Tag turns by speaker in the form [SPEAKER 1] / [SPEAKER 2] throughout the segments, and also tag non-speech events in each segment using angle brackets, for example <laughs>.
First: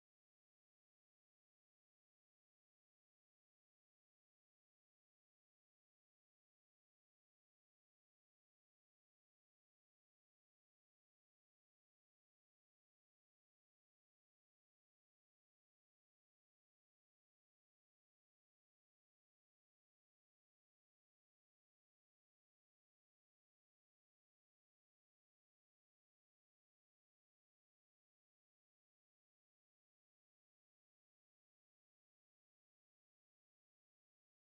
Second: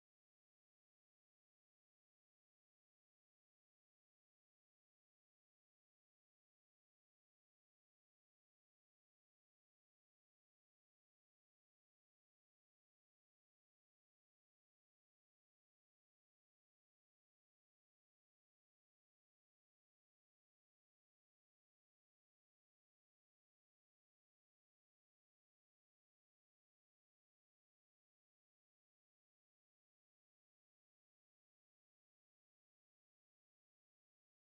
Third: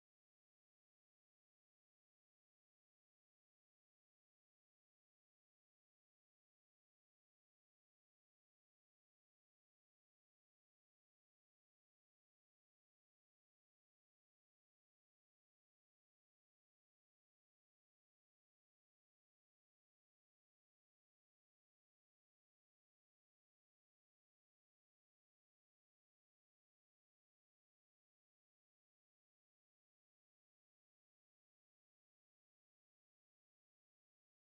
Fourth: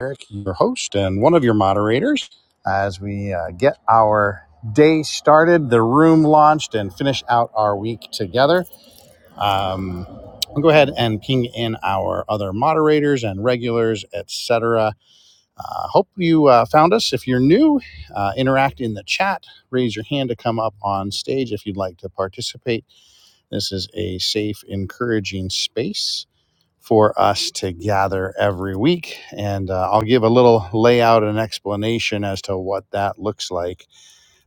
[SPEAKER 1] Eric, your host and one of your moderators, as we uh, get our day started, the room launched, and finish out our week together. Um, I'll go ahead and ping in our other moderators and regulars, etc. Uh, hope you uh, found us. If you're new, uh, interact in the chat. Raise your hand to come up on stage if you'd like to participate. This is a safe, encouraging space for us to gather every week. And uh, I'll give a little layout and explanation as to what that looks like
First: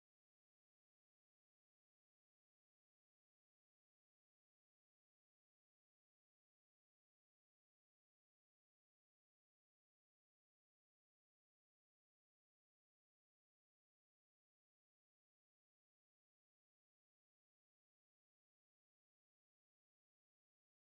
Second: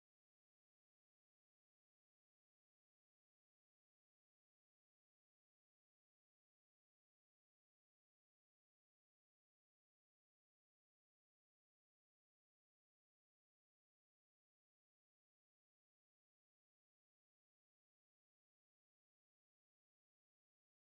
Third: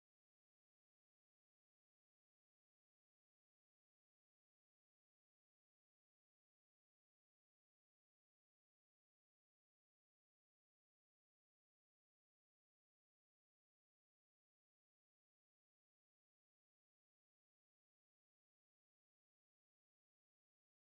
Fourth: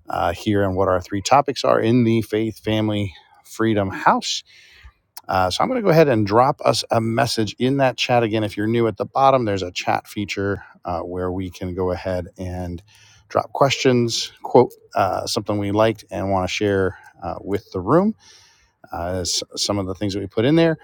[SPEAKER 1] uh, here and what our three topics are in the Faith Family Freedom House. Uh, so I'm going to go ahead and drop us a message in that chat. Again, if you're new at the bottom, there's a chat feature uh, where we can go ahead and drop questions, quote uh, something we liked and want to share uh, with the room, uh, s- some of the things that we put in there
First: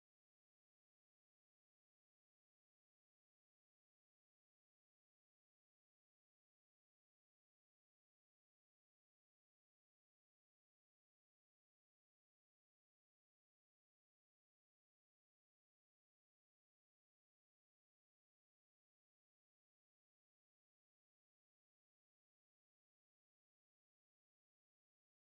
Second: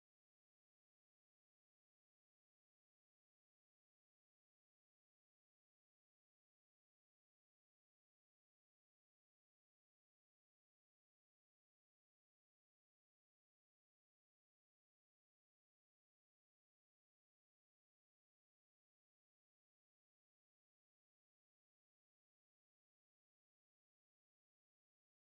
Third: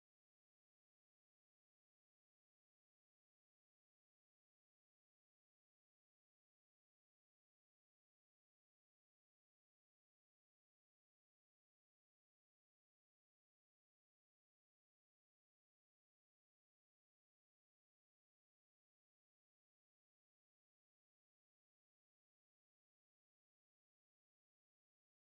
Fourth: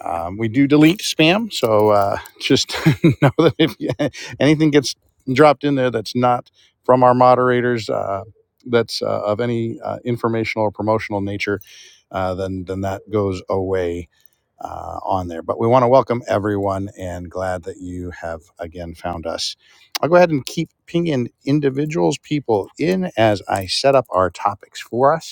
[SPEAKER 1] um, we do delete spam, so uh, just <laughs> know that if you, <laughs> anything gets dropped in there that's not from our moderators, uh, that's uh, of any uh, informational or promotional nature, uh, then then that goes away uh, on there. But we want to welcome everyone, and glad that you have again found us. I'll go ahead and keep pinging individuals, people in as I set up our topics for us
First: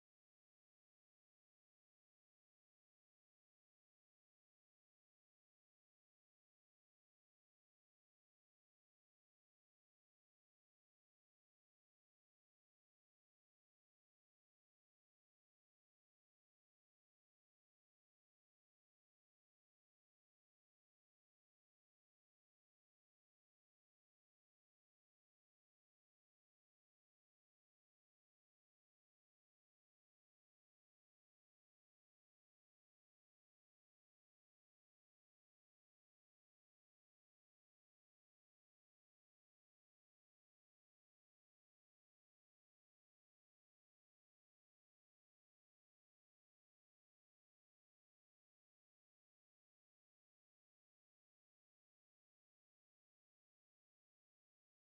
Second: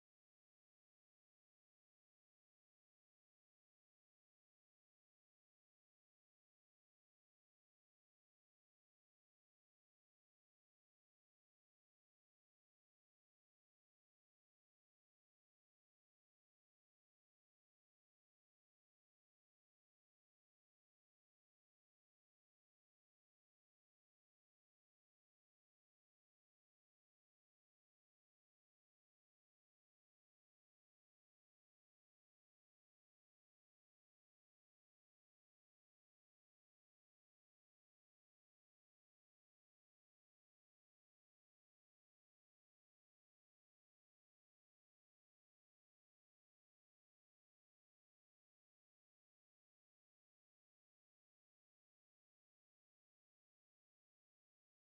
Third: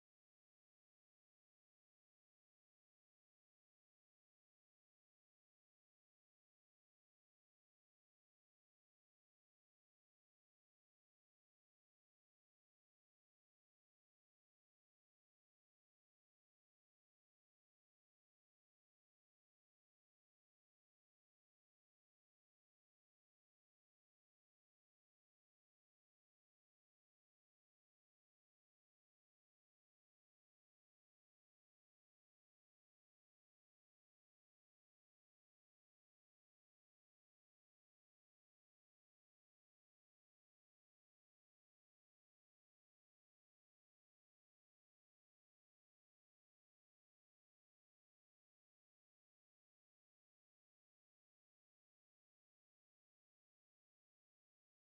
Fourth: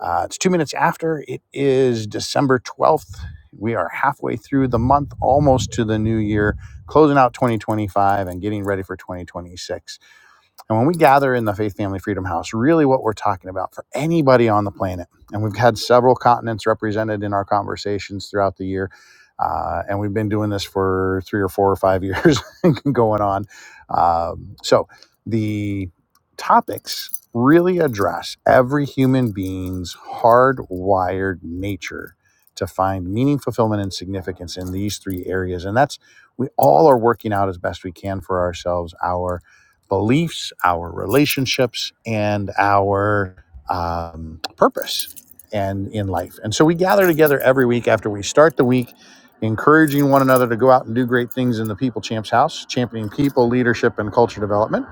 [SPEAKER 1] uh, it's two minutes after. It is December 12th. We are halfway through the month, almost to the new year, closing out 2025 and getting ready for 2026 and when we gather in the Faith Family Freedom House, really what we're talking about for anybody on the planet, and we've had several continents represented in our conversations throughout the year, uh, and we've been doing this for three or four or five years <laughs> going on. Um, so the topics really address every human being's hardwired nature to find meaning, fulfillment, and significance in these three areas. And that's we all are working out as best we can for ourselves our beliefs, our relationships, and our um, purpose and in life. And so we gather together every week after we start the week, encouraging one another to go out and do great things in the People Champs House, championing people, leadership, and culture development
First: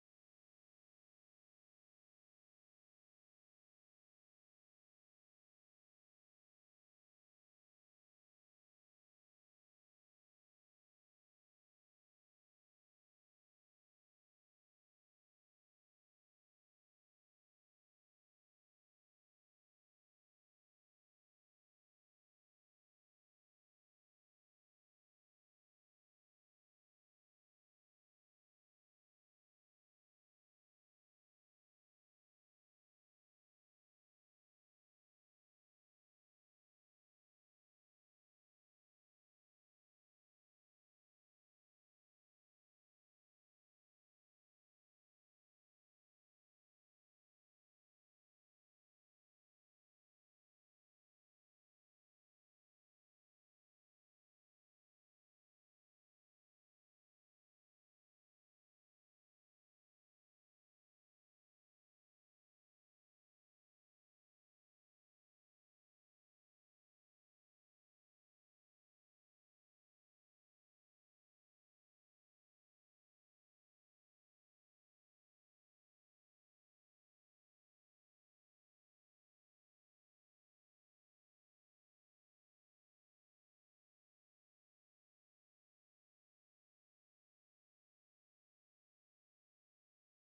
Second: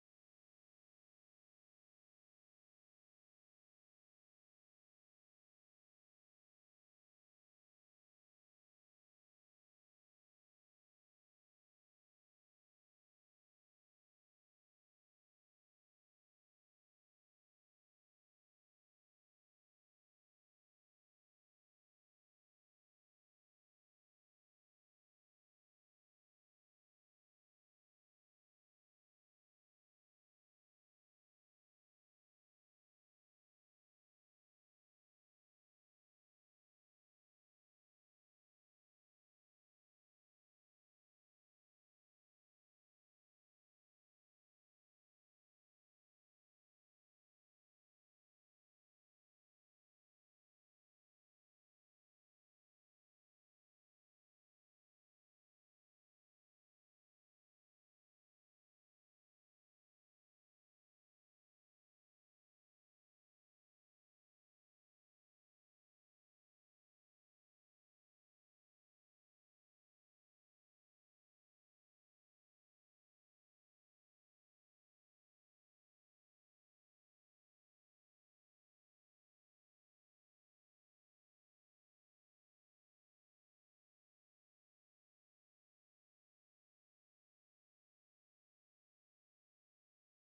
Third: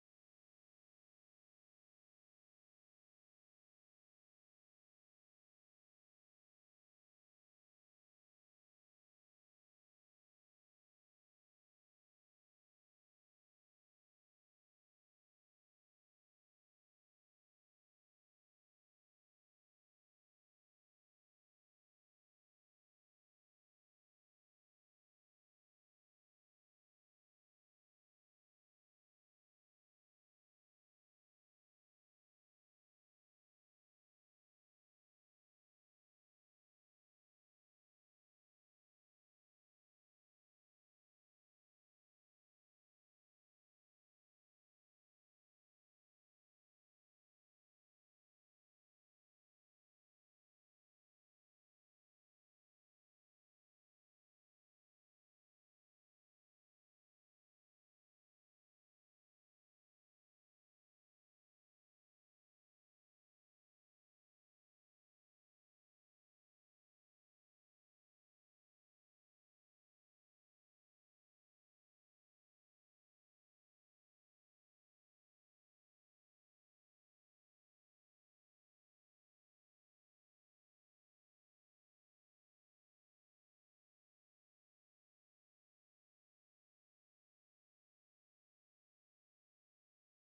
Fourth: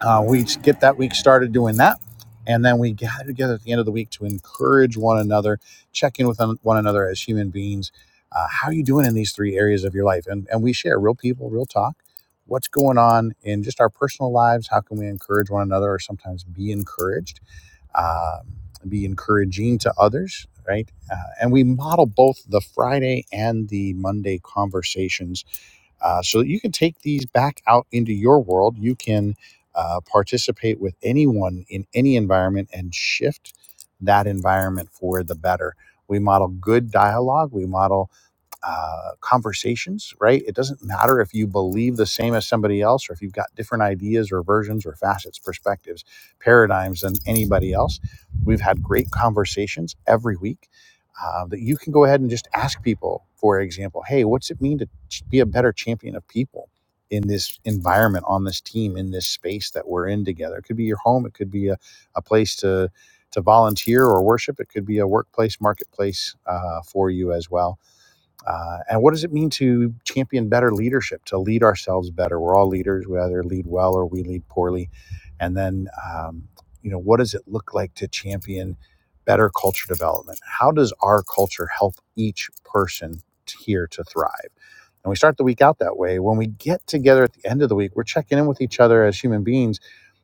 [SPEAKER 1] uh, we get that week started doing that and then we gather together at the end of the week to encourage one another check in with one another as human beings uh, how are you doing in these three areas of your life and, and we share real people real talk what's going on in just our personal lives how can we encourage one another or sometimes be encouraged um, be encouraging to others right uh, and we model both the friday and the monday conversations uh, so that you can take these back out into your world. You can uh, participate with anyone in any environment and shift that environment for the better. We model good dialogue. We model uh, conversations, right? It doesn't matter if you believe the same as somebody else or if you've got different ideas or versions or facets, perspectives, paradigms than anybody else. We've had great conversations every week uh, that you can go ahead and just ask people, for example, hey, what's it mean to ch- be a better champion of people? In this environment, on this team, in this space that we're in together, it could be your home, it could be a, a place to to volunteer or worship. It could be a workplace marketplace uh, for you as well uh, and what does it mean to champion better leadership, to lead ourselves better? We're all leaders. We either lead well or we lead poorly. And then, um, you know, what does it look like to champion better culture development? How does our culture help each person here to thrive? And we start the week out that way. When we get together at the end of the week, we're checking in with each other as human beings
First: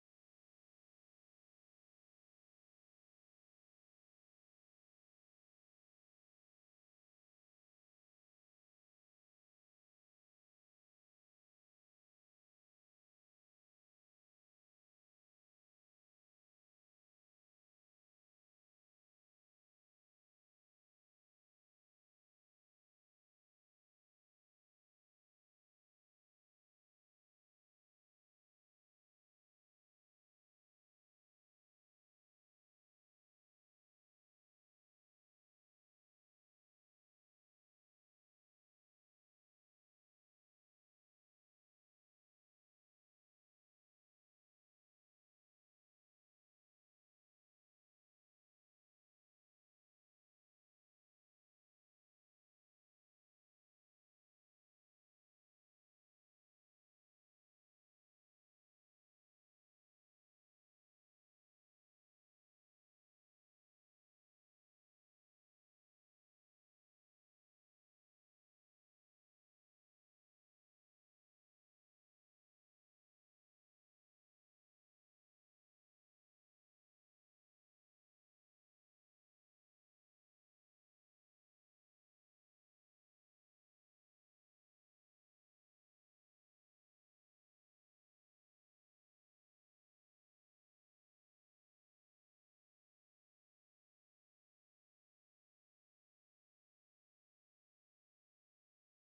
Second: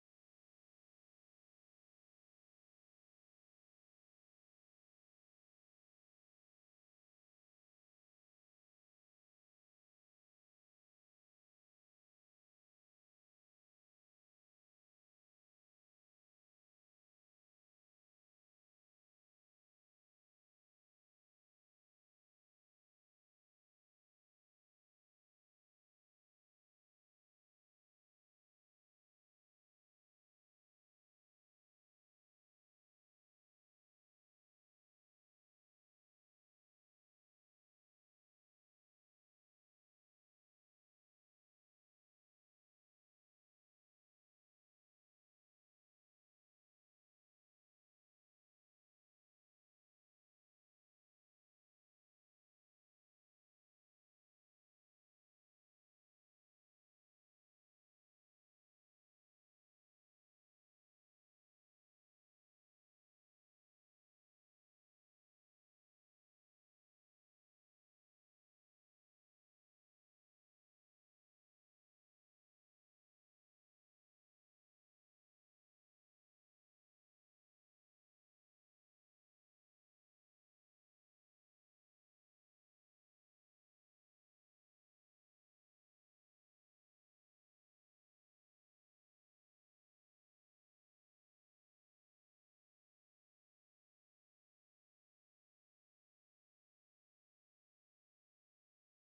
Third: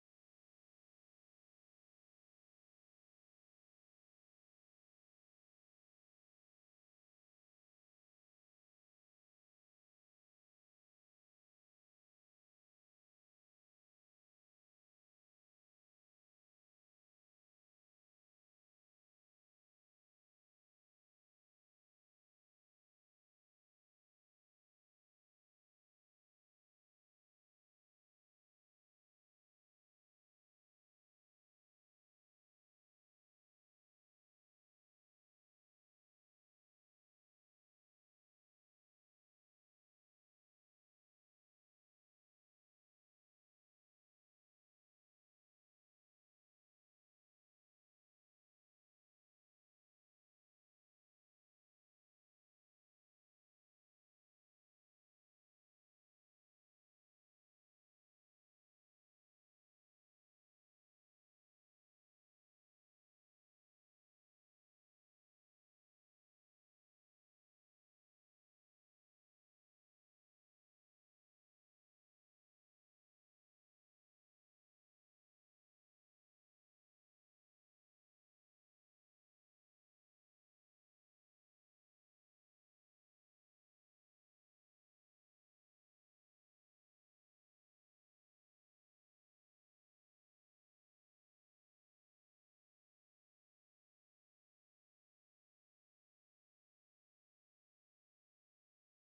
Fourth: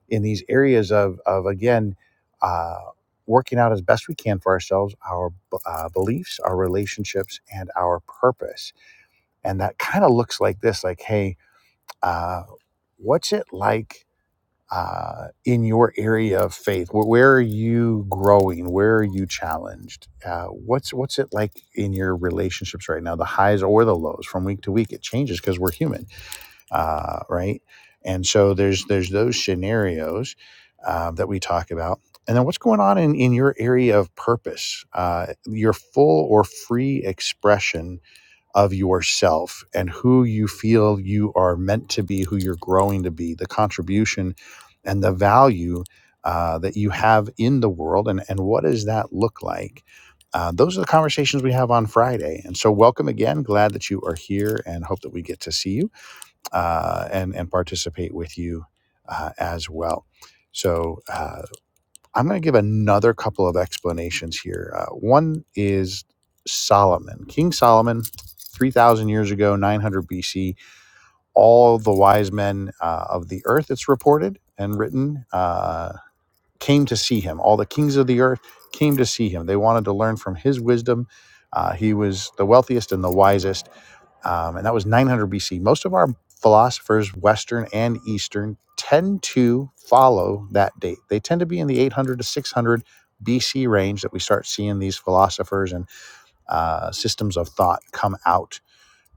[SPEAKER 1] in these areas of, of again, uh, working out as best we can for ourselves our uh, beliefs, our relationships, and our purpose. And that kind of looks like this like, hey, uh, what's it like? Uh, in your area of faith, where, where are you growing? Where are you challenged? Uh, what's what's it like in your relationships right now? The highs or the lows from week to week? It changes because we're human uh, right? And so there's there's those scenarios uh, that we talk about, and then what's going on in in your area of purpose, uh, your full or free expression of yourself, and who you feel you are meant to be, who you're growing to be, the contribution and the value. Uh, that you have in the world, and, and what does that look like? Uh, those are the conversations we have on Friday. And so, welcome again. Glad that you are here and hope that we get to see you uh, and and participate with you uh, as well. So uh, I'm going to give another couple of explanations here. Uh, one is Solomon, King Solomon, three thousand years ago, 900 BC. All the wise men uh, of the earth, it's reported and written, uh, came to see him. All the kings of the earth came to see him. They wanted to learn from his wisdom. Uh, he was the wealthiest and the wisest um, and that was 900 BC. Most of our philosophers, Western and Eastern, tend to follow that date. They tend to be in the 800 to 600 BC range that we start seeing these philosophers and uh, systems of thought come out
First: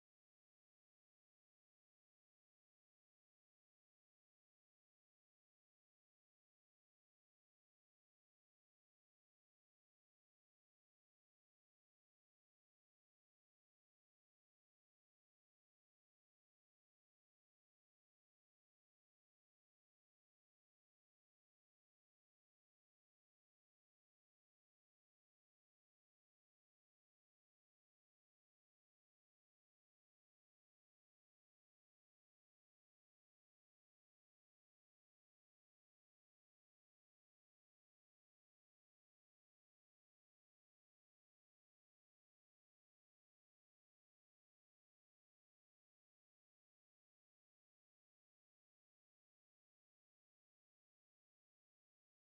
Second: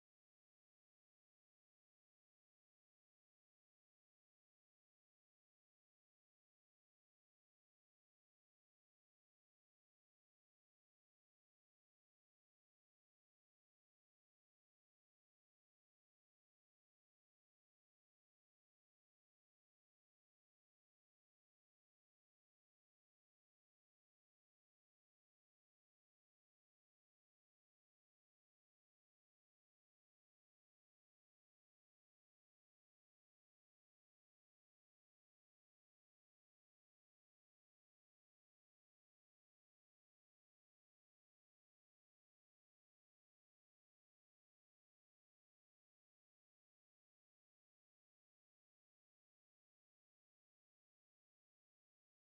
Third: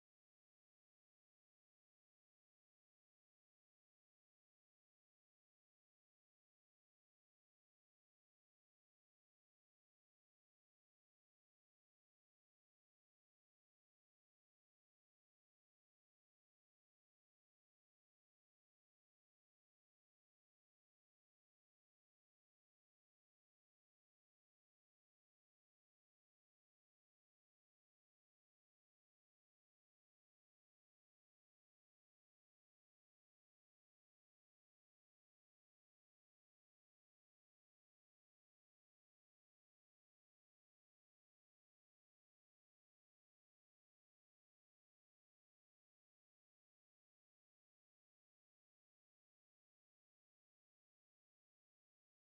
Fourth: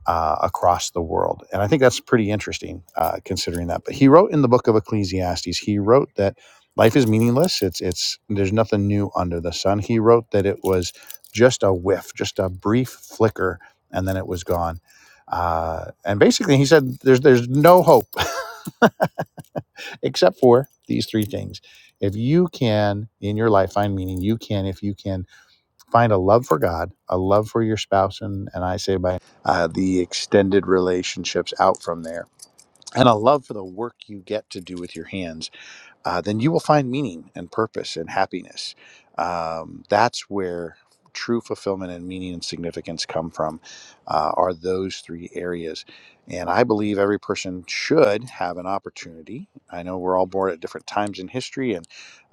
[SPEAKER 1] uh, across the world. And I think that's pretty interesting uh, considering that. But he wrote in the book of Ecclesiastes, he wrote that life is meaningless. It's it's there's nothing new under the sun. He wrote that it was just a whiff, just a brief flicker, and then it was gone. Uh, and basically, he said there's there's no hope <laughs> except for these three things. If you can in your life find meaning, you can. If you can Find a love for God, a love for your spouse, and, and I say by uh, the extended relationships out from there, and a love for the work you get to do with your hands uh, then you will find meaning and purpose and happiness. Um, that's where true fulfillment and meaning and significance come from, uh, are those three areas. And I believe every person should have an opportunity. I know we're all born at different times in history and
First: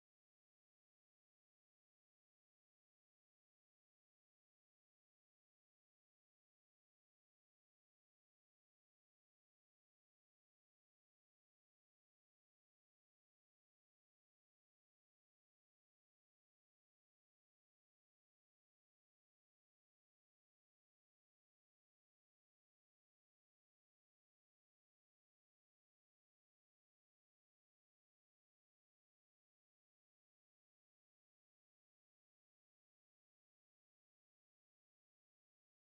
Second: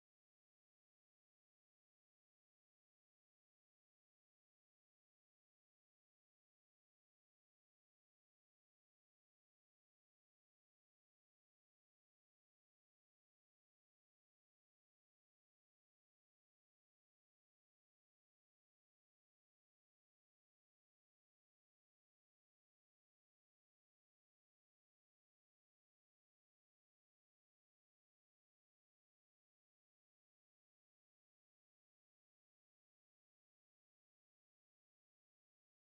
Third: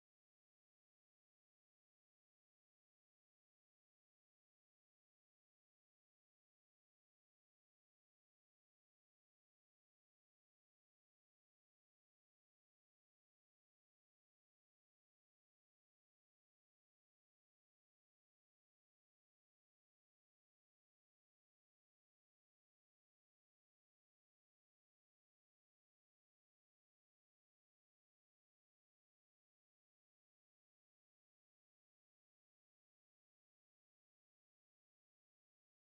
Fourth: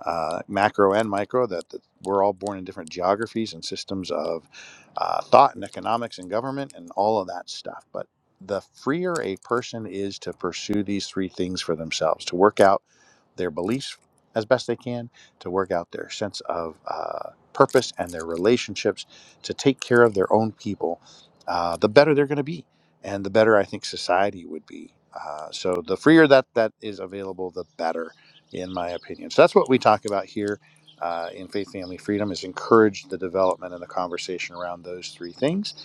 [SPEAKER 1] uh, macro and micro, that, that we're all born in different geographies and systems of uh, thought and economics and government and all of that stuff. But the freer a person is to pursue these three things for themselves, to work out their beliefs as best they can, to work out their sense of uh, purpose and their relationships, to take care of their own people, uh, the better they're going to be, and the better I think society would be. Uh, so the freer that that is available, the better, in my opinion. So that's what we talk about here. Uh, in faith, family, freedom is encourage the development and the conversation around those three things.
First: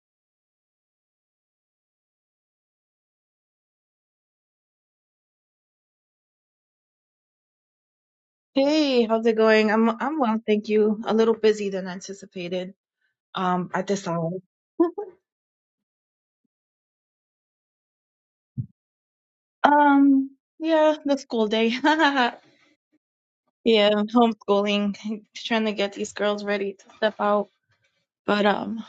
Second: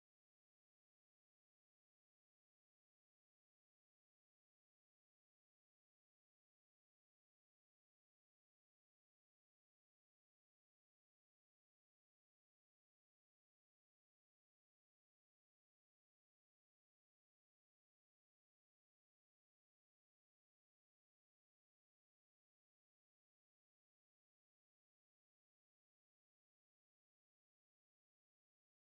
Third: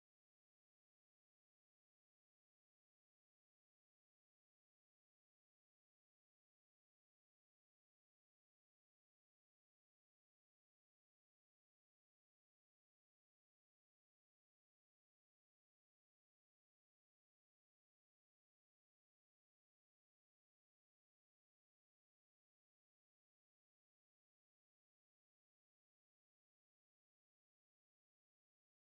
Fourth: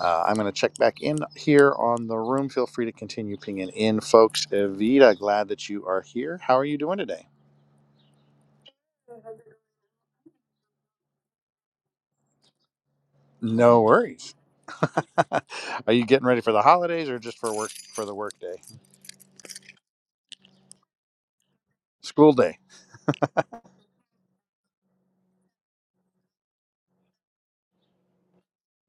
[SPEAKER 1] Uh, I'm going to check back in here on the room. Feel free to continue pinging in, folks. Evita, glad that you are here. How are you doing today?
[SPEAKER 2] Hey, how's it going? I'm I'm well, thank you. A little busy than anticipated, um,
[SPEAKER 1] No
[SPEAKER 2] at this hour.
[SPEAKER 1] worries. <laughs> Are you getting ready for the holidays or just for work for the work day?
[SPEAKER 2] Um, yeah, the school day.
[SPEAKER 1] School
[SPEAKER 2] <laughs>
[SPEAKER 1] day.
[SPEAKER 2] Yeah, homeschooling, trying to get these girls ready to step out. But um,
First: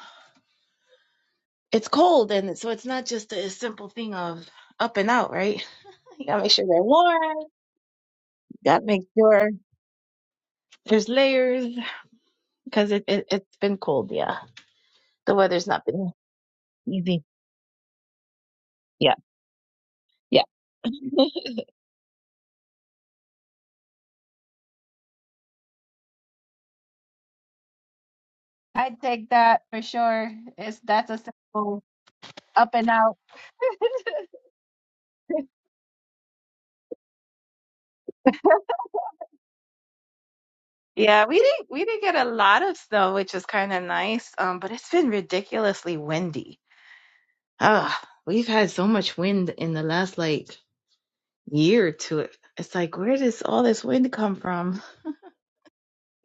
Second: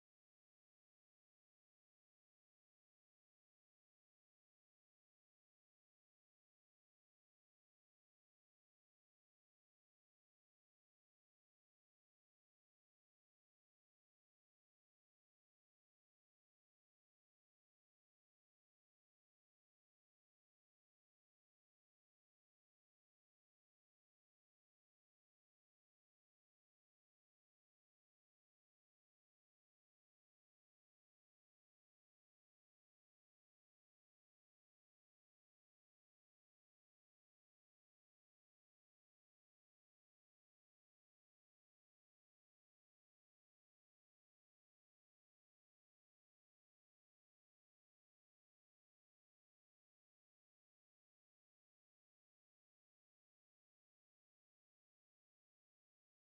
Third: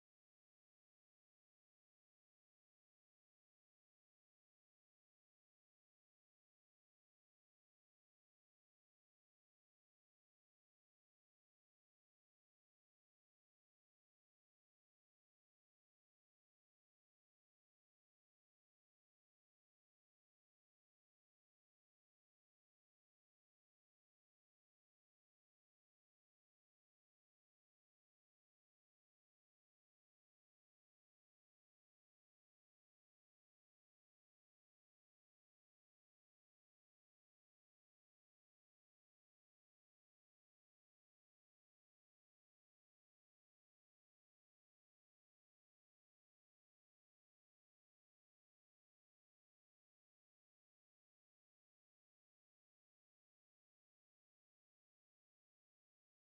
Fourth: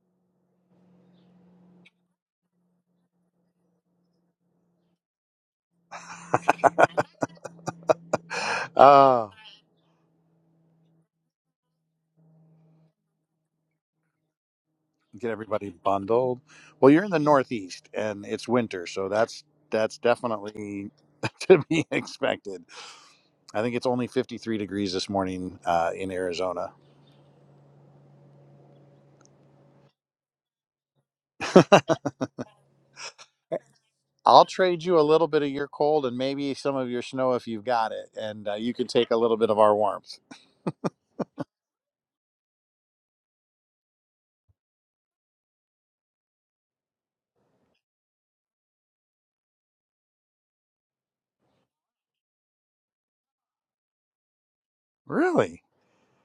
[SPEAKER 2] it's cold and so it's not just a simple thing of up and out, right? You gotta make sure they're warm. You gotta make
[SPEAKER 1] Uh
[SPEAKER 2] sure there's layers because it, it it's been cold, yeah.
[SPEAKER 1] get
[SPEAKER 2] The weather's
[SPEAKER 1] everybody
[SPEAKER 2] not been
[SPEAKER 1] bundled. Well, you're in the
[SPEAKER 2] easy.
[SPEAKER 1] northeast and it's winter, so
[SPEAKER 2] Yeah,
[SPEAKER 1] that's that's
[SPEAKER 2] yeah.
[SPEAKER 1] definitely
[SPEAKER 2] <laughs>
[SPEAKER 1] <laughs> to be expected. I think it's only 53 degrees this morning uh, in Arizona.
[SPEAKER 2] I'd take that for sure. It's that's a
[SPEAKER 1] <laughs>
[SPEAKER 2] simple up and out.
[SPEAKER 1] I'll trade you a little bit of your cold and maybe some of your snow if you've got it, and uh, you can take a little bit of our warmth.
[SPEAKER 2] Yeah, we didn't we didn't get a lot of snow, which is kind of nice. Um, but it's been ridiculously windy. Ah, we've had so much wind in the last like year or two. It's like where does all this wind come from?
[SPEAKER 1] Really?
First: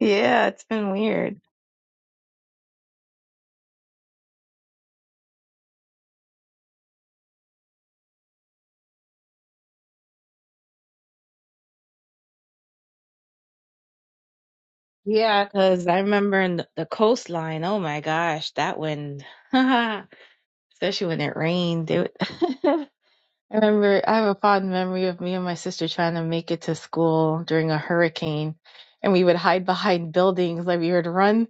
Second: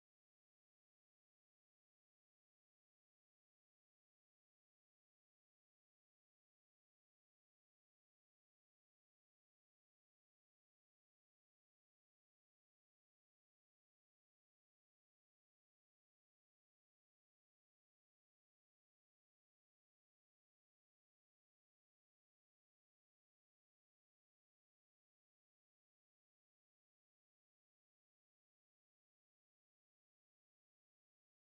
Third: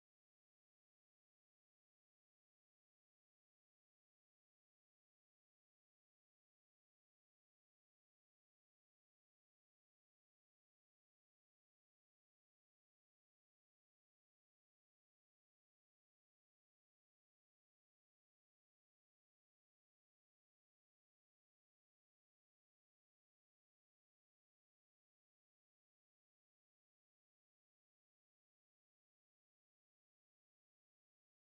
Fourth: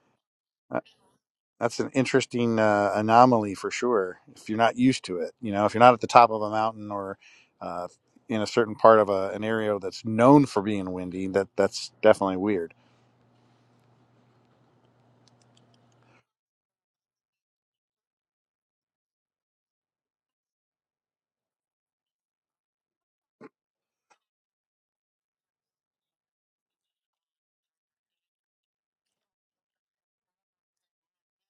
[SPEAKER 2] Yeah, it's been weird.
[SPEAKER 1] that's an interesting uh, anomaly for sure. If you're not used to it, you know, if you're not at the top of a mountain or uh, in a certain part of a, an area that's known for being windy, that that's definitely weird.
[SPEAKER 2] Yeah, because I remember in the the coastline. Oh my gosh, that wind! <laughs> Especially when it rained. It, <laughs> I remember I have a fond memory of me and my sister trying to make it to school during a hurricane, and we would hide behind buildings. Like we would run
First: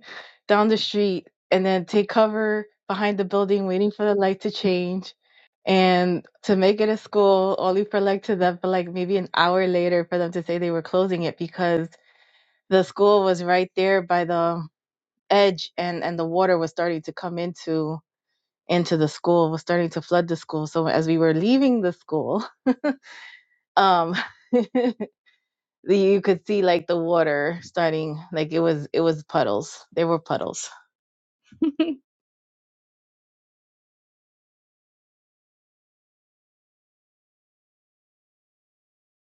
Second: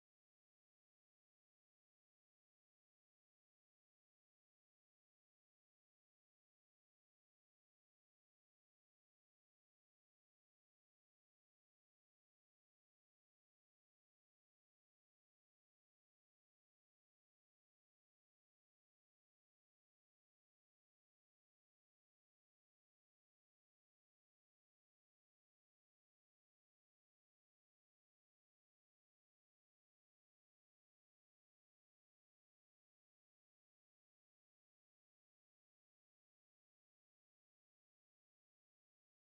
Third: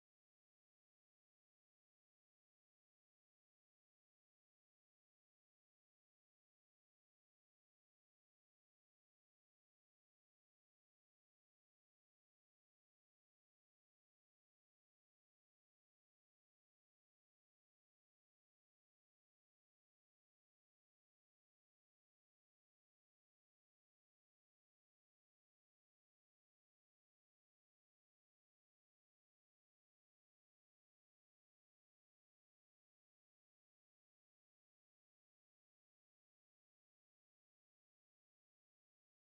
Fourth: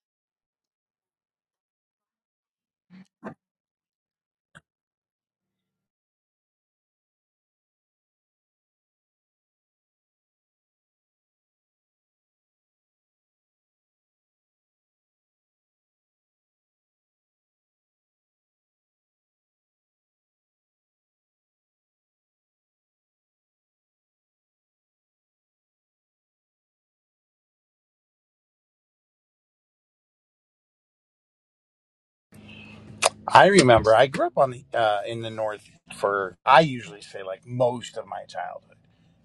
[SPEAKER 2] down the street and then take cover behind the building, waiting for the light to change. And to make it to school, only for like to them for like maybe an hour later for them to say they were closing it because the school was right there by the edge and and the water was starting to come into into the school was starting to flood the school so as we were leaving the school um <laughs> you could see like the water starting like it was it was puddles there were puddles
[SPEAKER 1] I remember I grew up on the uh, in the north for I usually say like most of my childhood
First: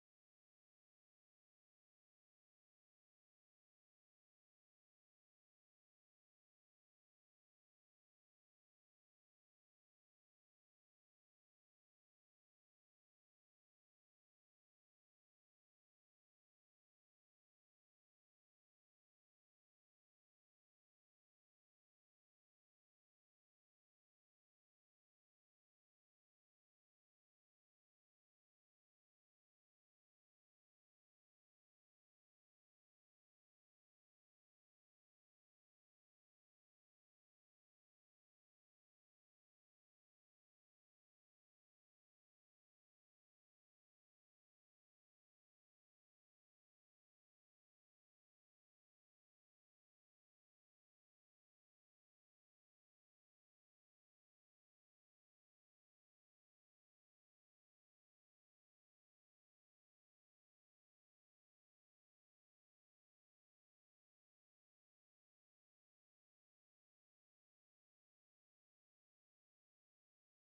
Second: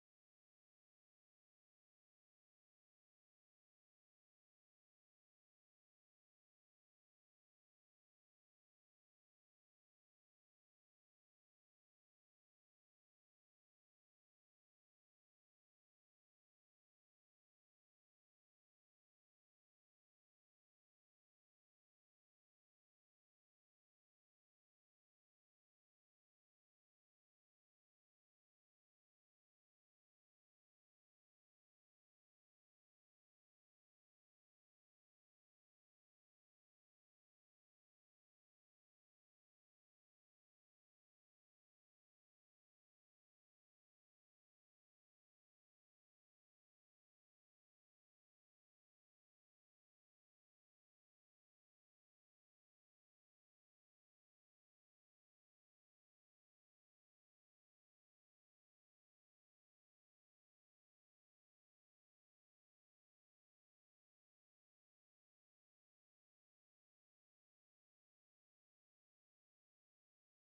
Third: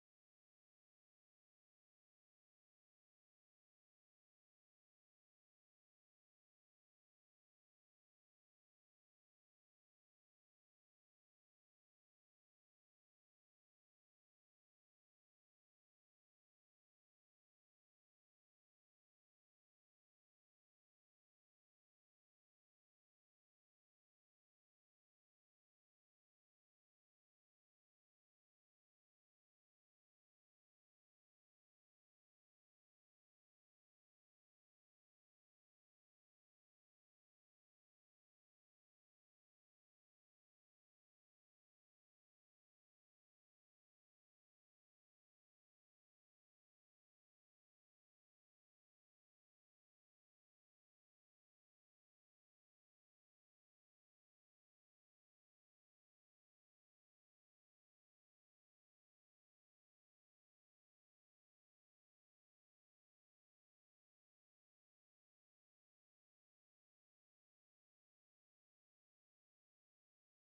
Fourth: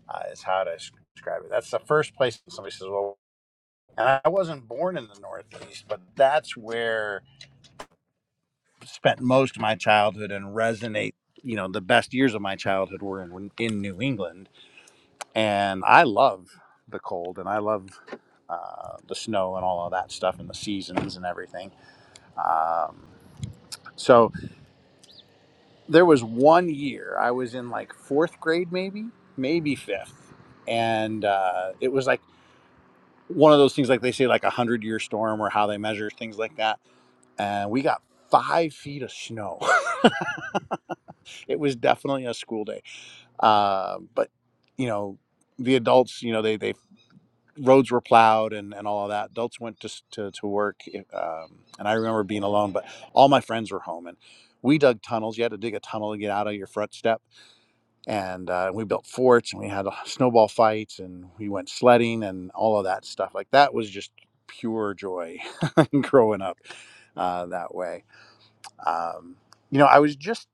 [SPEAKER 1] uh, is how to describe it. That's the first place somebody says, "Well," and I wasn't born in the Northeast, but that's where spent most of my childhood and resonate you know the best years of my childhood were in, in new england and i love the cold and i love uh, the snow and all of that stuff and the seasons and everything um, so there was one year i was in like fourth grade maybe maybe fifth and uh, it was like one of those things like they say like a hundred year storm or how they measure things like that and we got five feet of snow <laughs> it was definitely a school day Uh, but you know, the adults, you know, they they roads were plowed and and all of that. Adults went to s- to, to work, um, and I remember being alone. But all my friends were home, and we dug tunnels. You had to dig a tunnel to get out of your front step, and uh, we built forts, and we had uh, snowball fights, and we went sledding, and all of that stuff. Like that was just pure joy <laughs> growing up uh, that way. Um, you know, I was just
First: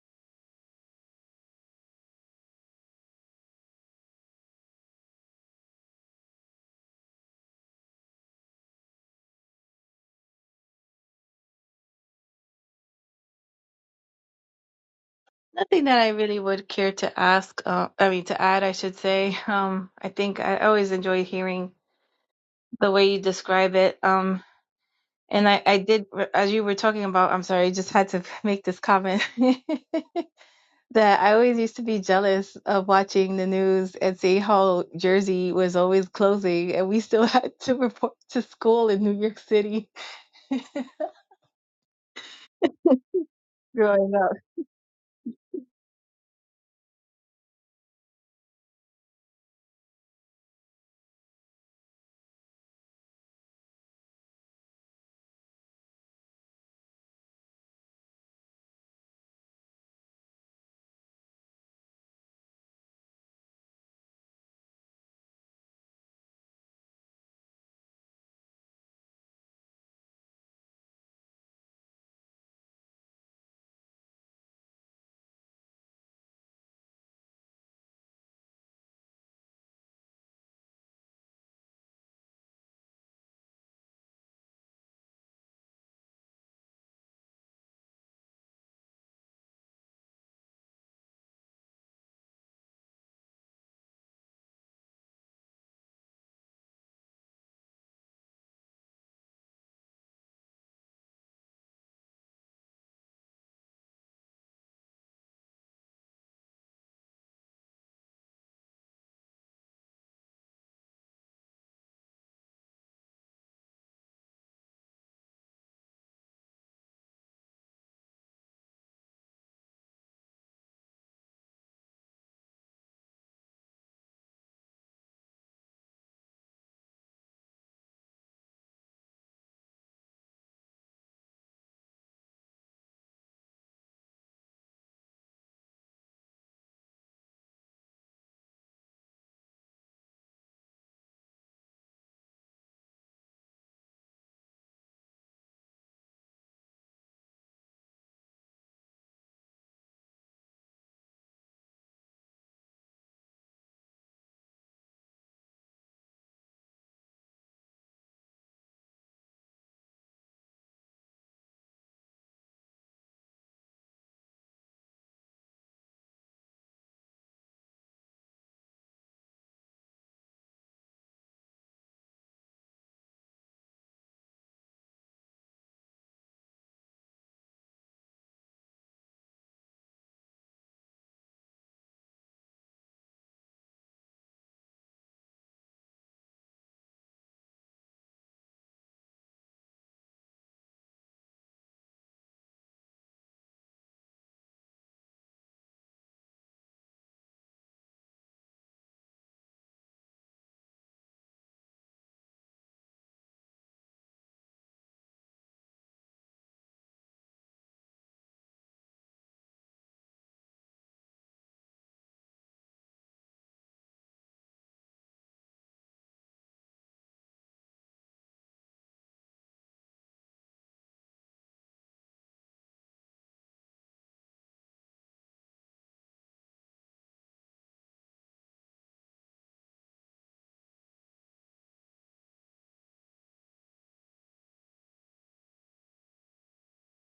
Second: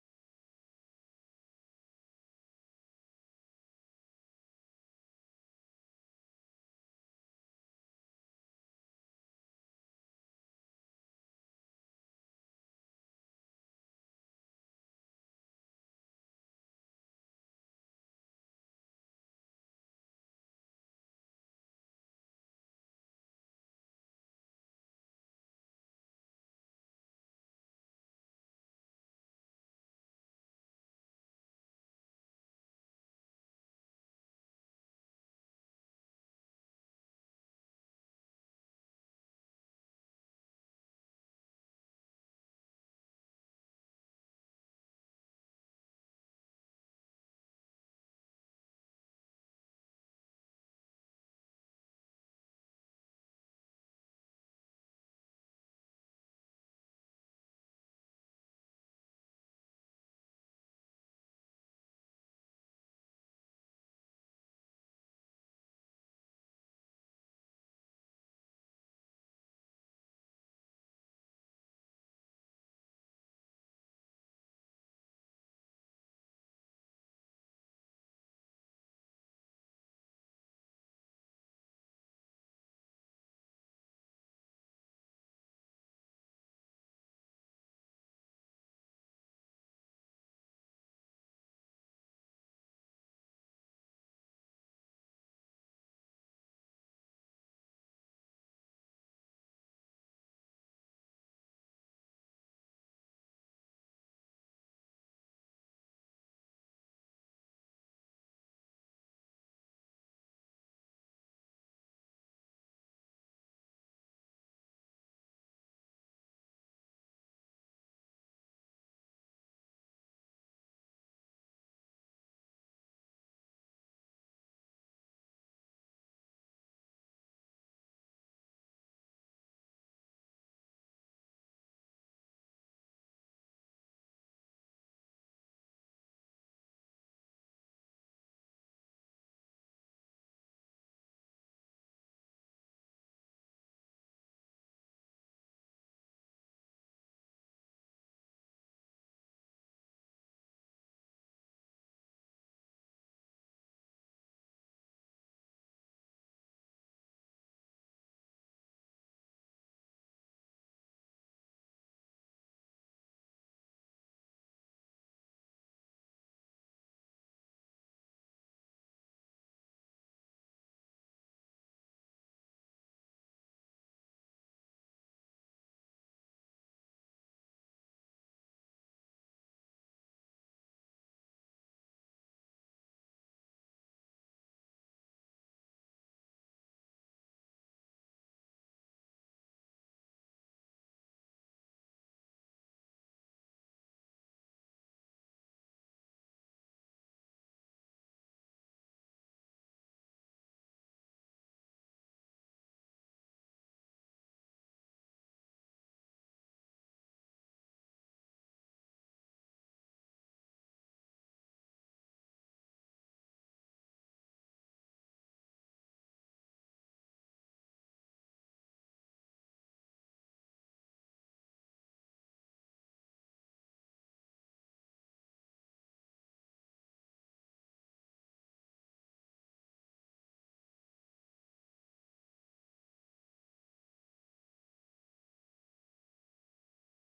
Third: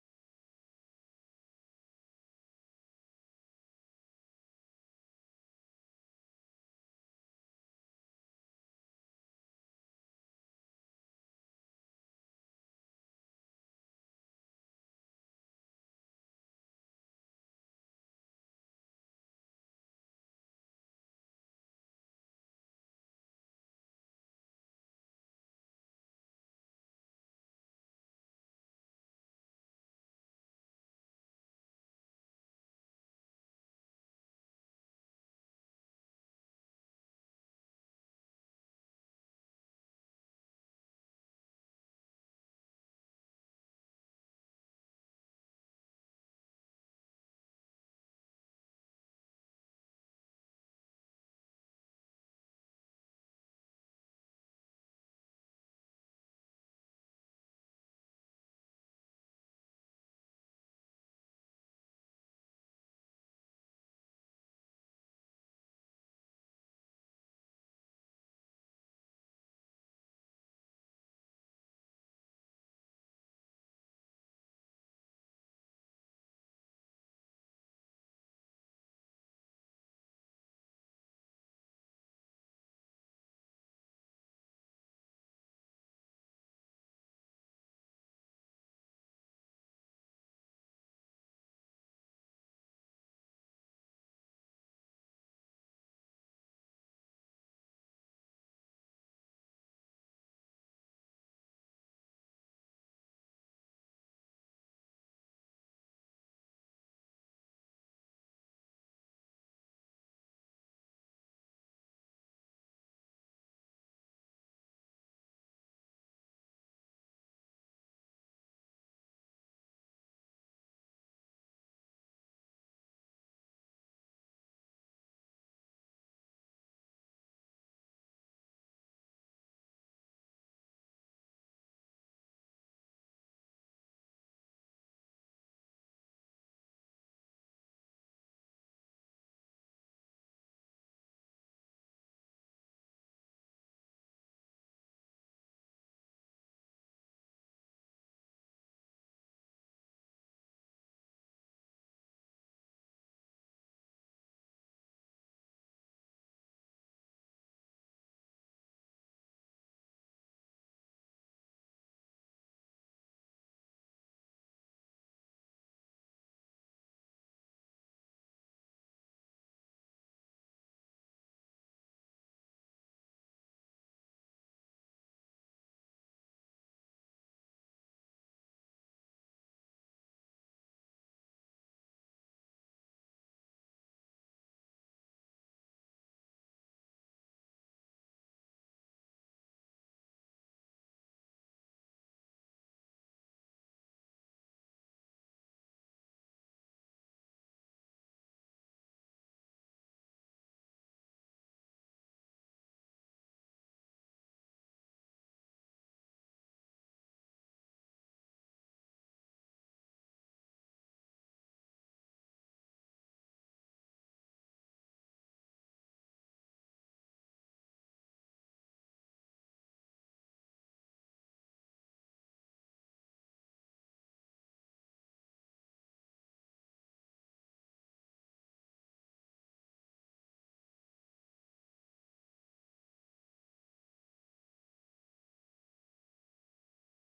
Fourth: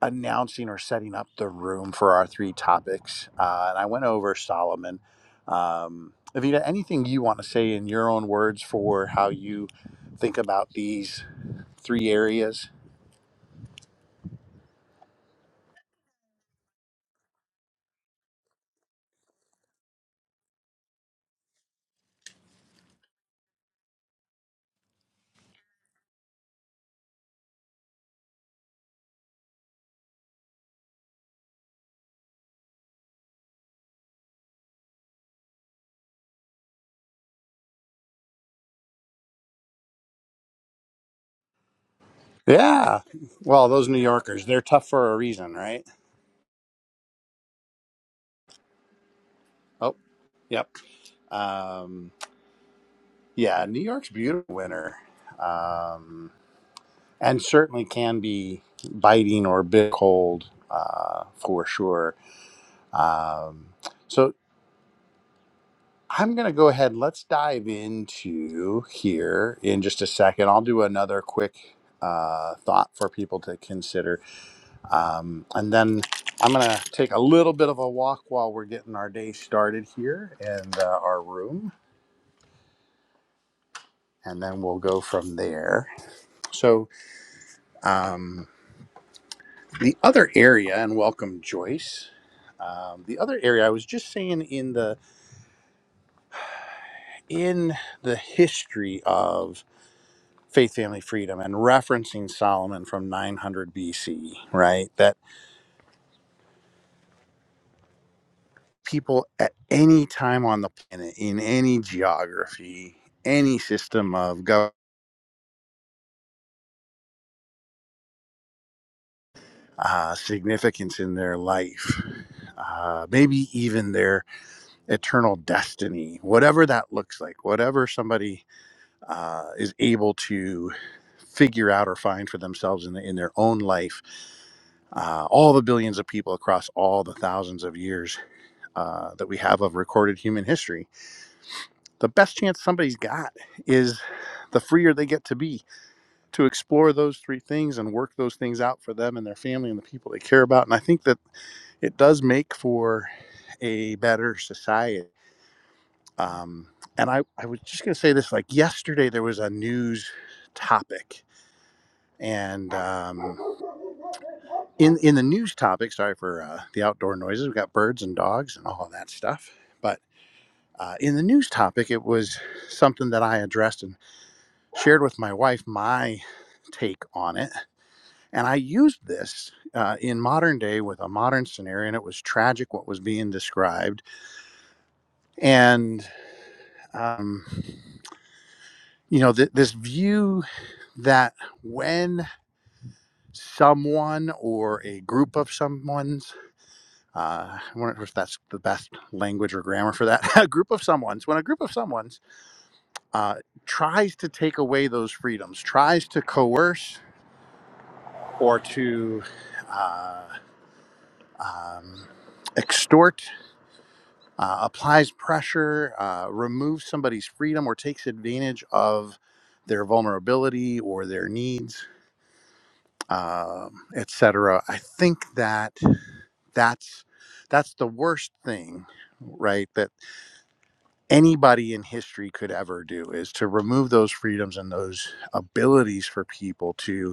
[SPEAKER 1] announcing or setting up the room for our three topics. Uh, and I went over Solomon. Um, Avita, anything you want to say in your own words for how you think about these three areas?
[SPEAKER 2] nothing that i really would care to ask uh, i mean to add i should say <laughs> um i think i always enjoy hearing the way you describe it um and i i did as you were talking about i'm sorry i just had to <laughs> make this comment <laughs> that i always used to be jealous of watching the news and see how jersey was always closing and we still <laughs> had to report to school in new york city <laughs>
[SPEAKER 1] Yeah. Well, those New
[SPEAKER 2] growing up.
[SPEAKER 1] Yorkers, they're tough for a reason, right? Oh, yep. Um, yeah, New York's beautiful winter. Um, and certainly can be biting or bit cold uh, for sure. Um, so I'm going to go ahead. Let's dive into here in just a second. I'll do another quick uh, thought for people to consider. Um, and then I'm going to take a little bit of a walk while we're getting our day started here in uh, our room. And then we'll go from there. So, um, the other area, and welcome, Joyce. Um, the other area I was just saying in the in the history of faith family freedom and referencing solomon from 900 bc right that people at any time on the planet in any geography any system of government uh, significance in their life uh, maybe even their eternal destiny whatever that looks like whatever somebody uh, is able to figure out or find for themselves in, the, in their own life uh, all the billions of people across all the thousands of years uh, that we have of recorded human history, the best chance somebody's got is the freer they get to be to explore those three things and work those things out for them and their family and the people they care about. And I think that it does make for a better society. Um, and I, I was just going to say this like yesterday, there was a news topic. And um, in, in the news topic, sorry for uh, the outdoor noises, we've got birds and dogs and all of that stuff. but. Uh, in the news topic, it was something that I addressed and shared with my wife my take on it. And I used this uh, in modern day with a modern scenario, and it was tragic what was being described. And, um, you know, th- this view that when someone or a group of someone's, uh, I wonder if that's the best language or grammar for that, <laughs> a group of someone's, when a group of someone's uh, tries to take away those freedoms, tries to coerce or to uh, um, extort, uh, applies pressure, uh, removes somebody's freedom, or takes advantage of their vulnerability or their needs, um, etc. I think that that's that's the worst thing, right? That anybody in history could ever do is to remove those freedoms and those abilities for people to.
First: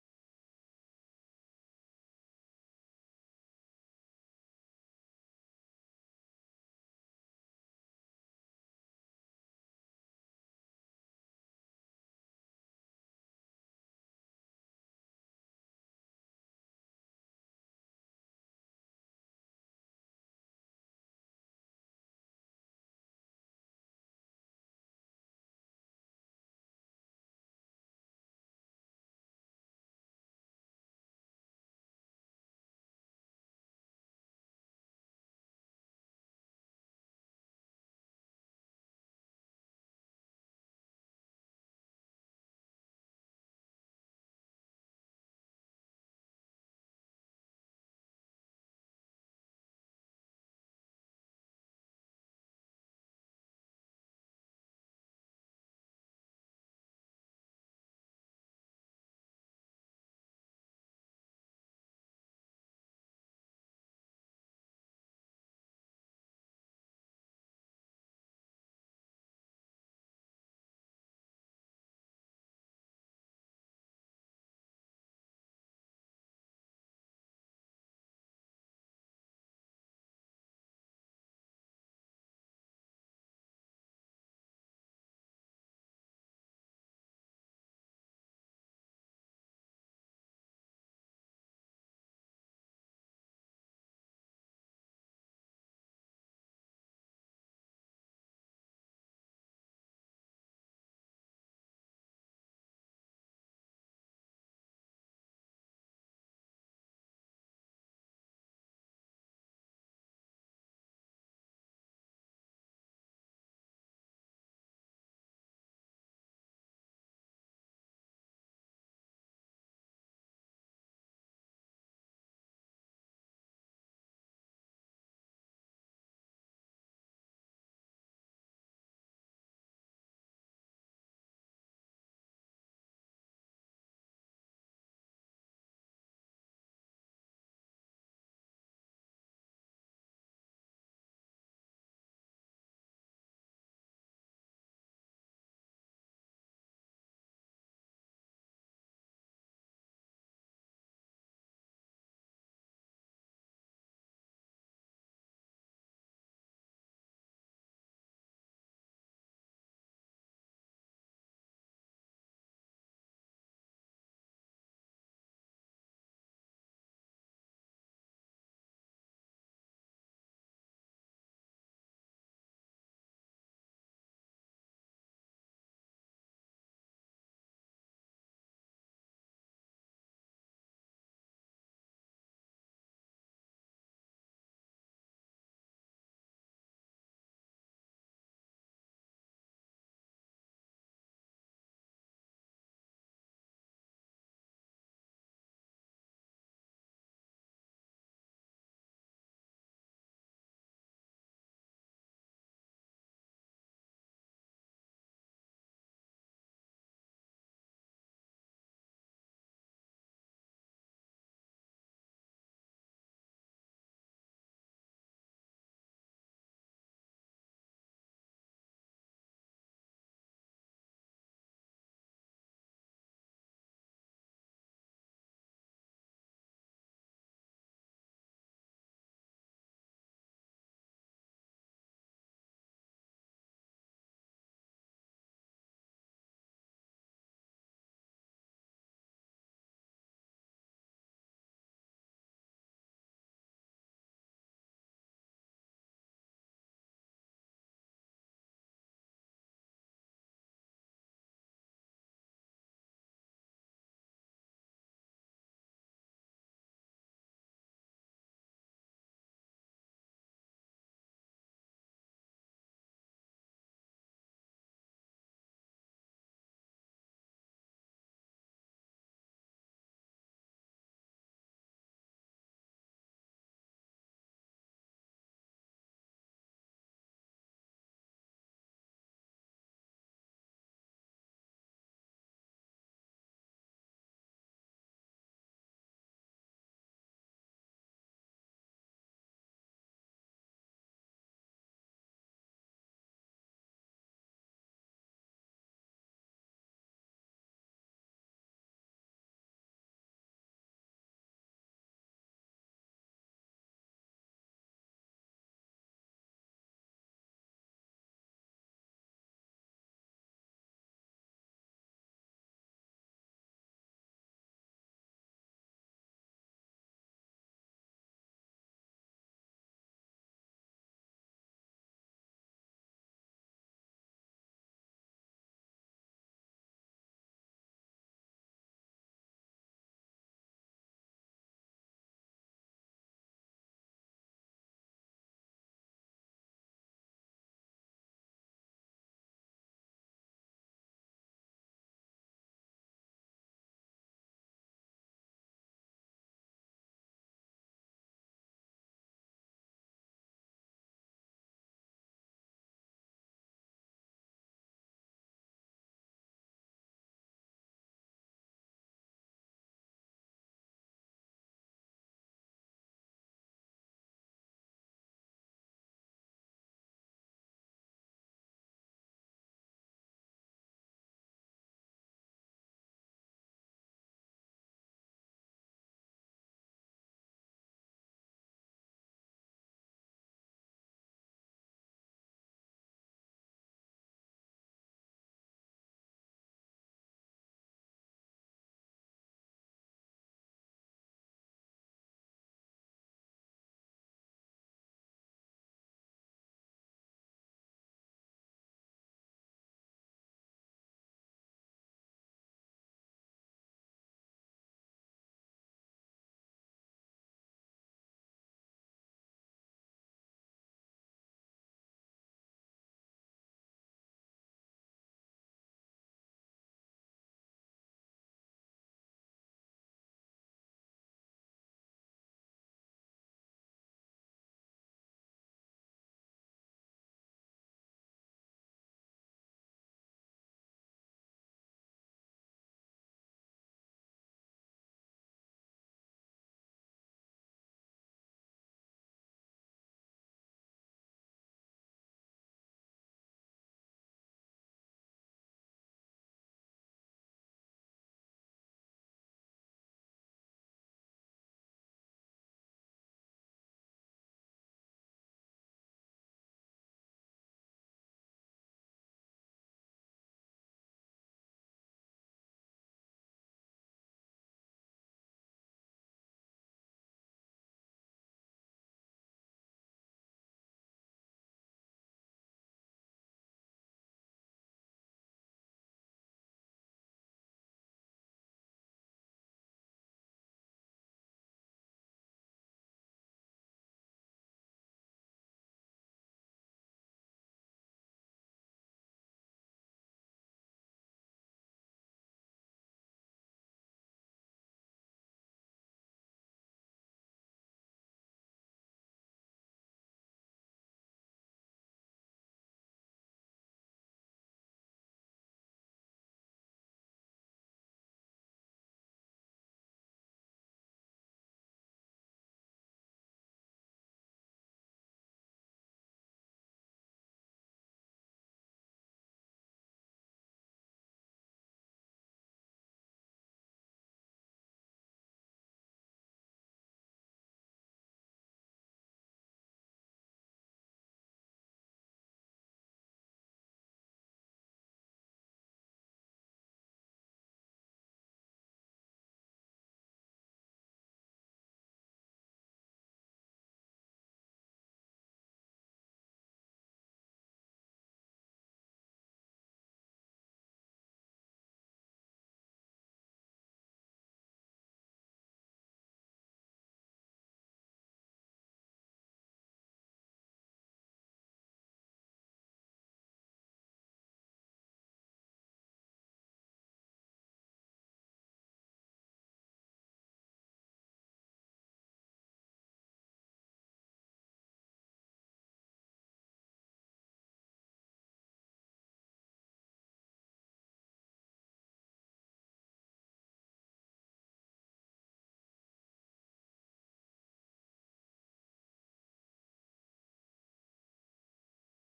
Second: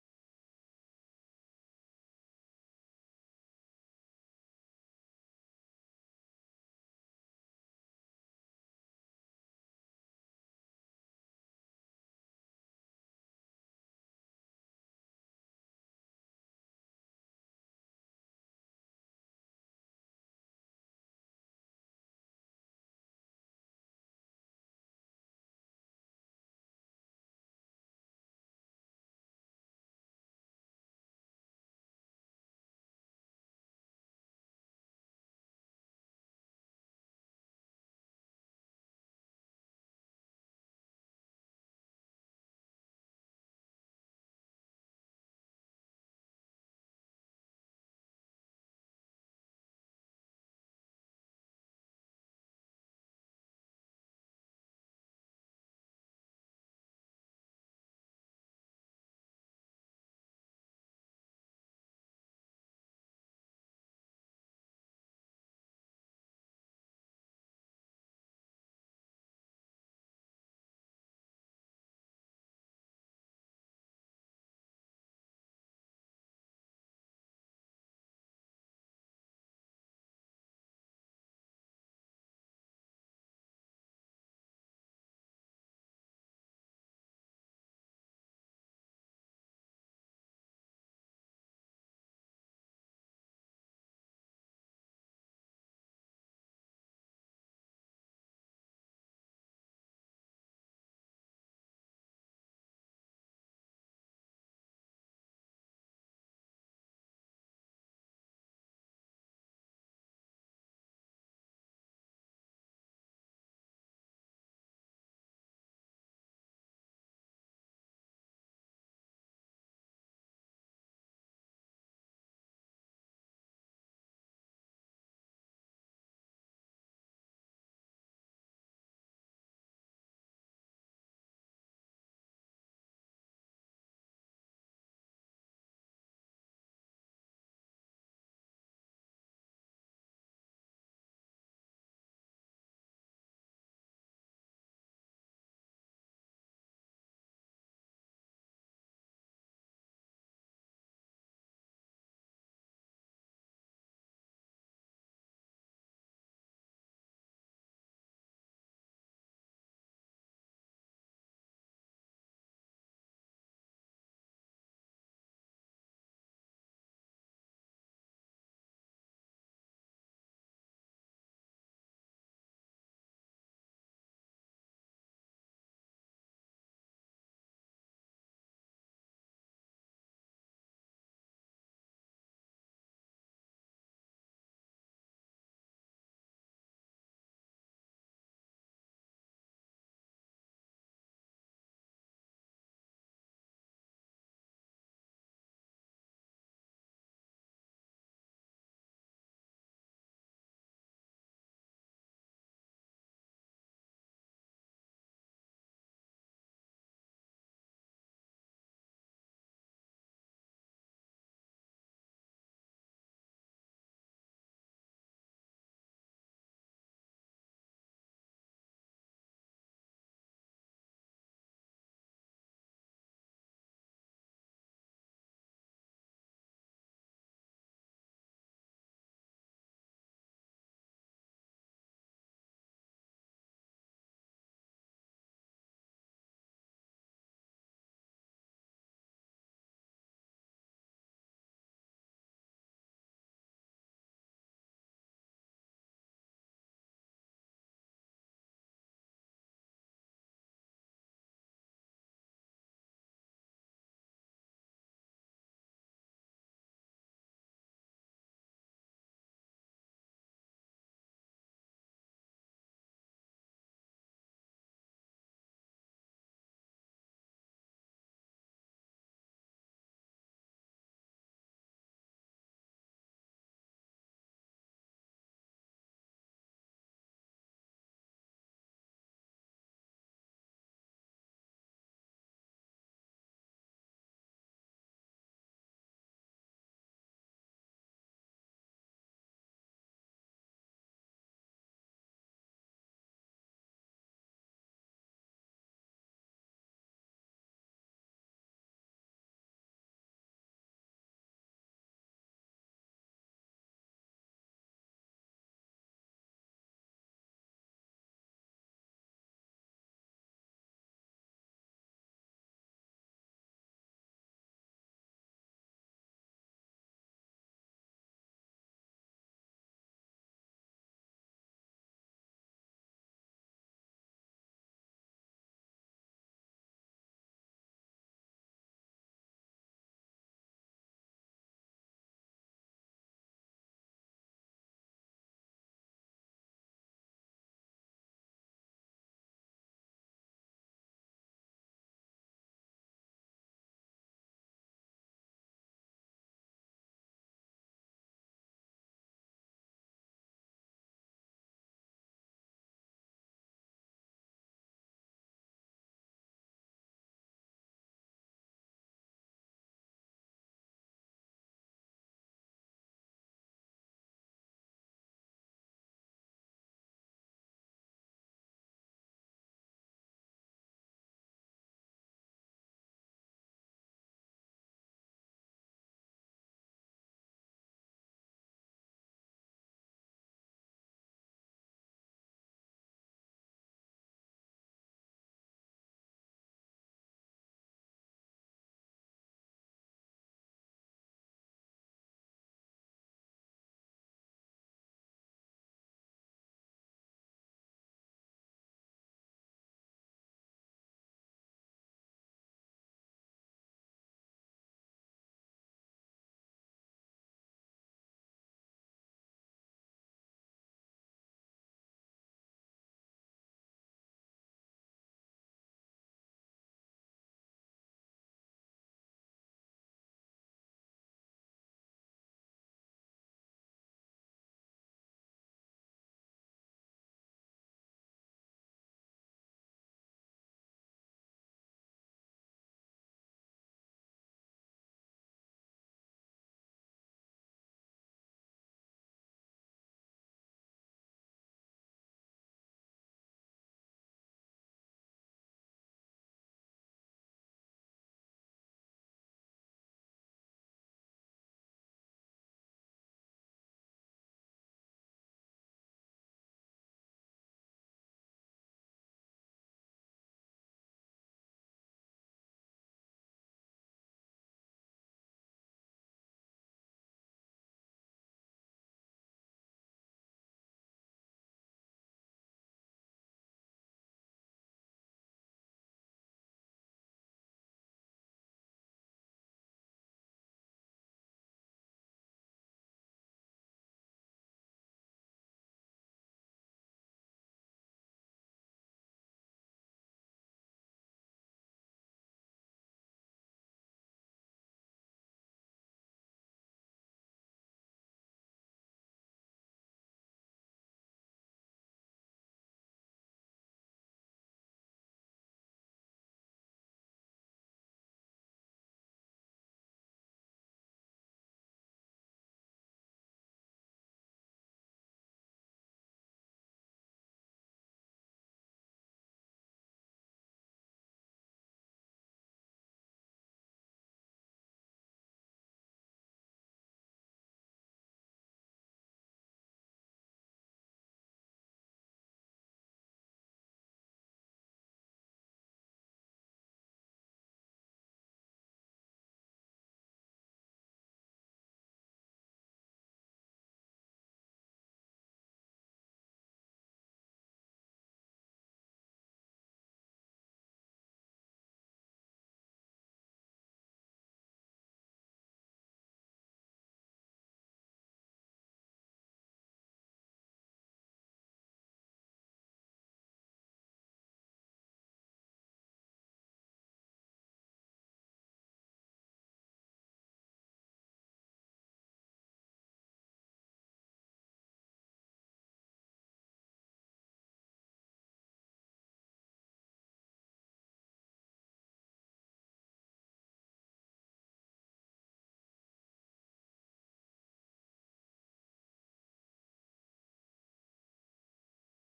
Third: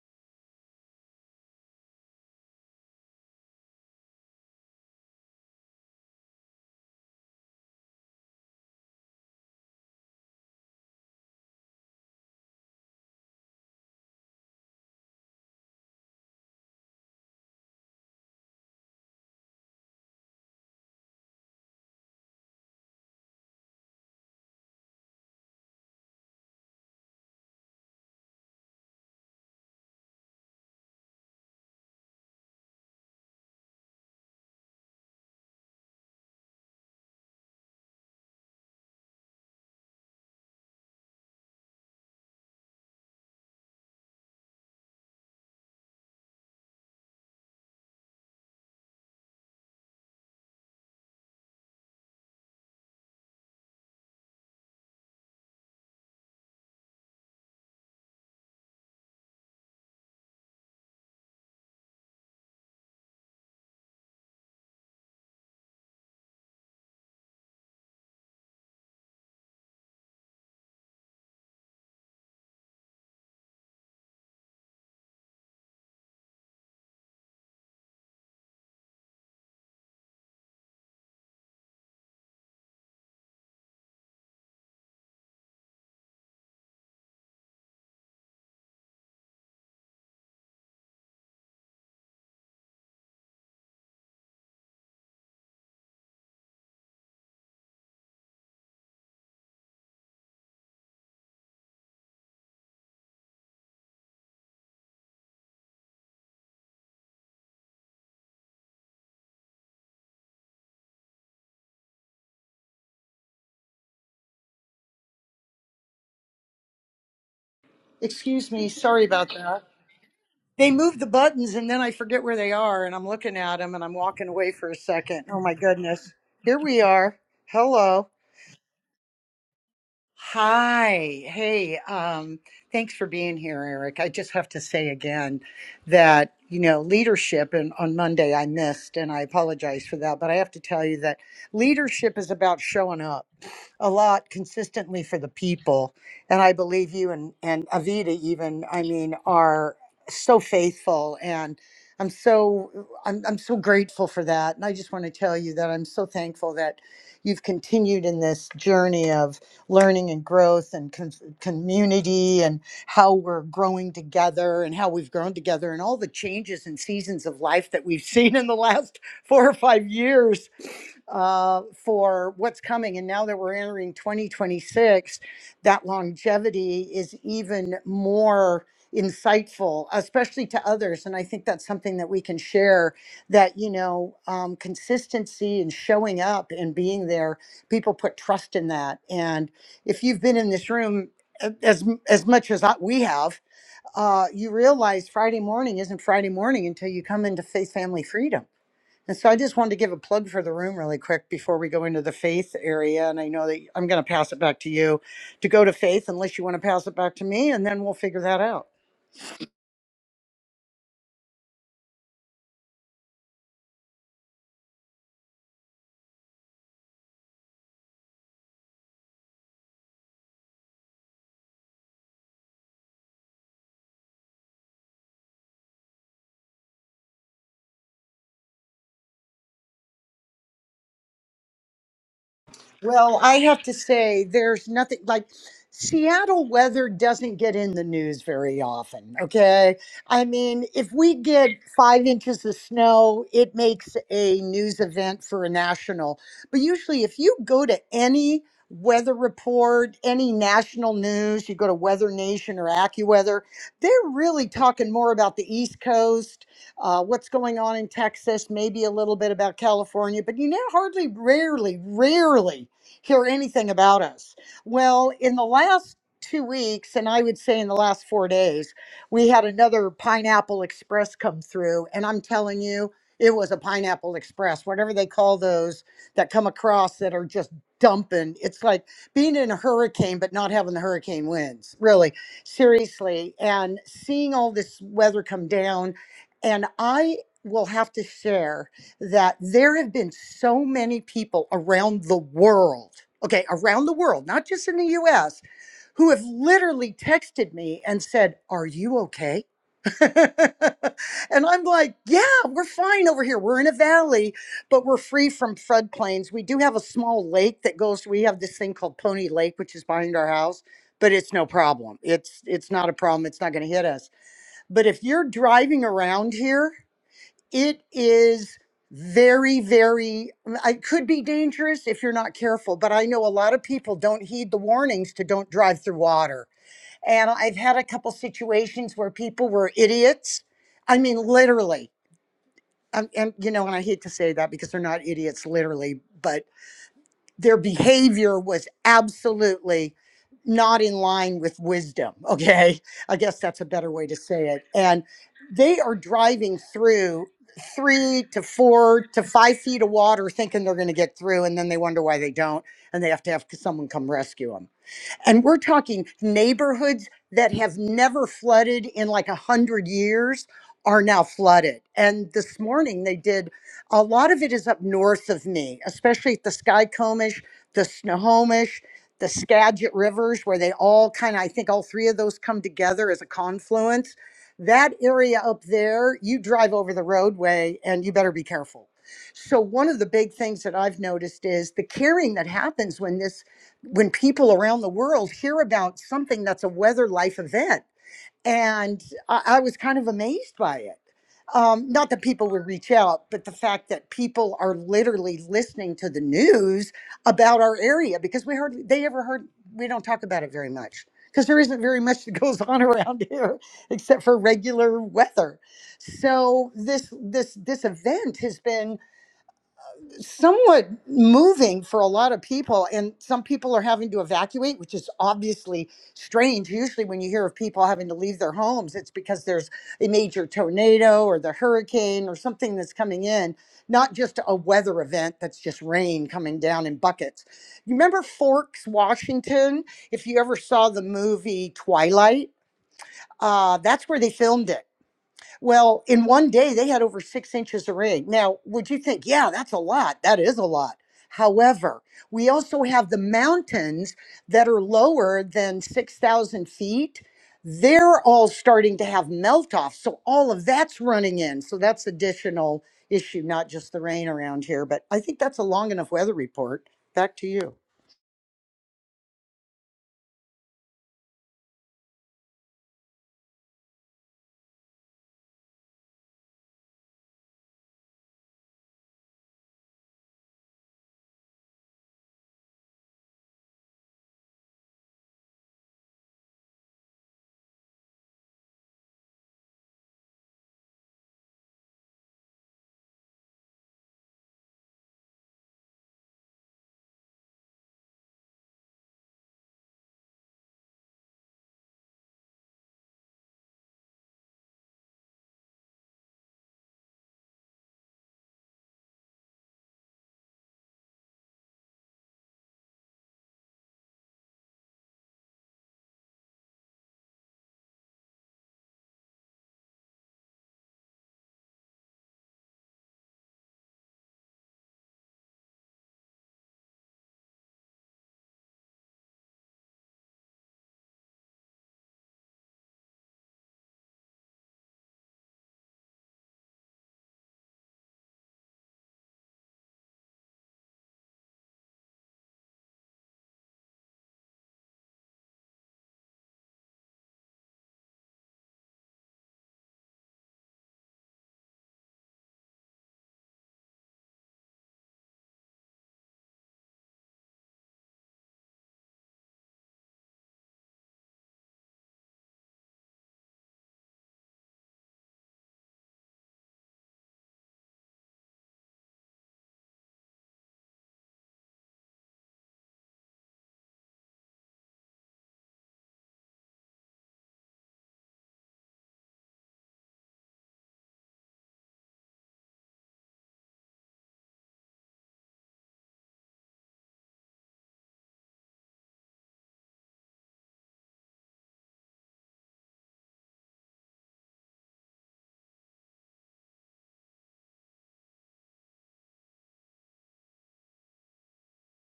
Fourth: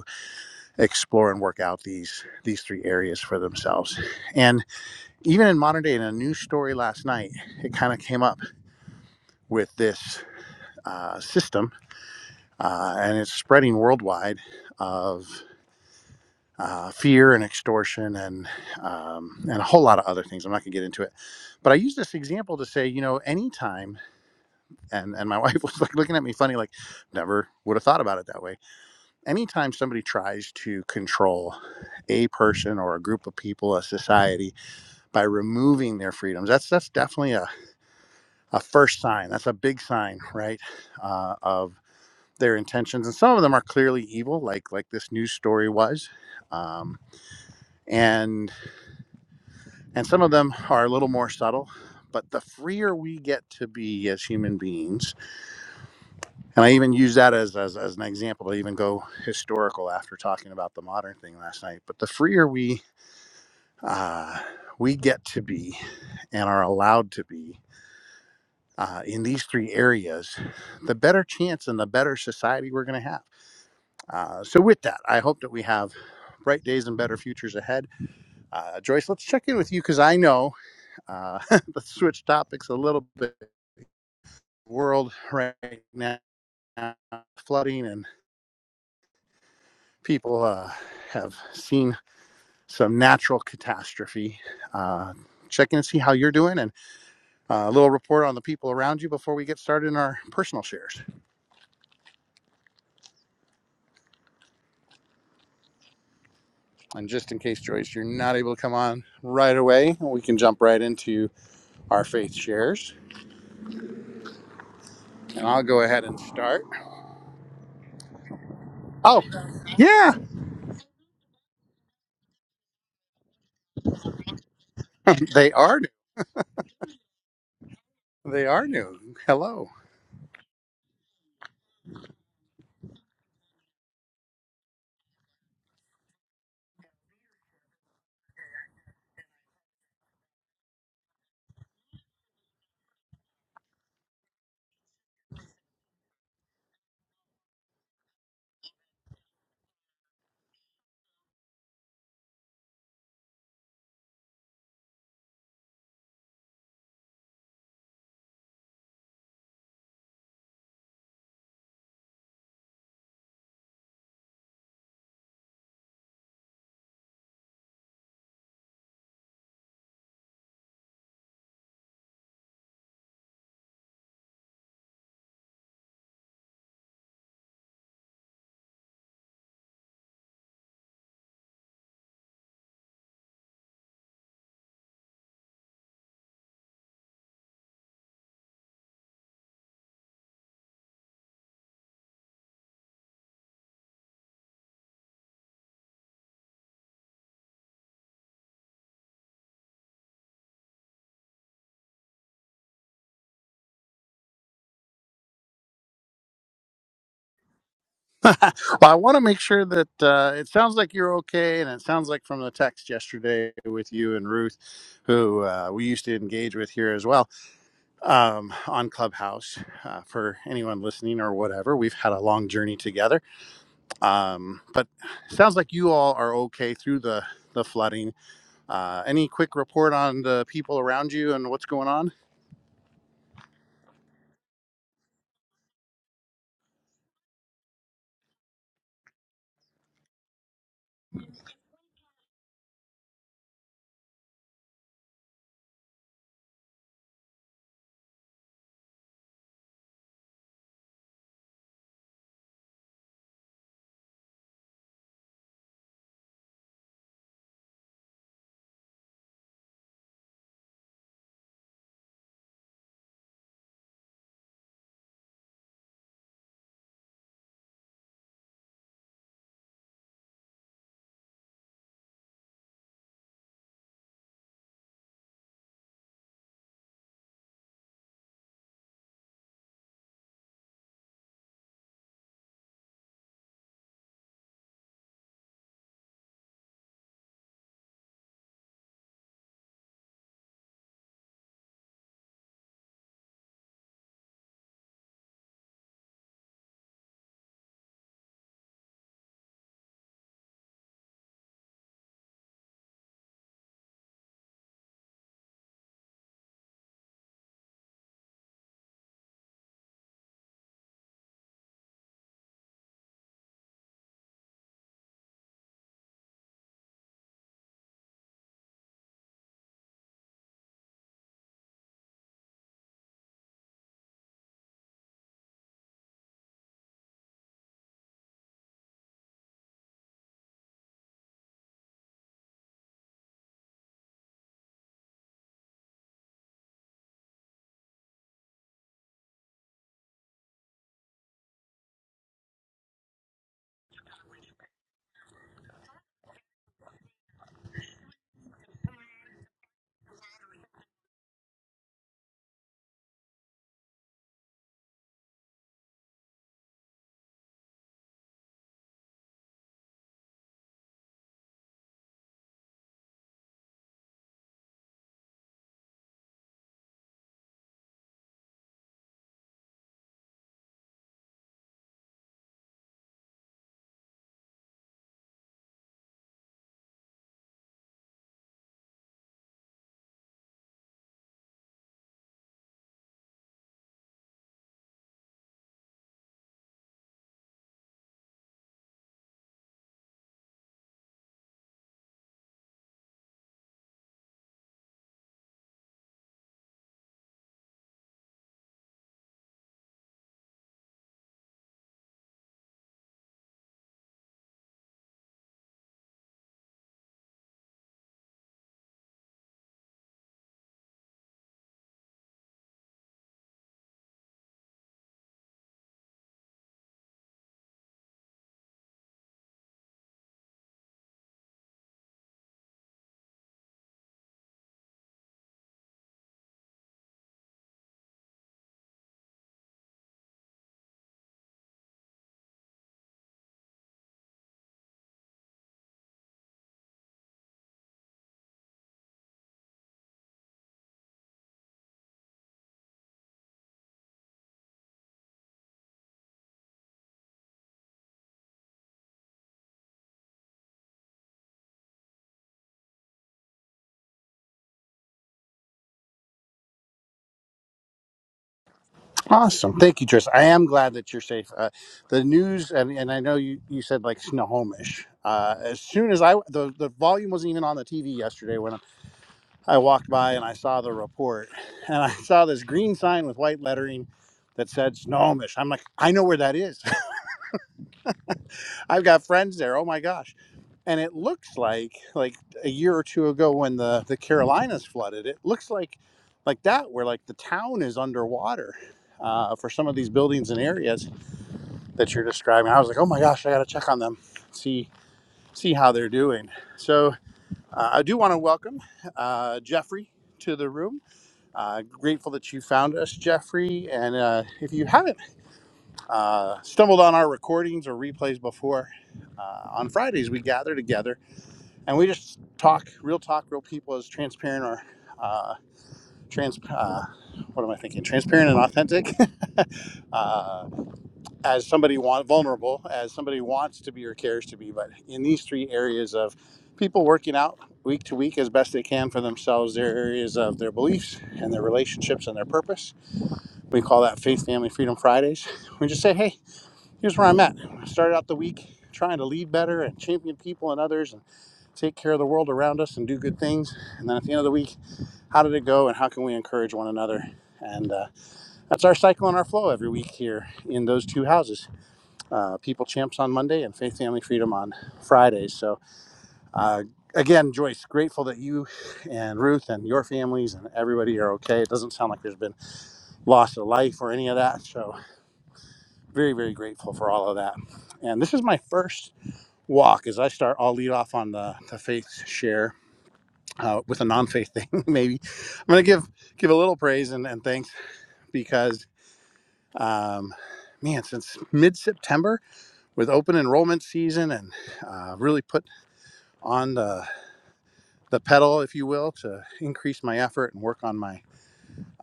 [SPEAKER 1] explore and work out these these three areas for themselves. And even in modern day, in a news story last night, it kind of came up with this uh, system, uh, and it's spreading worldwide of. Uh, fear and extortion and um, and a whole lot of other things. I'm not going to get into it, but I use this example to say, you know, anytime and and my <laughs> wife was like looking at me funny, like never would have thought about it that way. Anytime somebody tries to control a person or a group of people, a society, by removing their freedoms. That's that's definitely a, a first sign. That's a big sign, right, uh, of their intentions. And some of them are clearly evil, like like this news story was, um, and and some of them are a little more subtle. But the freer we get to be as human beings, and I even use that as, as, as an example to even go historical after talking about the modern thing last night. But the freer we uh, we get to be and are allowed to be, uh, in these three areas, the better chance and the better society we're going to have. Uh, so, with that, I hope that we have bright days and better futures ahead. Uh, Joyce, let's check in with you because I know uh, <laughs> let's switch topics a little bit. World right now, flooding and people uh, have seen some natural catastrophe. Uh, check in and see how you're doing and uh, a little report on the people around you before we get started in our personal shares. And just in case, Joyce, you're not able to come on right away, we can jump right into our faith shares. And I'll go ahead and start.
[SPEAKER 3] Excuse me, sorry
[SPEAKER 1] Oh,
[SPEAKER 3] about that.
[SPEAKER 1] yeah,
[SPEAKER 3] They move the buttons and then I forget where they are and I'm looking at them and I'm walking away for a second. Oh
[SPEAKER 1] they
[SPEAKER 3] my
[SPEAKER 1] are new.
[SPEAKER 3] goodness. Here we are. Hello.
[SPEAKER 1] They are new. Hello.
[SPEAKER 3] Hi. Hey, um, thanks for being here, Eric. I just have to say again that, you know, leadership, and on Monday I missed, and I apologize for that, but I have to tell you that leadership is about showing up a lot consistently for the people. And I believe you and, and Avita, even, I mean, are so faithful and I'm so I'm I'm so grateful for that. And I just want to tell you that I'm so thankful that you've continued in this journey of learning and growth and com- community and how we're growing together and how we've grown together and all the changes and seasons of life that we've <laughs> seen in the last four or five years uh, for what's coming. And now that we're entering 2026, that longevity is even more insightful especially to others and i think that's something that we can share that you know um, consistency and showing up and being there people put trust in that and if you've been in this room uh, as as much as I, we have, uh, you realize Friday morning isn't Friday morning until you come into faith, family, freedom. And so I just wanted to give a plug for the room really quick before we go into the faith area. And I know that I'm going to pass it back to you to go to faith unless you want to pass it back to me, and then we'll figure
[SPEAKER 1] <laughs> well,
[SPEAKER 3] that out.
[SPEAKER 1] I want to make sure that uh, it sounds like you're okay, and it sounds like from the text yesterday with you and Ruth, who uh, we used to engage with here as well um, on Clubhouse. Uh, for anyone listening or whatever, we've had a long journey together Um, but sounds like you all are okay through the the flooding. Uh, any quick report on the people around you and what's going on?
[SPEAKER 3] Well, I have to say, there's nothing like Seattle weather doesn't get in the news very often. Okay. I mean, if we get five inches of snow, it makes a news event for a national. But usually, if you go to any weather report, any national news, you go to Weather Nation or AccuWeather, they're really talking more about the East Coast, uh, what's going on in Texas, maybe a little bit about California, but you know, hardly, rarely, rarely hear anything about us. Well, in the last two weeks, and I would say in the last four days, we had another Pineapple Express come through. And I'm telling you, it was a Pineapple Express, whatever they call those that come across that are just dumping. It's like being in a hurricane, but not having the hurricane winds, really, seriously. And seeing all this weather come down. And I will have to share that there have been so many people around the world, okay, around the world, not just in the US, who have literally texted me and said, Are you okay? <laughs> and I'm like, Yeah, we're fine over here. We're in a valley, but we're free from floodplains. We do have a small lake that goes, we have this thing called Pony Lake, which is behind our house. But it's no problem. It's it's not a problem. It's not going to hit us. But if you're driving around here it is very very it could be dangerous if you're not careful but i know a lot of people don't heed the warnings to don't drive through water and i've had a couple situations where people were idiots i mean literally um, and you know and i hate to say that because they're not idiots literally but their behavior was absolutely not in line with wisdom. <laughs> Okay. I guess that's a better way to say it. And they are driving through three to four to five feet of water thinking they're going to get through. And then they wonder why they don't. And they have to have someone come rescue them. And we're talking neighborhoods that have never flooded in like a hundred years are now flooded. And this morning they did a lot of it is up north of me, especially at the Skycomish, the Snohomish, the Skagit rivers, where they all kind of, I think all three of those come together as a confluence. That area up there, you drive over the roadway and you better be careful. So, one of the big things that I've noticed is the carrying that happens when this when people around the world hear about something that's a weather life event. And I, I was kind of amazed by it. Um, not that people would reach out, but the fact that people are literally listening to the news about our area because we hardly they ever heard we don't talk about it very much because there isn't very much that <laughs> goes on around here <laughs> except for regular weather. So this this this event has been somewhat moving for a lot of people and some people are having to evacuate which is obviously strange usually when you hear of people having to leave their homes it's because there's a major tornado or the hurricane or something that's coming in not just a weather event that's just rain coming down in buckets you remember forks washington if you ever saw the movie twilight uh, that's where they filmed it well, in one day, they had over six inches of rain. Now, would you think, yeah, that's a lot? That is a lot. However, we also have the mountains that are lower than 6,000 feet. They're all starting to have melt off. So all of that's running in. So that's additional issue, not just the rain around here. But I think that's a long enough weather report. Back to you.
[SPEAKER 1] Awesome, thank you, Tris. I am glad that you're safe. Uh, the news, and, and I know you you said like Snohomish. Uh, as soon as I the the volume wasn't even on the TV yesterday when I walked by and I saw the report, and I saw this green sign with white lettering that said Snohomish. I'm like, I know where that is. I've got friends there. Oh my gosh. And it looks like like a year or two ago when the the Carolinas flooded, it looks like like that where like the town is underwater uh, for some of these buildings and areas that you're describing. I was like, oh my gosh, I got to check on them, see see how they're doing. So uh, I do want to welcome uh, Jeffrey to the room. Uh, grateful that you found us, Jeffrey. And uh, if you haven't uh, stumbled on our recordings or replays before. Uh, on Fridays, we gather together and we just talk, real talk, real people, as transparent or uh, trans. Uh, what am I thinking? Transparent and authentic, <laughs> uh, as somebody want vulnerable, as somebody wants to be or cares to be. But in these three areas of people working out week to week as best they can for themselves, their areas of their beliefs and their relationships and their purpose. We call that Faith, Family, Freedom Fridays. We just say, hey here's where I'm at. I started out the week trying to lead better and champion people and others and take care of the world around us and do good things. And then at the end of the week, how did it go and how can we encourage one another? And uh, that's our cycle and our flow every week here in those two houses. Uh, people Champs on Monday and Faith Family Freedom on Fridays. So, uh, again, Joyce, grateful that you and Ruth and your families and everybody are okay. It doesn't sound like there's been loss of life or any of that. So, very, very grateful for all of that. And this is my first walk is I start, I'll lead off on the, the faith share uh, with a non faith thing, <laughs> maybe. I'm going to give give a little praise and, and thanks because, um, man, since mid September with open enrollment season and uh, really put on the, the pedal, if you will, to increase my effort and work on my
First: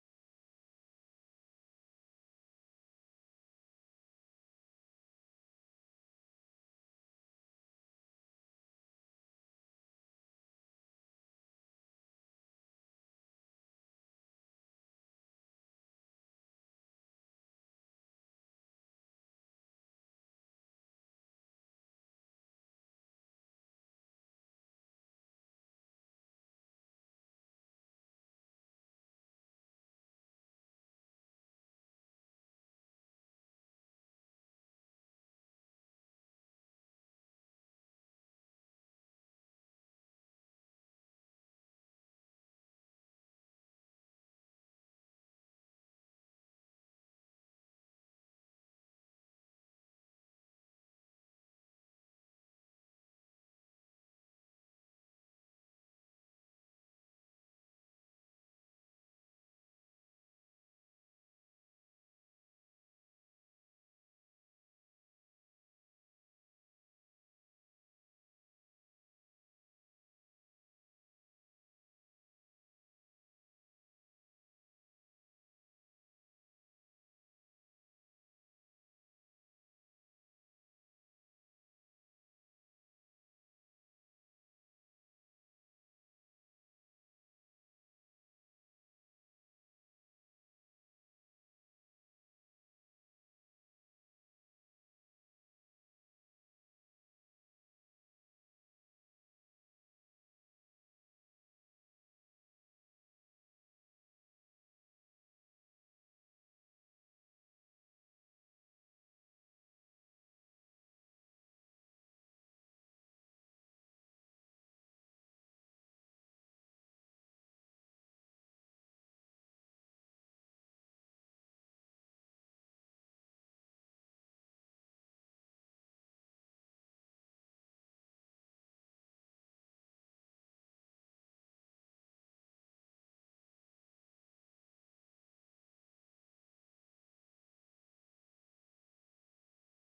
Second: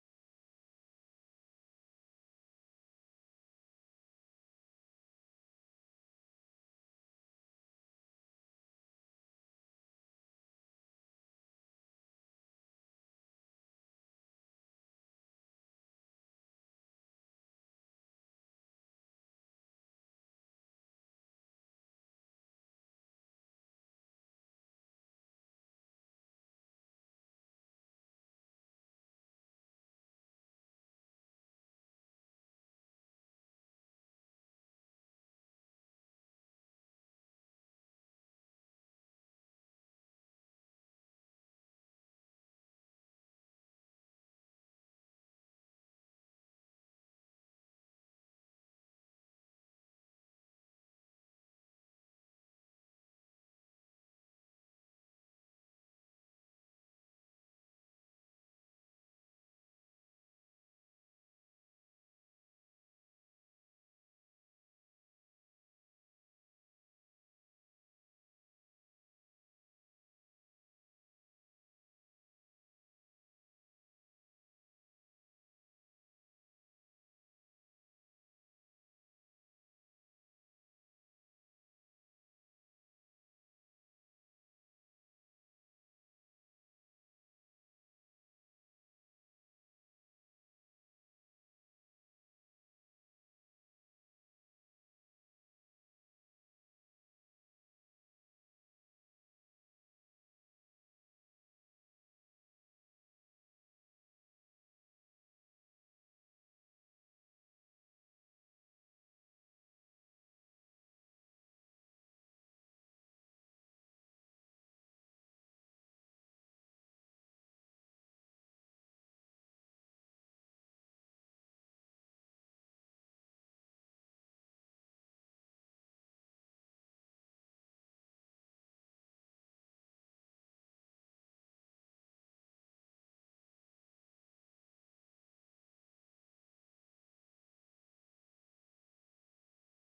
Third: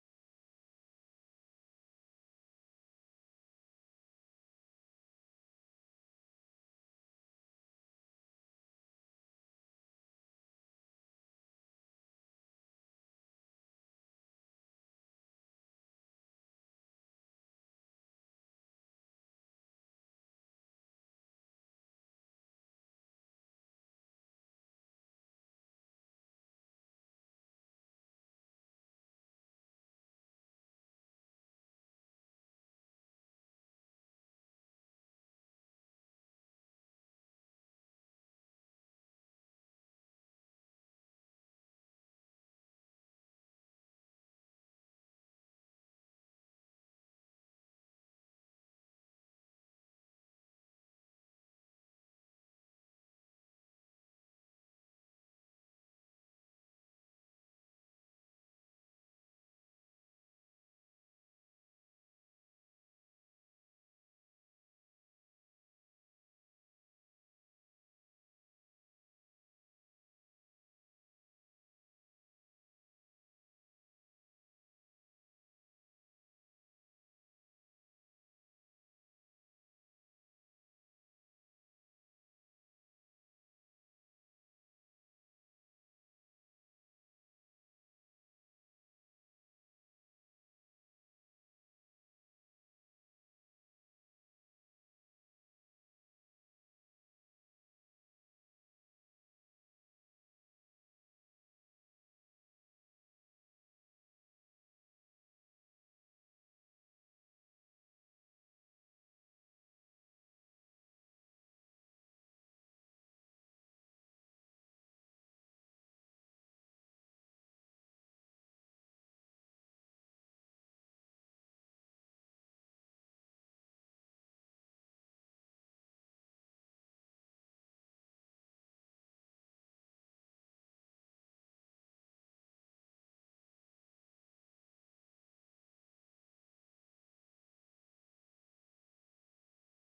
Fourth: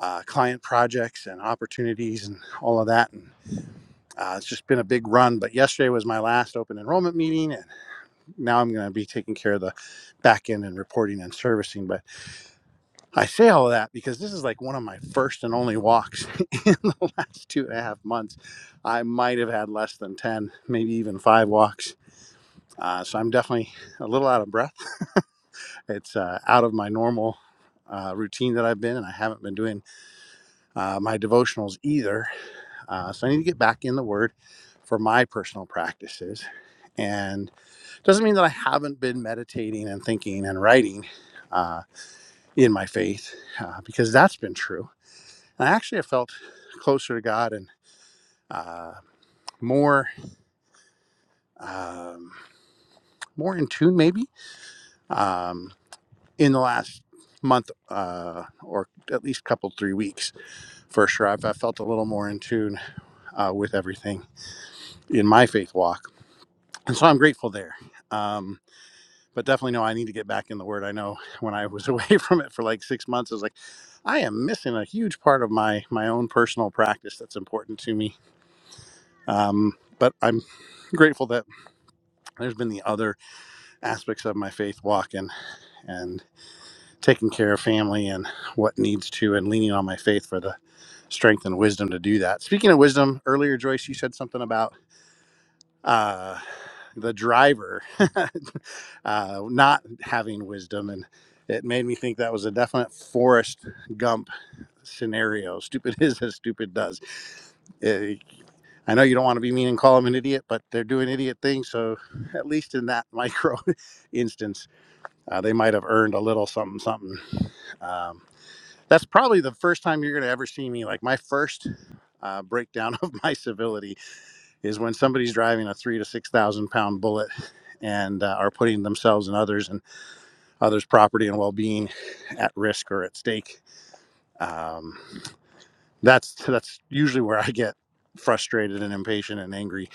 [SPEAKER 1] uh, client projects and opportunities and all of that. And uh, it's just been a big run, but yesterday was my last open enrollment meeting, and now I'm going to be taking care of the back end and reporting and servicing. But I say all of that because this is like one of my first and only walks <laughs> in the last two and a half months. I might have had less than 10, maybe even five walks. Uh, so I'm definitely a little out of breath. It's uh, out of my normal uh, routine that I've been, and I haven't been doing uh, my devotionals either. Uh, so I need to get back in the Word for my personal practices. And it doesn't mean that I haven't been meditating and thinking and writing uh, in my faith, uh, because that's been true And actually, I felt closer to God and uh, more um, more in tune, maybe, um, in the last month uh, or at least couple three weeks for sure. I've, I felt a little more in tune uh, with everything in my faith walk, and so I'm grateful there. Um, but definitely, no, I need to get back in the Word. I know when I was away <laughs> from it for like six months, I was like, I am missing a huge part of my my own personal practice that's important to me. Um, but I'm grateful that there's been the other aspects of my faith walk and and taking care of family and what needs to and leaning on my faith for the strength and wisdom to do that speaking of wisdom earlier joyce you said something about uh the driver <laughs> uh not having wisdom and it made me think that was a definite Forrest Gump scenario. <laughs> Stupid is as stupid does. Eh, I know you don't want to be mean and call him an idiot, but they're doing idiot things. So, at least in that micro <laughs> instance, Uh, they might have earned a little something, something. Um, that's probably the first time you're going to ever see me. Like my first uh, breakdown <laughs> of my civility is when somebody's driving a three to six thousand pound bullet and uh, are putting themselves and others and others' property and well-being at risk or at stake. Um, that's that's usually where I get frustrated and impatient and angry.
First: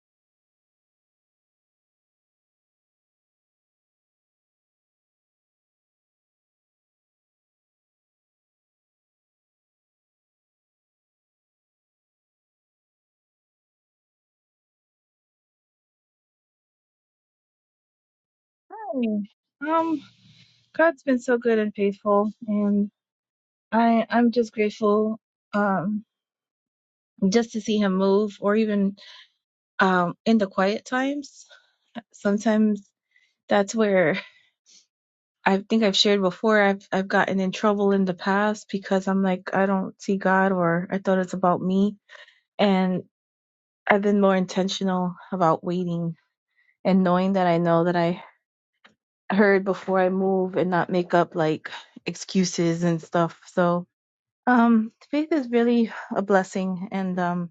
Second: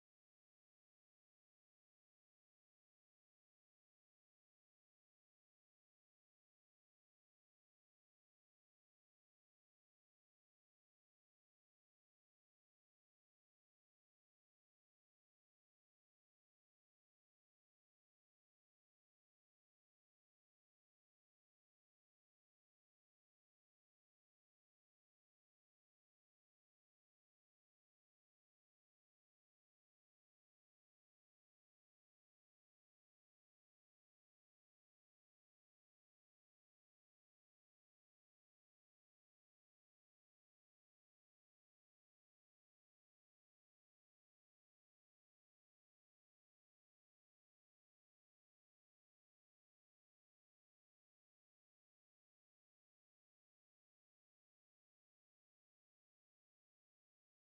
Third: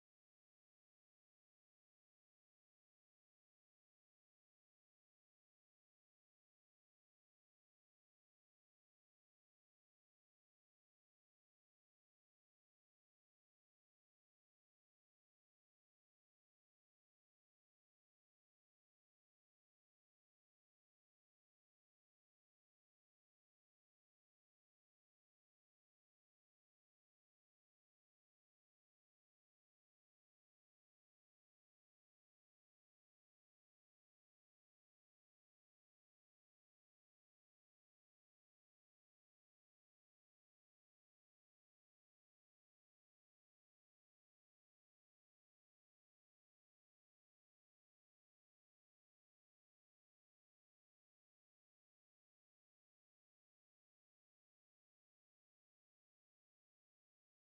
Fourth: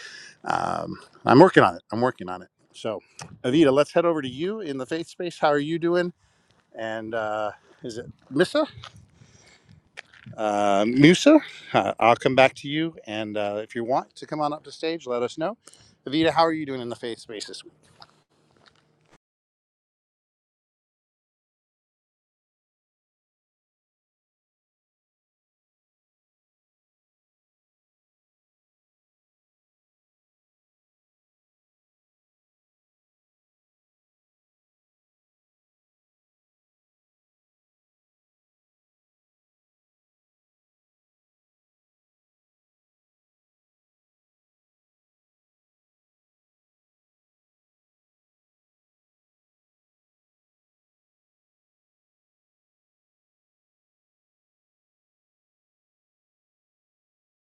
[SPEAKER 1] Um, I'm working on it. I'm working on it. So, Avita, let's head over to you in the faith space. How are you doing? and uh, is it Missa? Uh, Musa? Uh, I'll come back to you. And uh, if you want to come on up to stage, let us know. Evita, how are you doing in the faith space this week?
[SPEAKER 2] I mean, Um, God's been so good and faithful, and I I'm just grateful um just to see Him move, or even um in the quiet times. Sometimes that's where I think I've shared before. I've I've gotten in trouble in the past because I'm like I don't see God, or I thought it's about me, and I've been more intentional about waiting and knowing that I know that I heard before I move and not make up like excuses and stuff. So Um, faith is really a blessing, and um,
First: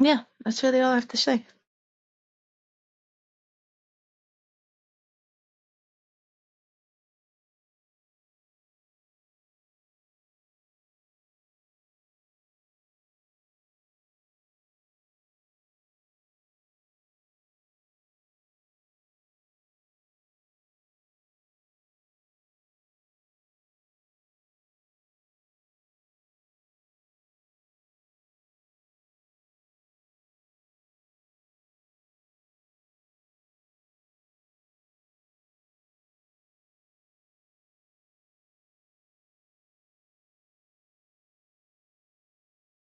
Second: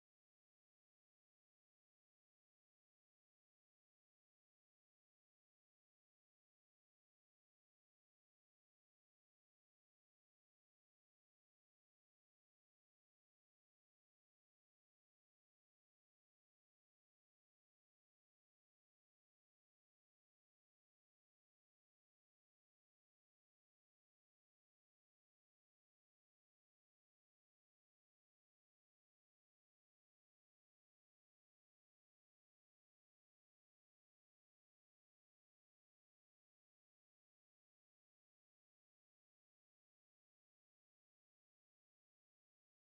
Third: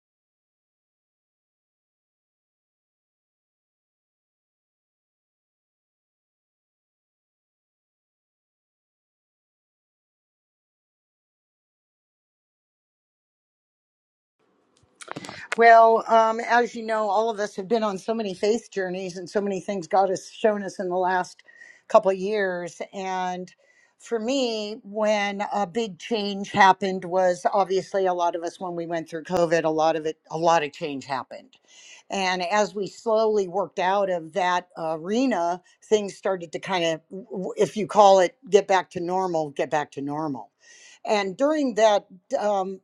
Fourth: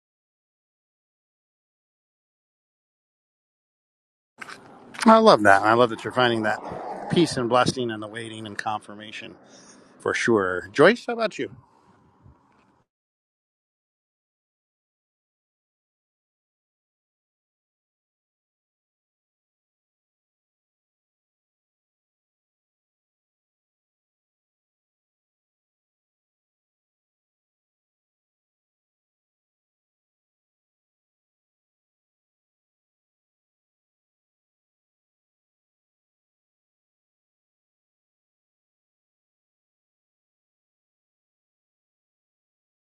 [SPEAKER 2] yeah, that's really all I have to say.
[SPEAKER 1] I love that. I love that you're finding that peace and blessing and the waiting and confirmation for sure. Joyce, how about you?
[SPEAKER 3] Well, um, as you know, all of us have been on so many faith journeys and so many things God has shown us in the last couple of years. And for me, when a big change happened was obviously a lot of us when we went through COVID, a lot of it, a lot of change happened. And as we slowly worked out of that arena, things started to kind of, if you call it, get back to normal, get back to normal. And during that, um,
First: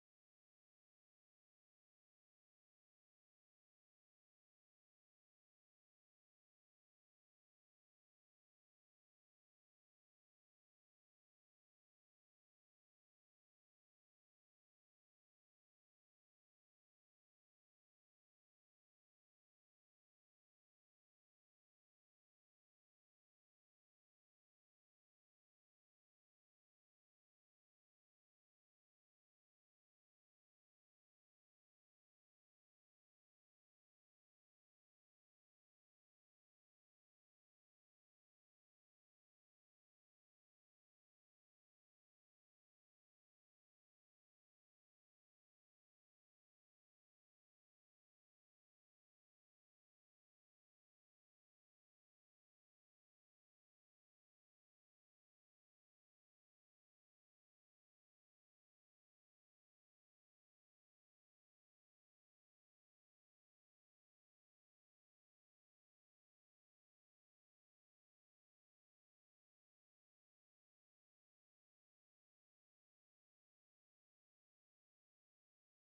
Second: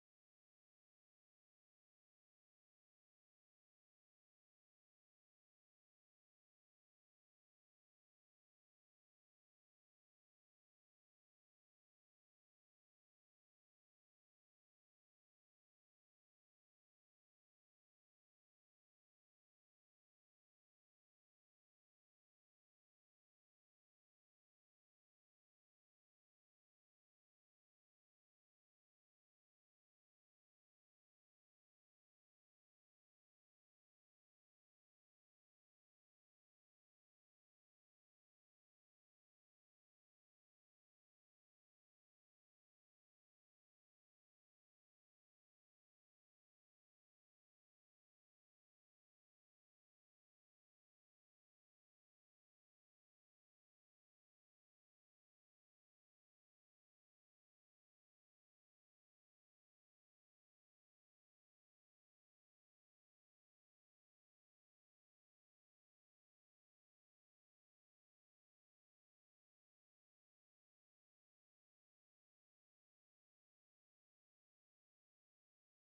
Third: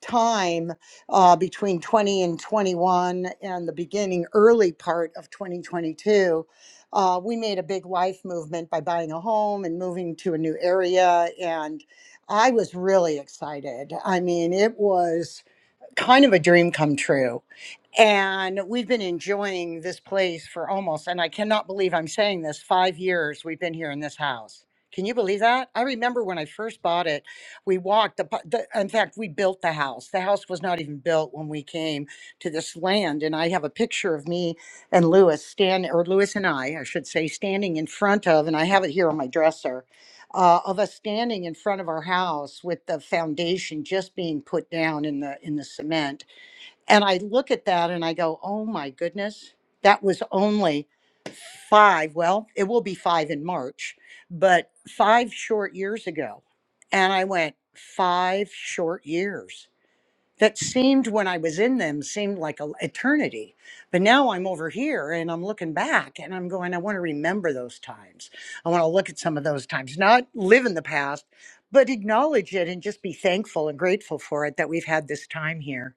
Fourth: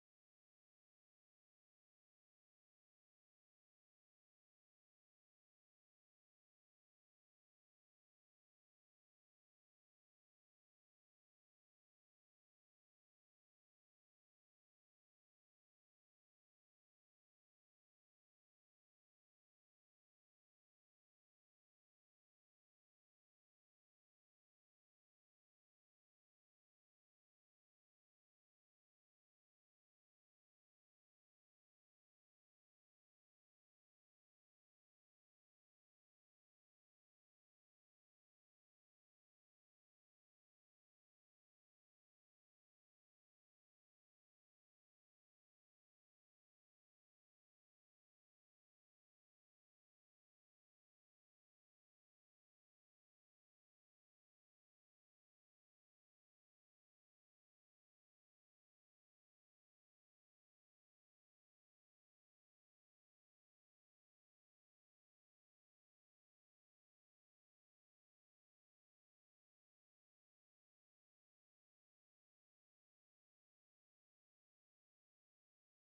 [SPEAKER 3] time uh, between 20 and 21 and the beginning early part of 2022 uh, we made a big life movement by buying a home and moving to a new area and i was really excited i mean it was kind of a dream come true and we've been enjoying this place for almost, and I cannot believe I'm saying this, five years we've been here in this house. Can you believe that? I remember when I first bought it, we walked the, the in fact, we built the house. The house was not even built when we came to this land. And I have a picture of me and Lewis stand, or Lewis and I, I should say, standing in front of, and I have it here on my dresser, uh, of us standing in front of our house with the foundation just being put down in the in the cement and I look at that and I go, oh my goodness, that was only five. Well, it will be five in March, but five short years ago. And I went, five short years that seemed when I was in them seemed like an eternity. But now I'm over here and I'm looking back and I'm going, I want to remember those times. I want to look at some of those times, not live in the past, but acknowledge it and just be thankful and grateful for it that we've had this time here.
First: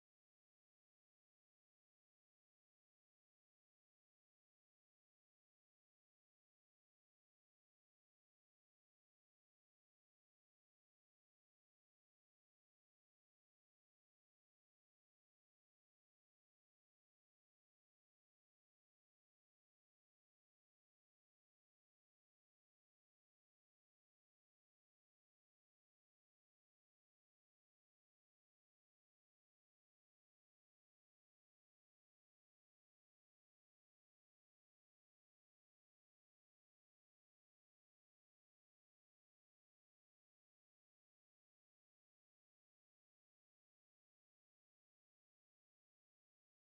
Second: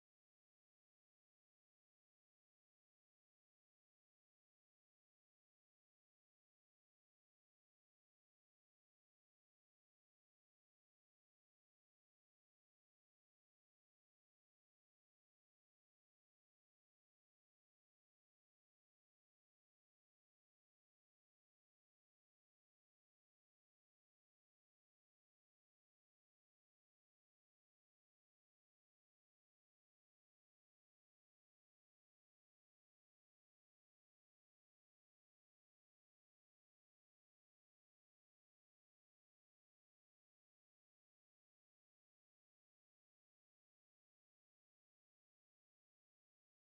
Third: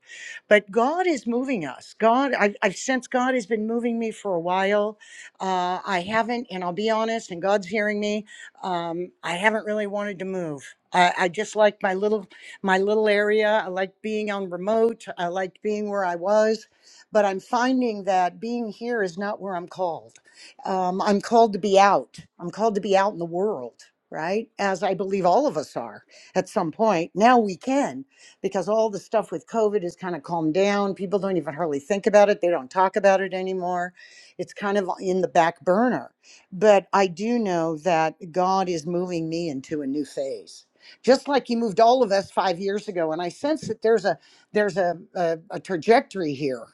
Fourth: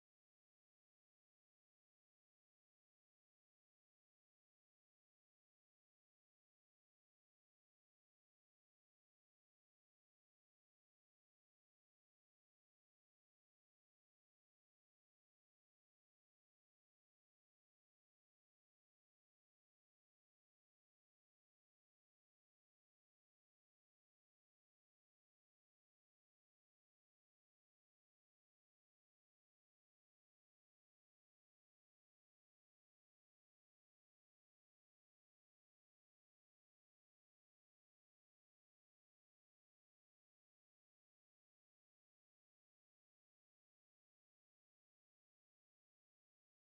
[SPEAKER 3] But God is moving us. God, I've, I've sensed God has been moving me for a while. Uh, I haven't, and I'll be honest, and God's hearing me. Um, I haven't really wanted to move. I, I just like my little my little area. I like being on remote. I like being where I was. But I'm finding that being here is not where I'm called. Um, I'm called to be out. I'm called to be out in the world, right? As I believe all of us are at some point. Now we can, because all the stuff with COVID is kind of calmed down. People don't even hardly think about it, they don't talk about it anymore. It's kind of in the back burner. But I do know that God is moving me into a new phase just like he moved all of us five years ago. And I sense that there's a there's a a, a trajectory here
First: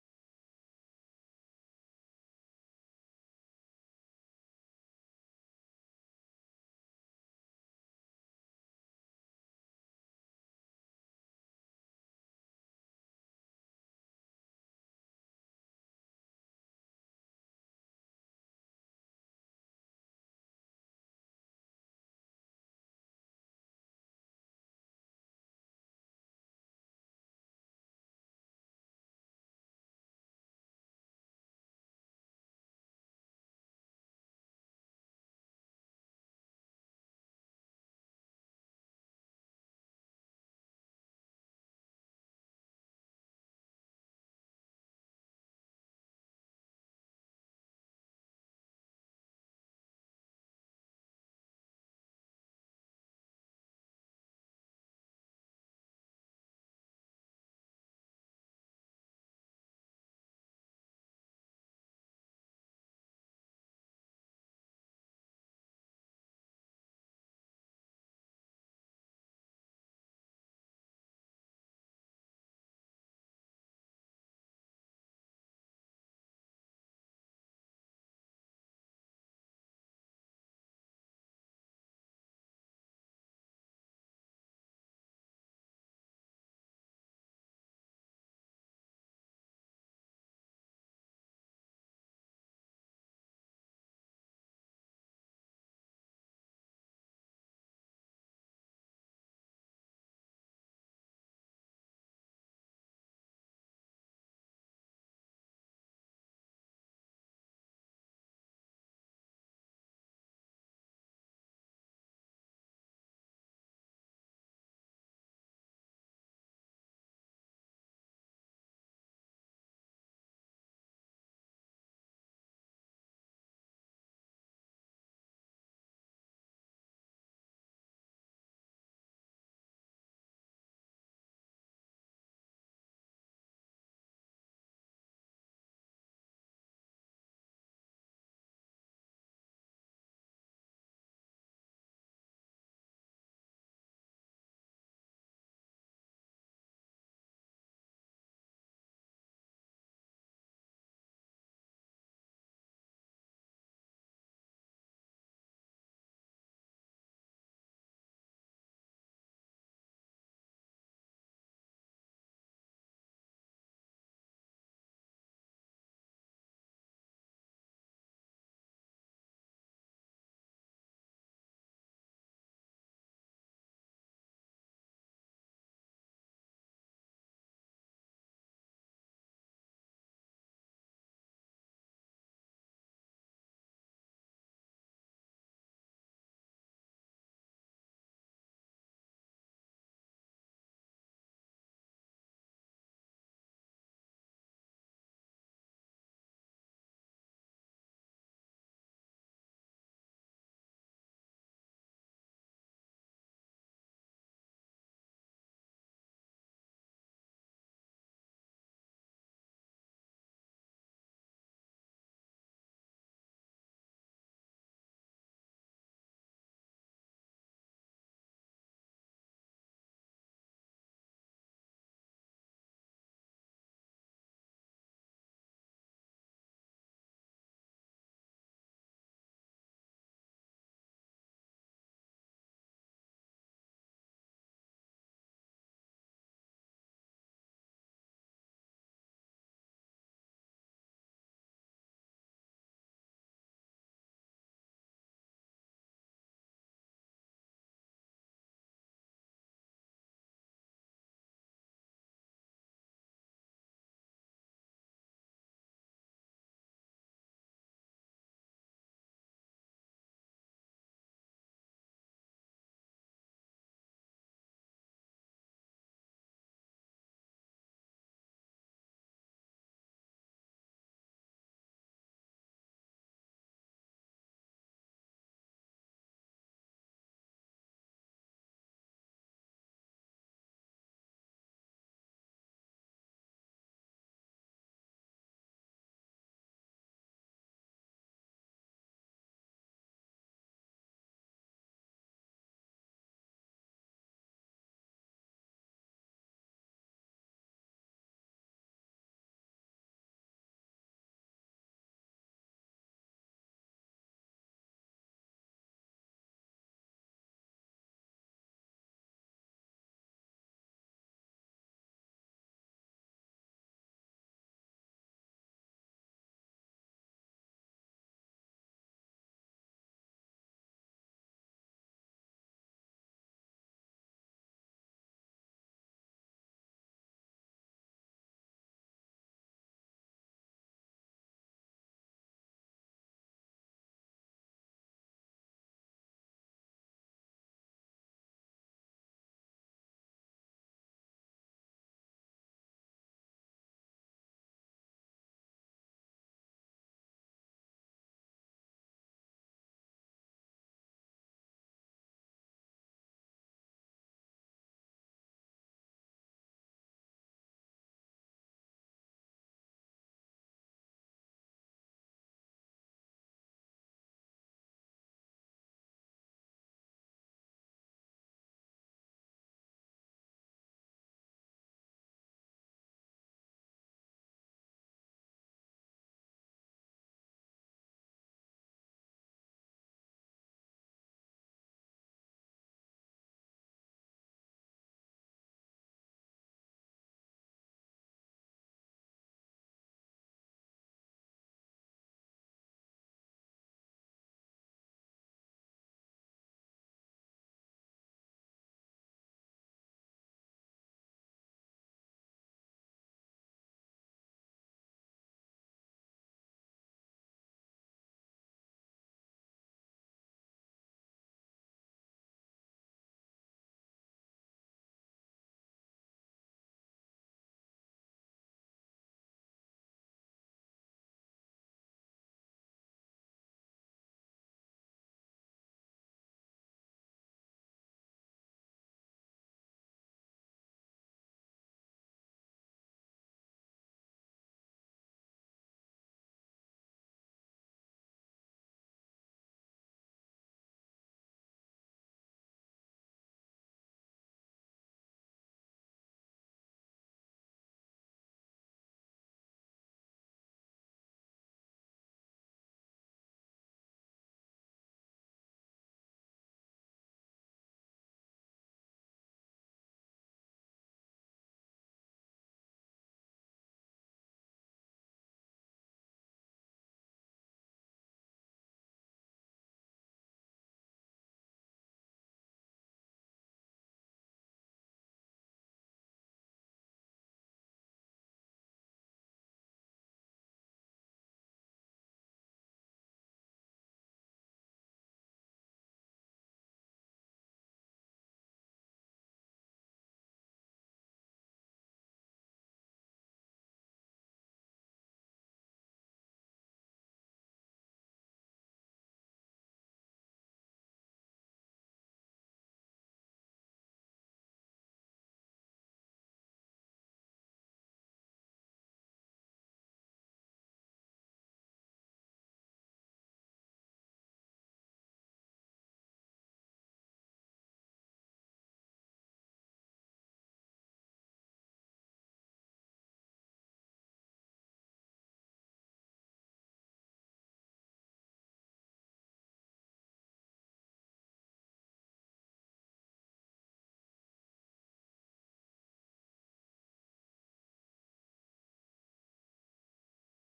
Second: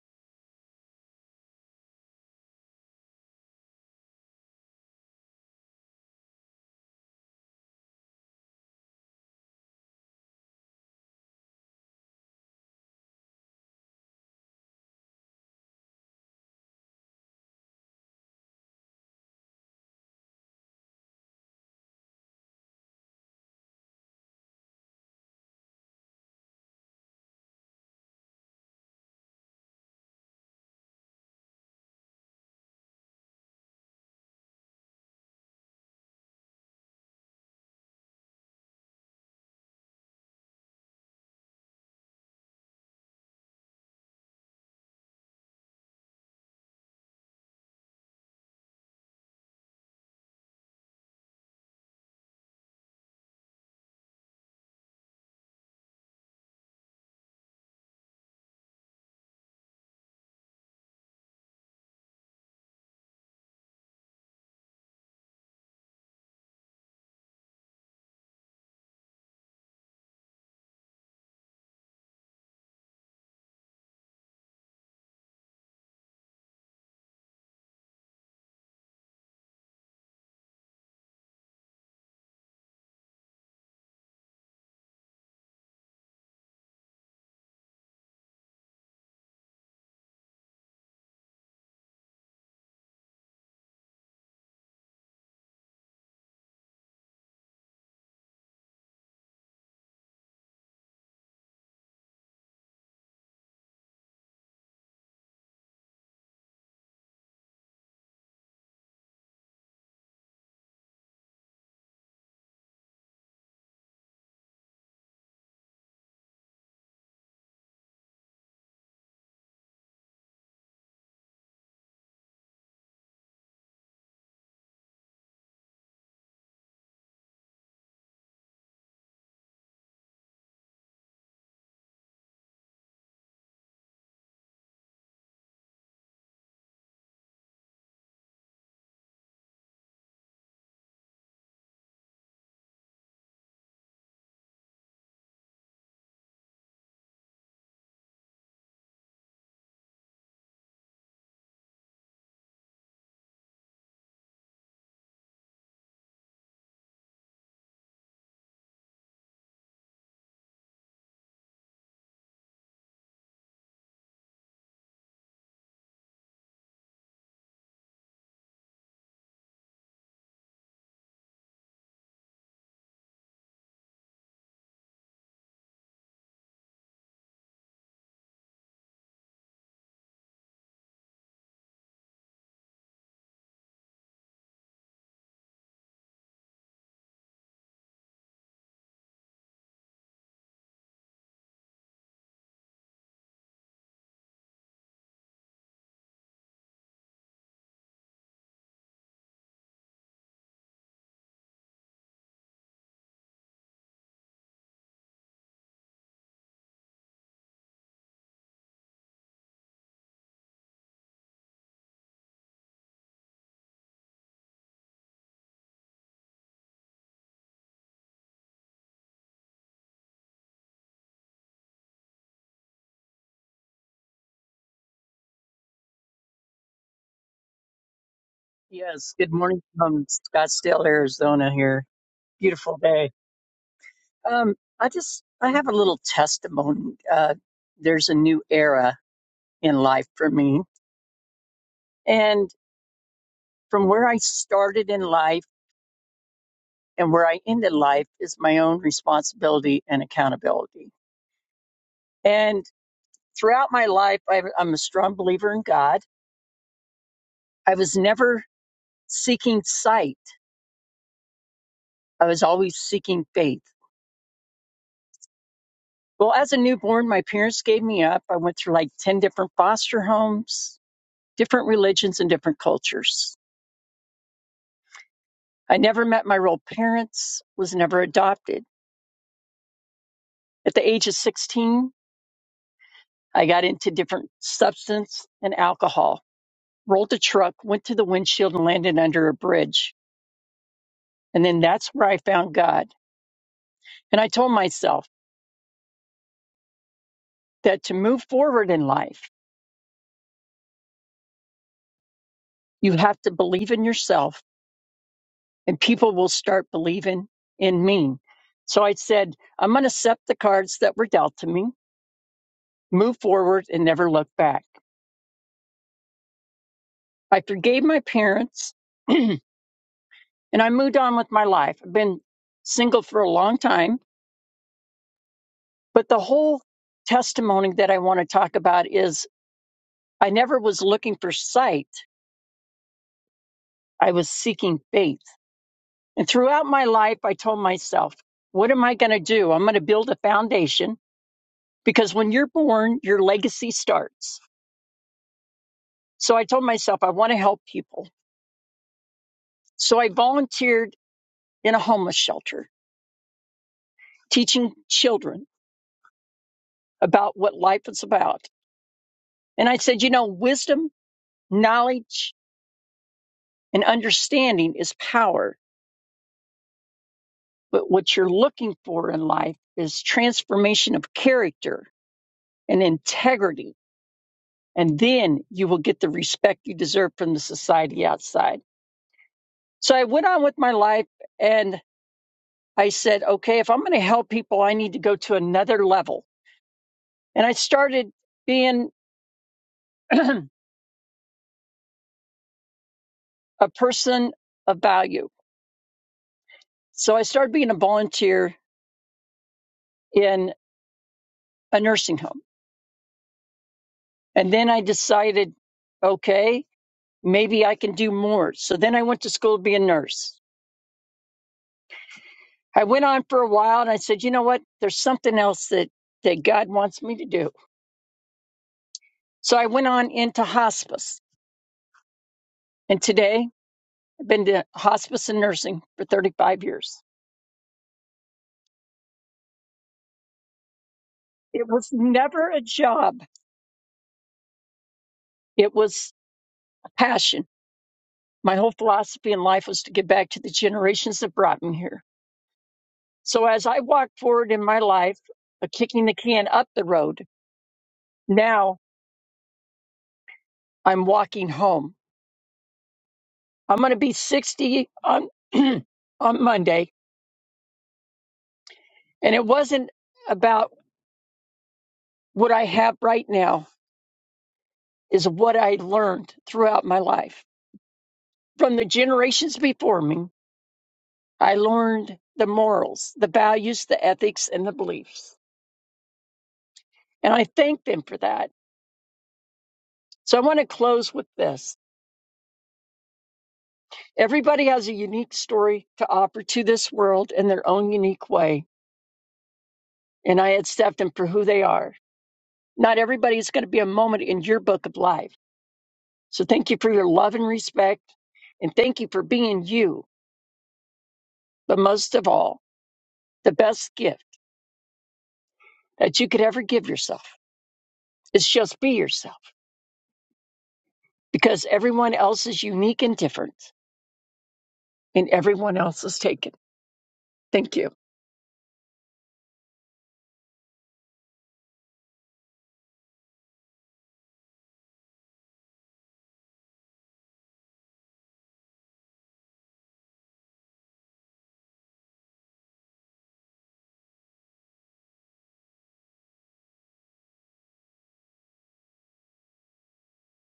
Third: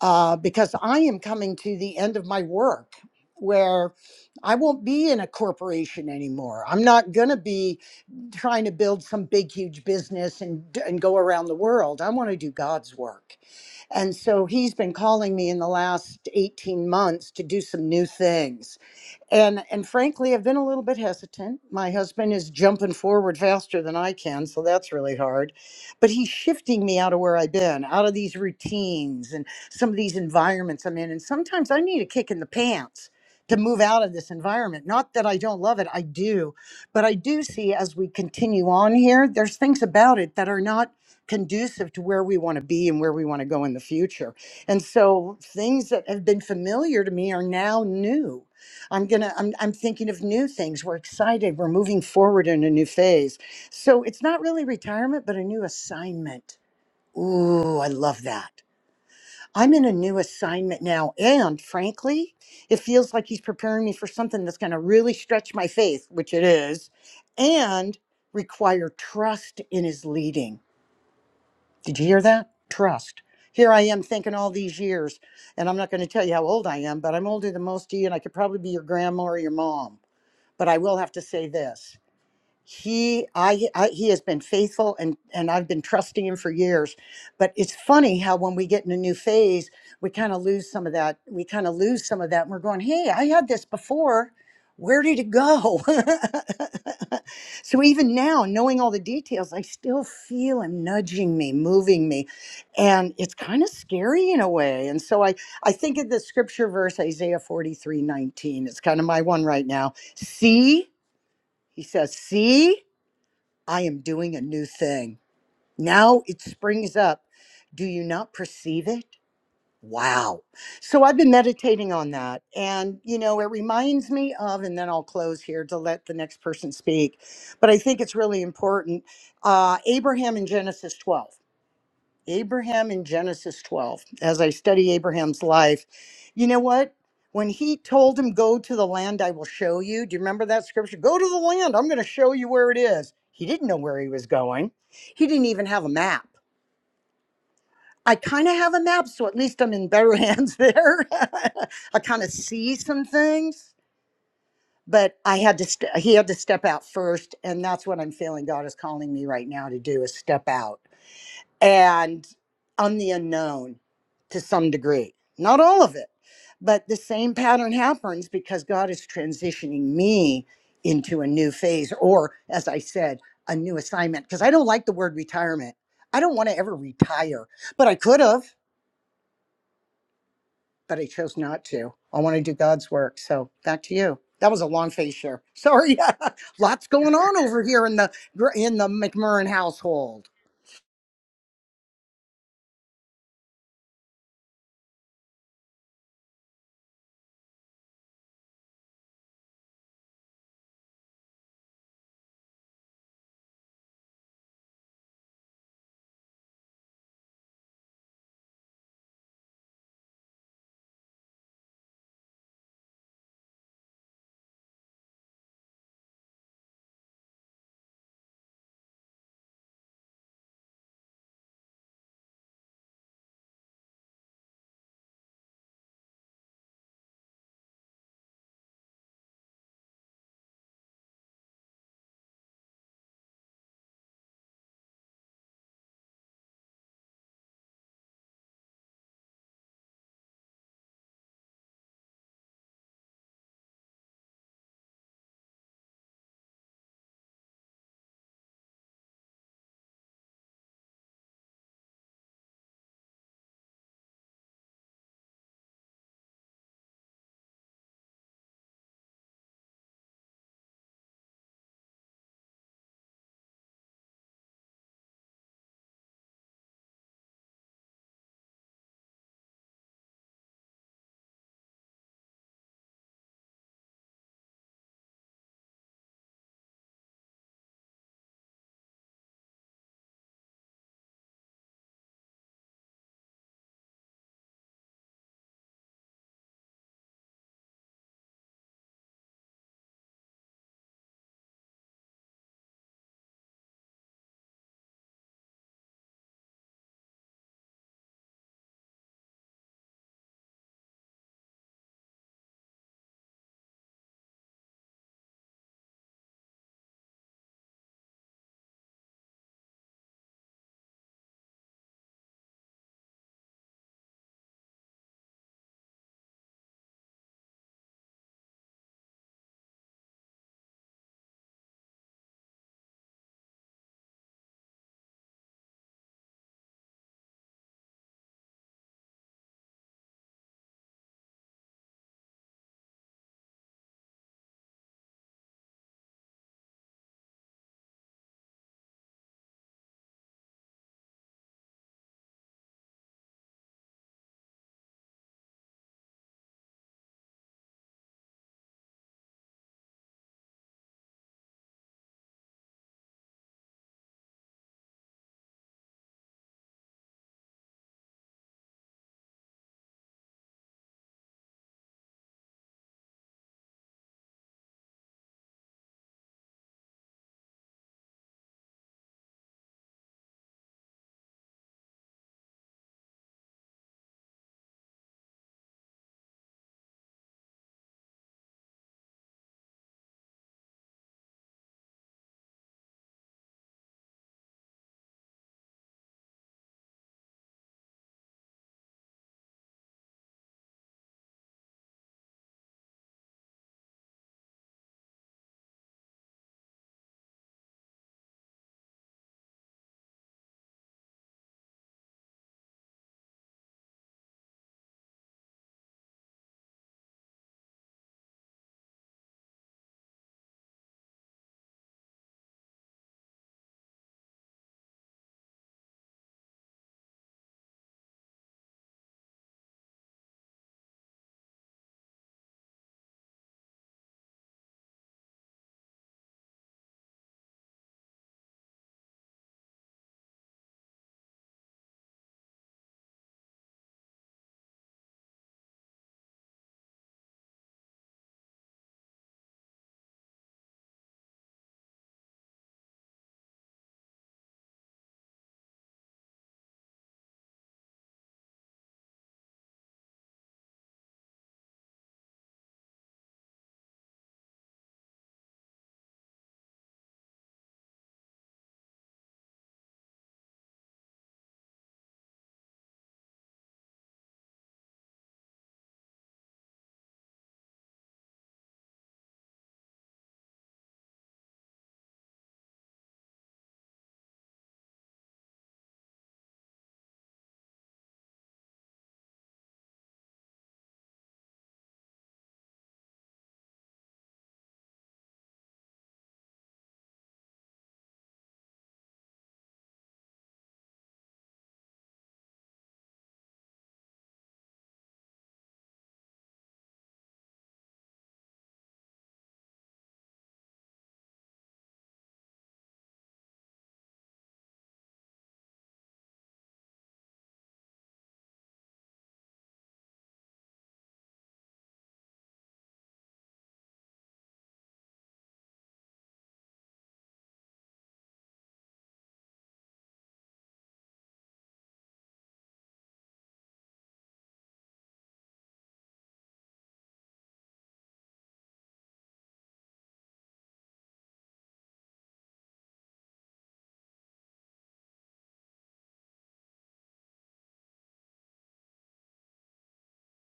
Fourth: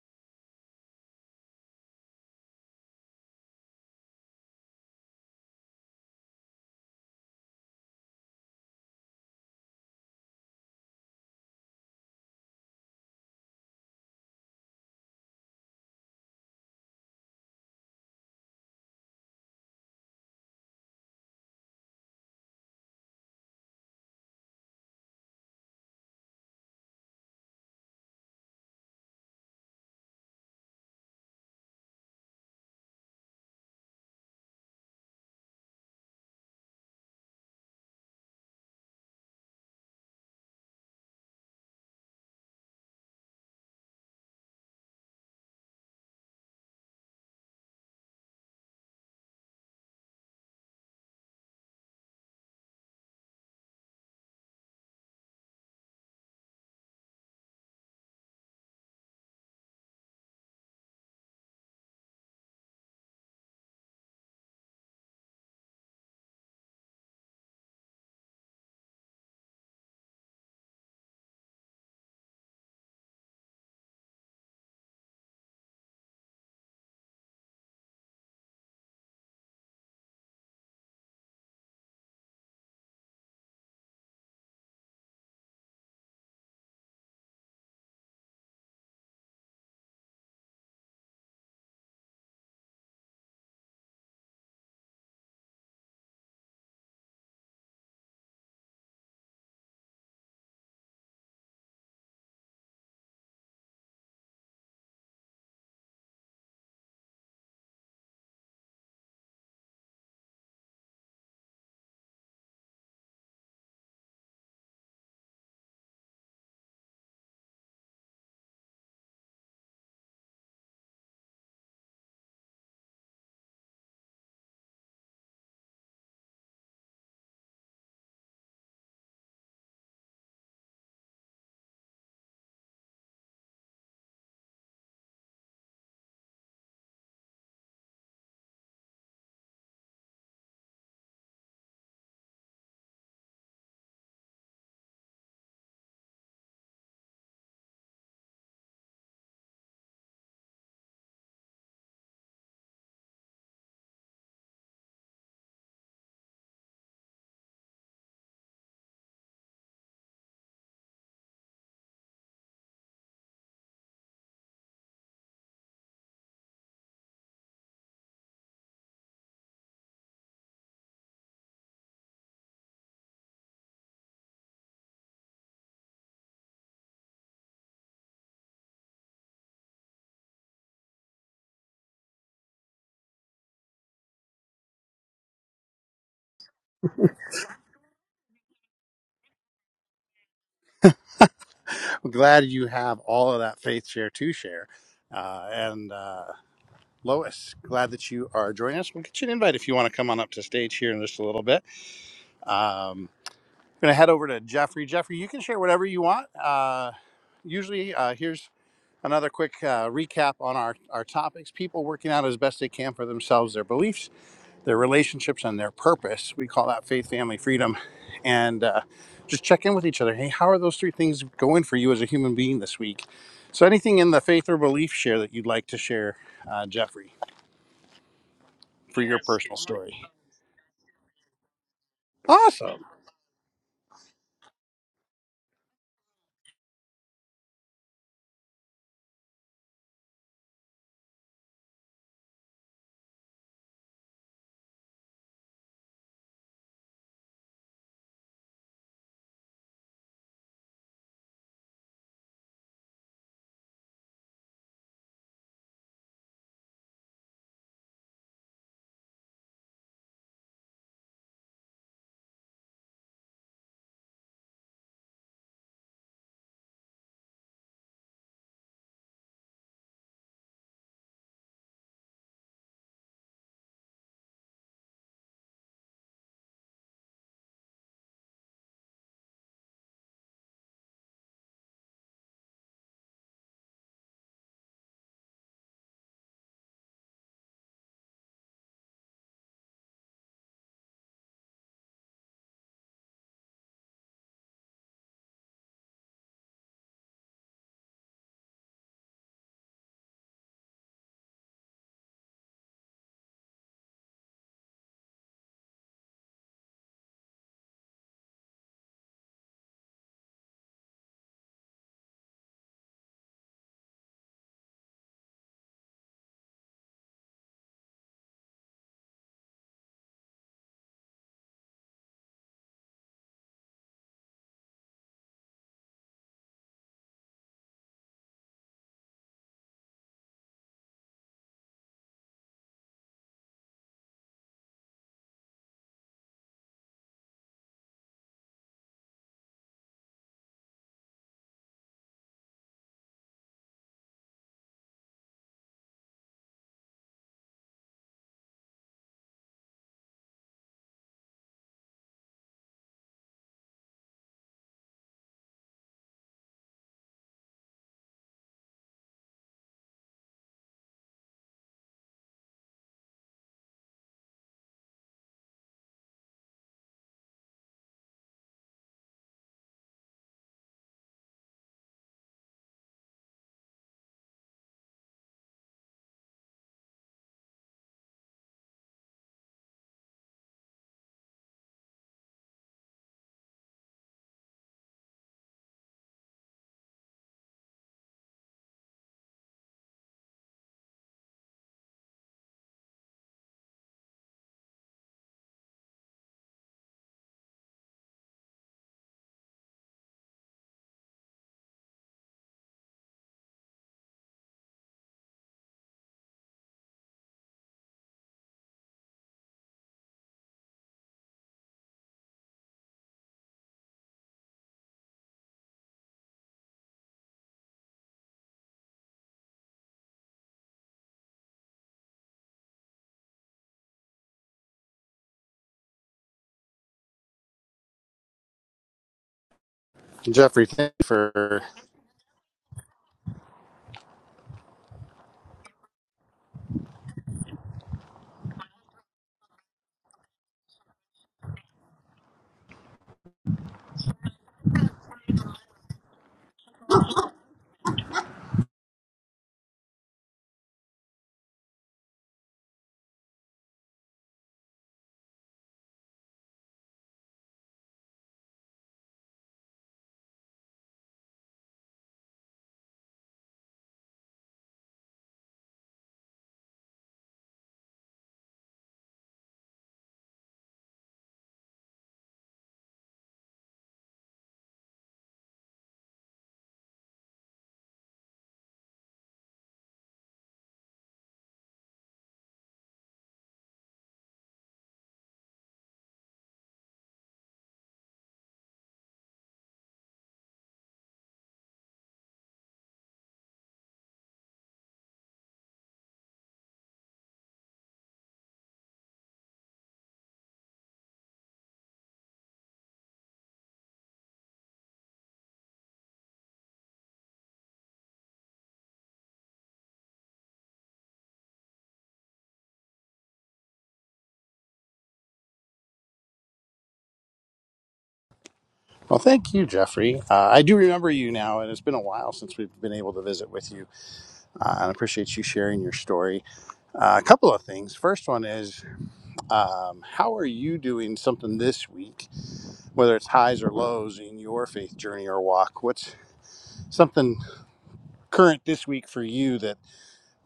[SPEAKER 3] uh, because I am coming to the end of my work where I won't be in a corporation anymore. I'm not going to be trying to build some big huge business and and go around the world. I want to do God's work. And so he's been calling me in the last 18 months to do some new things and and frankly i've been a little bit hesitant my husband is jumping forward faster than i can so that's really hard but he's shifting me out of where i've been out of these routines and some of these environments i'm in and sometimes i need a kick in the pants to move out of this environment not that i don't love it i do but i do see as we continue on here there's things about it that are not conducive to where we want to be and where we want to go in the future and so things that have been familiar to me are now new I'm gonna I'm I'm thinking of new things. We're excited. We're moving forward in a new phase. So it's not really retirement, but a new assignment. Ooh, I love that. I'm in a new assignment now. And frankly, it feels like he's preparing me for something that's gonna really stretch my faith, which it is, and require trust in his leading. Did you hear that? Trust. Here I am thinking all these years, and I'm not going to tell you how old I am, but I'm older than most of you, and I could probably be your grandma or your mom but I will have to say this he I, I he has been faithful and and i've been trusting him for years but it's funny how when we get in a new phase we kind of lose some of that we kind of lose some of that and we're going hey i had this before where did it go <laughs> so even now knowing all the details i still feel him nudging me moving me and it's kind of scary in a way and so i i think of the scripture verse isaiah forty three nineteen. it's kind of my one right now see he says see I am doing a new thing. Now it springs up. Do you not perceive it? Wow. So I've been meditating on that. And, you know, it reminds me of, and then I'll close here to let the next person speak, but I think it's really important. Uh, Abraham in Genesis 12. Abraham in Genesis 12, as I study Abraham's life, you know what? When he told him, Go to the land I will show you, do you remember that scripture? Go to the land, I'm going to show you where it is. He didn't know where he was going, he didn't even have a map. I kind of have a map, so at least I'm in better <laughs> hands there. <laughs> I kind of see some things, but I had to, st- he had to step out first. And that's what I'm feeling God is calling me right now to do is step out and I'm the unknown to some degree. Not all of it, but the same pattern happens because God is transitioning me into a new phase, or as I said, a new assignment. Because I don't like the word retirement. I don't want to ever retire, but I could have, but I chose not to. I want to do God's work. So back to you. That was a long phase share. Sorry, <laughs> lots going on over here in the in the McMurrin household.
[SPEAKER 1] I'm glad you have all of that faith share to share. Uh, and uh, Lois, glad that you are joining us. We'll get you an invite if you want to come on up to stage here in just a little bit. Um, We're going to head over to Jeffrey. Jeffrey, you can share whatever you want. Uh, usually, uh, here's another quick uh, recap on our, our topics people working out as best they can for themselves, their beliefs, their relationships, and their purpose. We call that faith, family, freedom. And uh, just check in with each other. Hey, how are those three things going for you as a human being this week? So, anything in the faith or belief share that you'd like to share, uh, Jeffrey, for
[SPEAKER 4] Yes,
[SPEAKER 1] your
[SPEAKER 4] good
[SPEAKER 1] personal
[SPEAKER 4] morning
[SPEAKER 1] story?
[SPEAKER 4] from Scottsdale, Arizona here. Beautiful
[SPEAKER 1] Awesome.
[SPEAKER 4] day. Um, I just I have a little testimony. Uh, there's a new era in life for me. And from where I started in life and where I ended life is my own responsibility and accountability. And throughout my life, I've, I'm a strong believer in God. I was never seeking sight. I was always seeking faith Well, as a newborn, my parents gave me up. I went through like 10 different foster homes, different religions, and different cultures. I never met my real parents, was never adopted. At the age of 16, I got into different substance and alcohol, rolled a truck, went to the windshield, and landed under a bridge. And then that's where I found God. And I told myself that to move forward in life, you have to believe in yourself and people will start believing in me. So I said, I'm going to accept the cards that were dealt to me, move forward, and never look back. I forgave my parents <clears throat> and I moved on with my life. I've been single for a long time, but the whole testimony that I want to talk about is I never was looking for sight, I was seeking faith. And throughout my life, I told myself, what am I going to do? I'm going to build a foundation because when you're born, your legacy starts So I told myself I want to help people. So I volunteered in a homeless shelter, teaching children about what life is about. And I said, you know, wisdom, knowledge, and understanding is power. But what you're looking for in life is transformation of character and integrity. And then you will get the respect you deserve from the society outside. So I went on with my life and I said, okay, if I'm going to help people, I need to go to another level. and I started being <clears throat> a person of value. So I started being a volunteer in a nursing home. And then I decided, okay, maybe I can do more. So then I went to school to be a nurse. I went on for a while and I said, you know what? There's something else that, that God wants me to do. So I went on into hospice. And today I've been to hospice and nursing for 35 years.
[SPEAKER 1] Jeffrey, thank you for
[SPEAKER 4] It was never a job. It was a passion My whole philosophy in life was to give back to the generations that brought me here. So as I walk forward in my life, uh, kicking the can up the road, now I'm walking home. I'm going to be 60 on, <clears throat> on Monday. And it wasn't about what I have right now, is what I learned throughout my life. From the generations before me, I learned the morals, the values, the ethics, and the beliefs. And I thank them for that. So I want to close with this. Everybody has a unique story to offer to this world in their own unique way, and I accept them for who they are. Not everybody is going to be a moment in your book of life. So thank you for your love and respect, and thank you for being you. But most of all, the best gift that you could ever give yourself is just be yourself because everyone else is unique and different, and everyone else is taken. Thank you.
[SPEAKER 1] Well, thank you, Jeffrey. Uh, I do remember you now, and it's been a while since we've been able to visit with you. Uh, and I appreciate you sharing your story. Uh, a couple of things. First one is, um, how are you doing something this week, whether it's highs or lows in your faith journey or walk? What's something current this week for you that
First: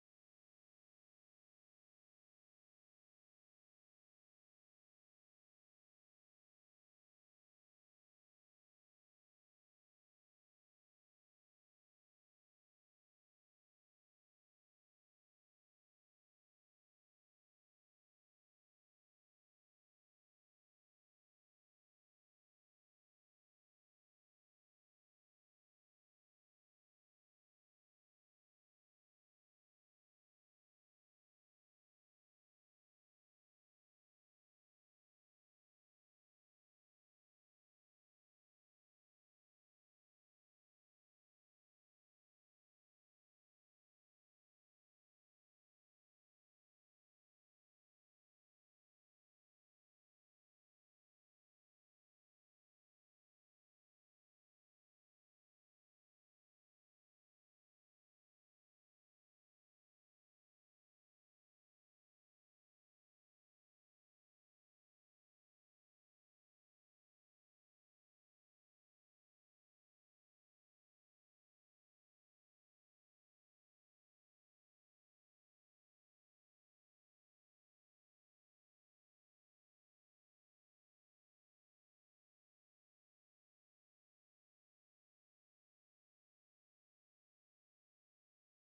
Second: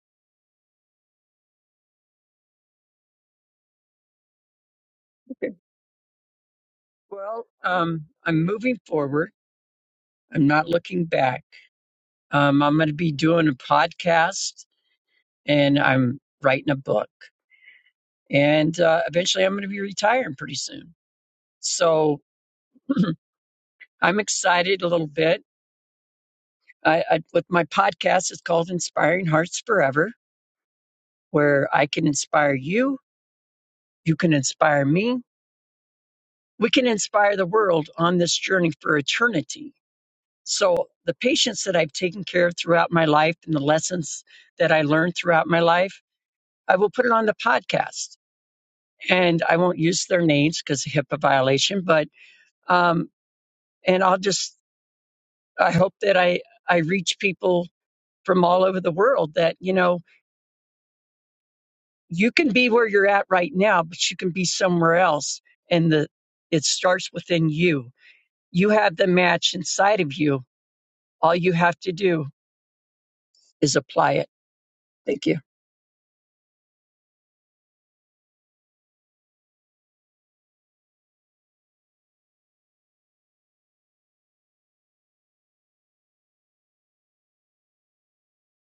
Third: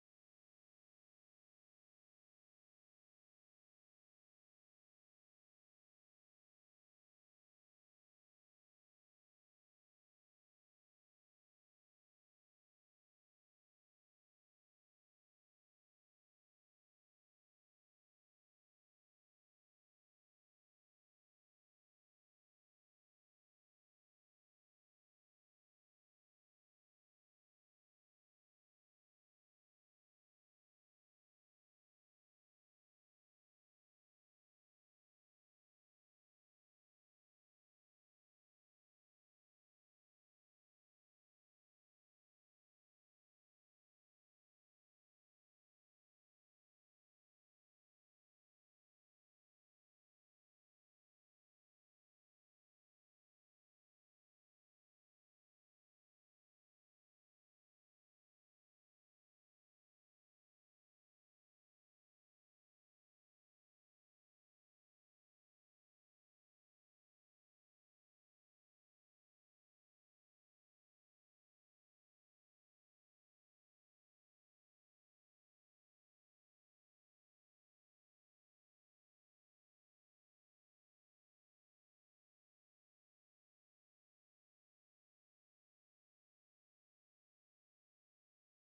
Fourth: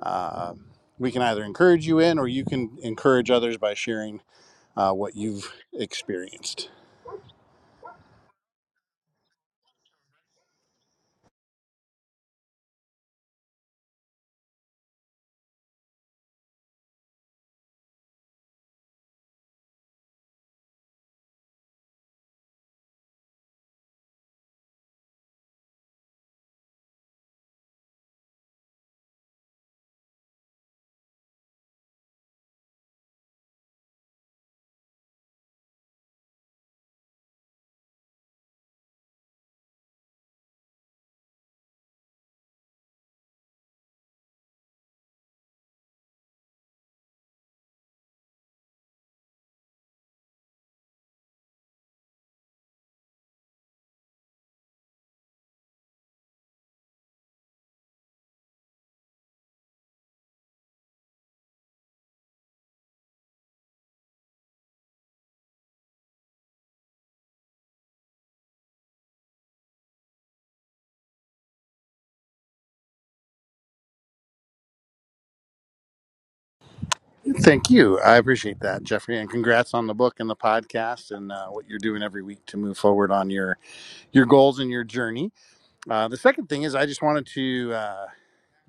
[SPEAKER 1] um we can either encourage you in, or you can encourage others by sharing uh, what you've
[SPEAKER 4] Okay.
[SPEAKER 1] experienced.
[SPEAKER 4] Well, um, I'm moving forward. I'm not looking back Um, I'm going to be doing a podcast and I'm writing a book. And uh, eventually I'm going to be retiring pretty soon. So <clears throat> I'm excited a little bit. I, I, with my podcast, it's called Inspiring Hearts Forever, where I can inspire you, you can inspire me, we can inspire the world on this journey for eternity. So, the patients that I've taken care of throughout my life and the lessons that I learned throughout my life, I will put it on the podcast and I won't use their names because of HIPAA violation. But um, and I'll just I hope that I I reach people from all over the world that you know you can be where you're at right now, but you can be somewhere else, and the it starts within you. You have the match inside of you. All you have to do is apply it. Thank you.
[SPEAKER 1] Thank you. I appreciate that, Jeffrey, and congrats on the book and the podcast and uh, what you're doing every week to move forward on your your goals and your journey. Uh, the second thing is, I just wanted to uh,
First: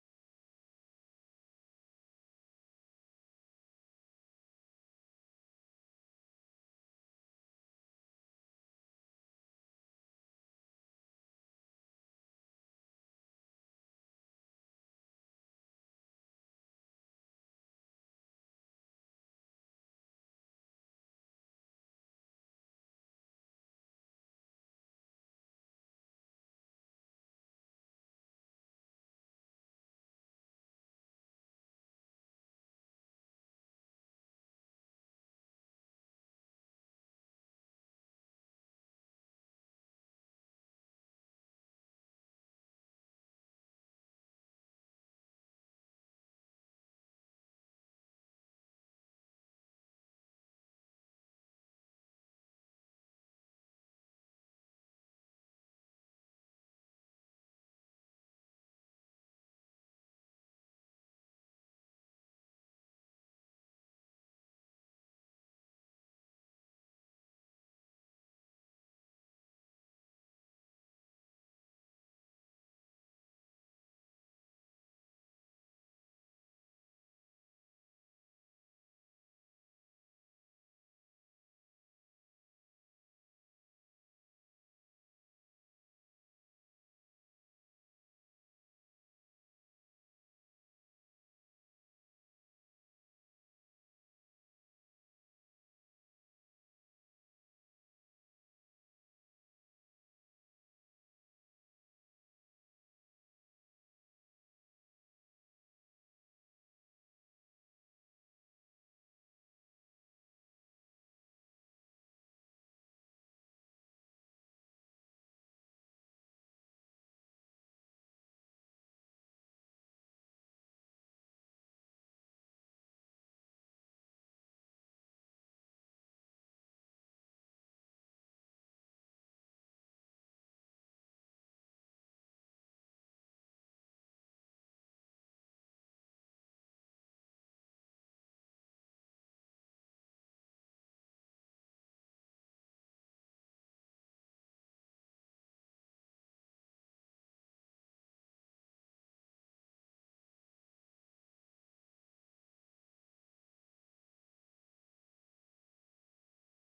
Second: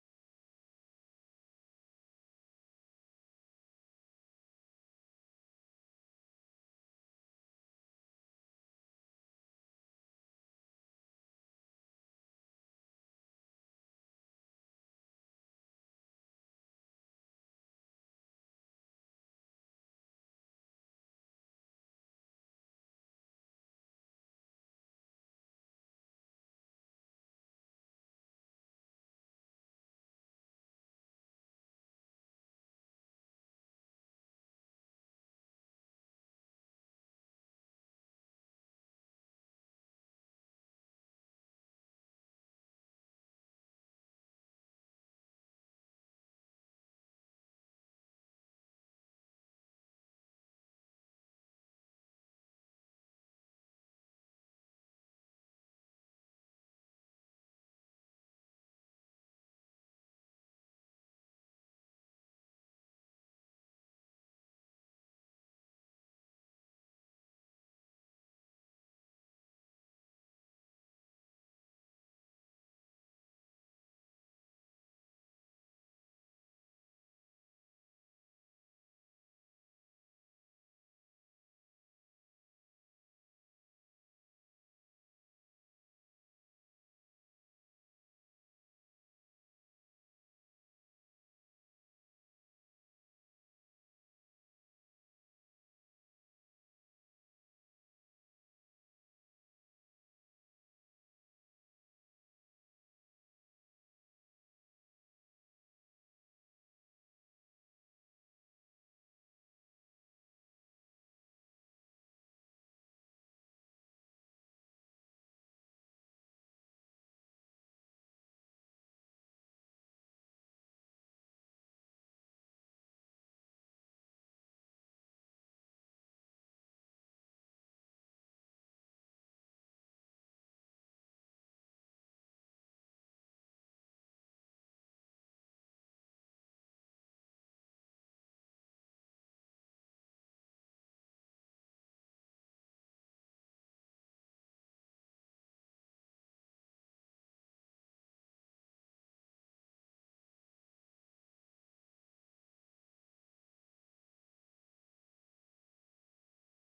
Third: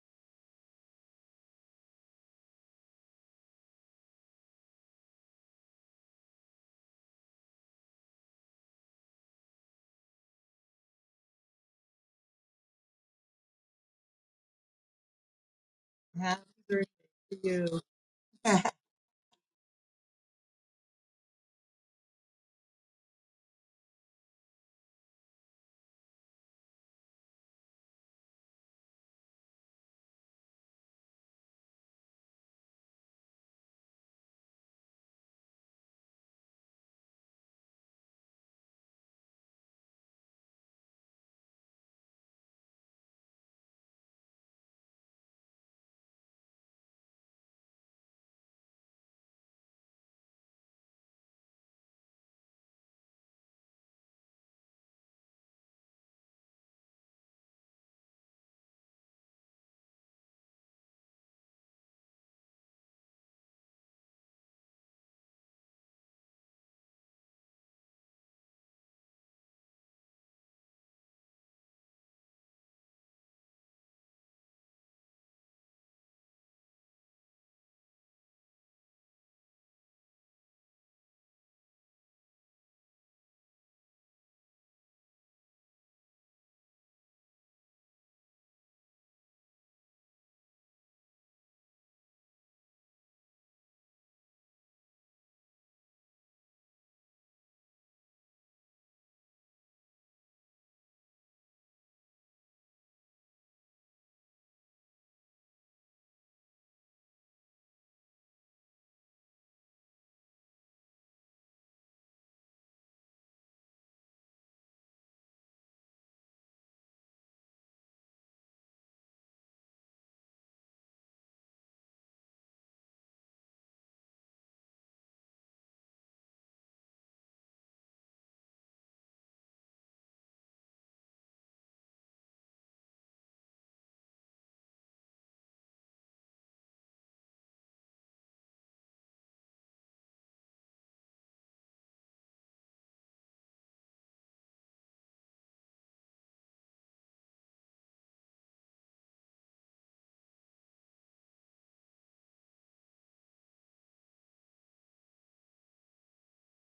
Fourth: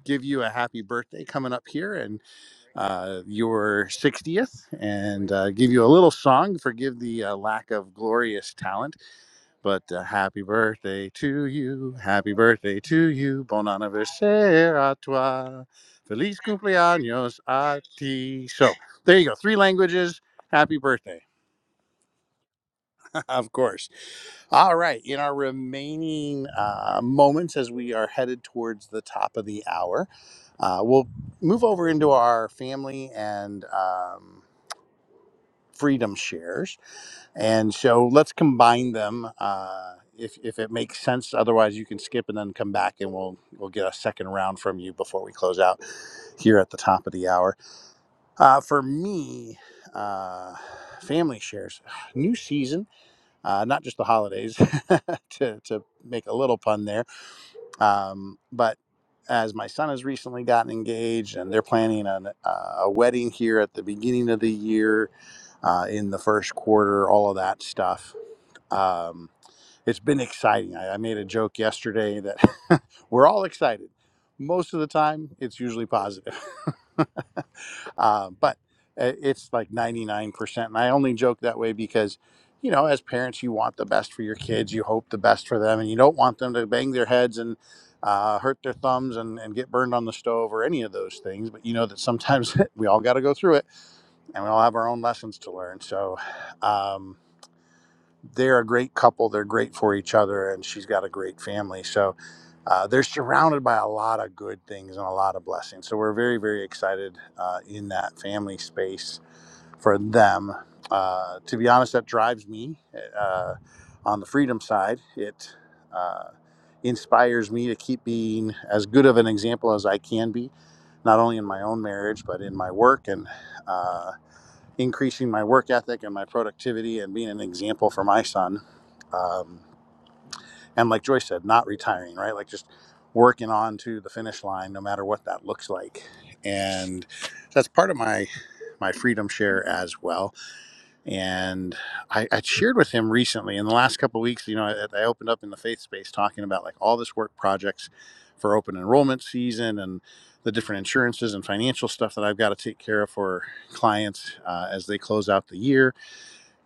[SPEAKER 1] give you a happy birthday coming up here and uh, your 60th, and uh, give you a little song. Forgive the uh, lack of glorious talent. But uh, happy birthday to you, happy birthday to you, bon anniversaire à toi, feliz cumpleaños a ti. So there you go, three languages. Happy birthday, <laughs> of course. All right, in our remaining uh, moments as we are headed towards the top of the hour, uh, we'll move over into our family and um, freedom shares. And so let's combine them uh, if, if it makes sense. Otherwise, you can skip and then come back, and we'll we'll get a second round from you before we close out here at the top of the hour. Uh, for me, uh, family shares, <sighs> new season, uh, not just the holidays, <laughs> to, to make a little pun there, um, but as my son has recently gotten engaged and they're planning an, uh, a wedding here at the beginning of the year uh, in the first quarter, all of that stuff um, it's been exciting. I, I made a joke yesterday that <laughs> we're all excited. Most of the time, it's usually positive, <laughs> uh, but uh, it's like 99%. And I only joke that way because, you know, as parents, you want the best for your kids, you hope the best for them, and you don't want them to bang their heads and uh, hurt their thumbs and, and get burned on the stove or any of those things. But you know that sometimes <laughs> we all got to go through it and we all have our own lessons to learn. So, um, they're a great couple. They're great for each other, and she's got a great family. So uh, they're surrounded by a lot of good things and a lot of blessings. So we're very, very excited uh, in that family space for them. Uh, to be honest, that drives me uh, on the freedom side. It uh, inspires me to keep being as good of an example as I can be, not only in my own marriage, but in my work and. uh, increasing my work ethic and my productivity and being an example for my son. Um, and like Joyce said, not retiring, right? Like just working on to the finish line, no matter what that looks like. And that's part of my my freedom share as well. And I, I shared with him recently in the last couple of weeks. You know, I, I opened up in the faith space talking about like all this work projects for open enrollment season and the different insurances and financial stuff that I've got to take care of for clients uh, as they close out the year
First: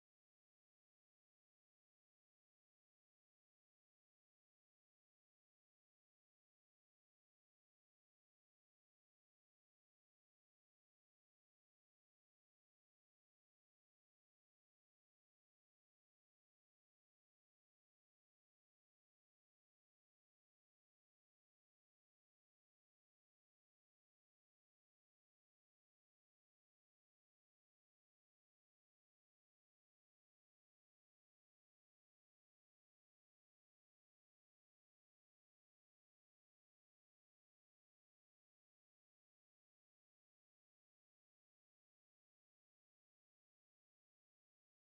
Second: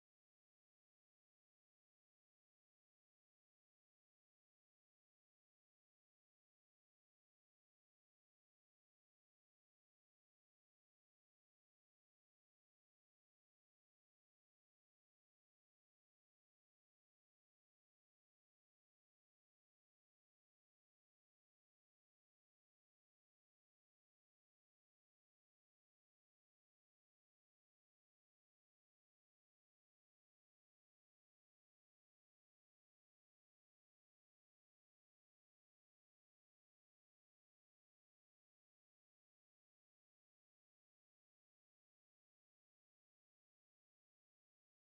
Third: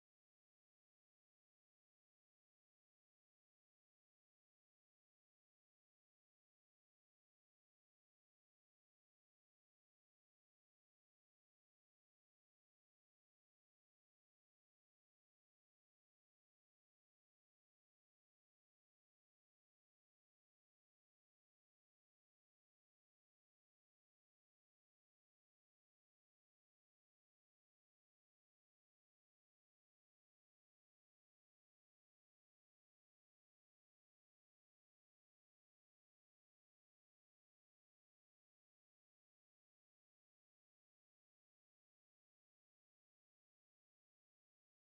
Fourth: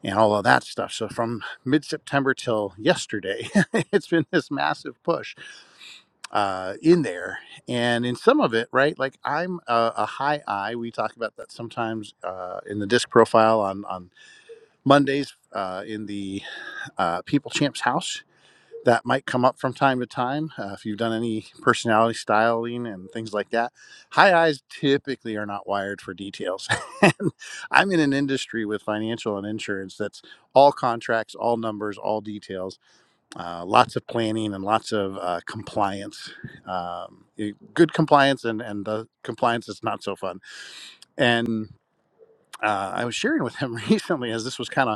[SPEAKER 1] and all of that stuff. So from mid September till yesterday, <laughs> it's been this massive push uh, in there. And in some of it, right, like I'm a, a high I. We talk about that sometimes uh, in the disc profile on, on Mondays uh, in the uh, People Champs house that might come up from time to time uh, if you've done any personality styling and things like that. High eyes typically are not wired for details. <laughs> and I'm in an industry with financial and insurance that's all contracts, all numbers, all details, uh, lots of planning and lots of uh, compliance. Um, eh, good compliance and, and the compliance is not so fun. And uh, I was sharing with him <laughs> recently as this was kind of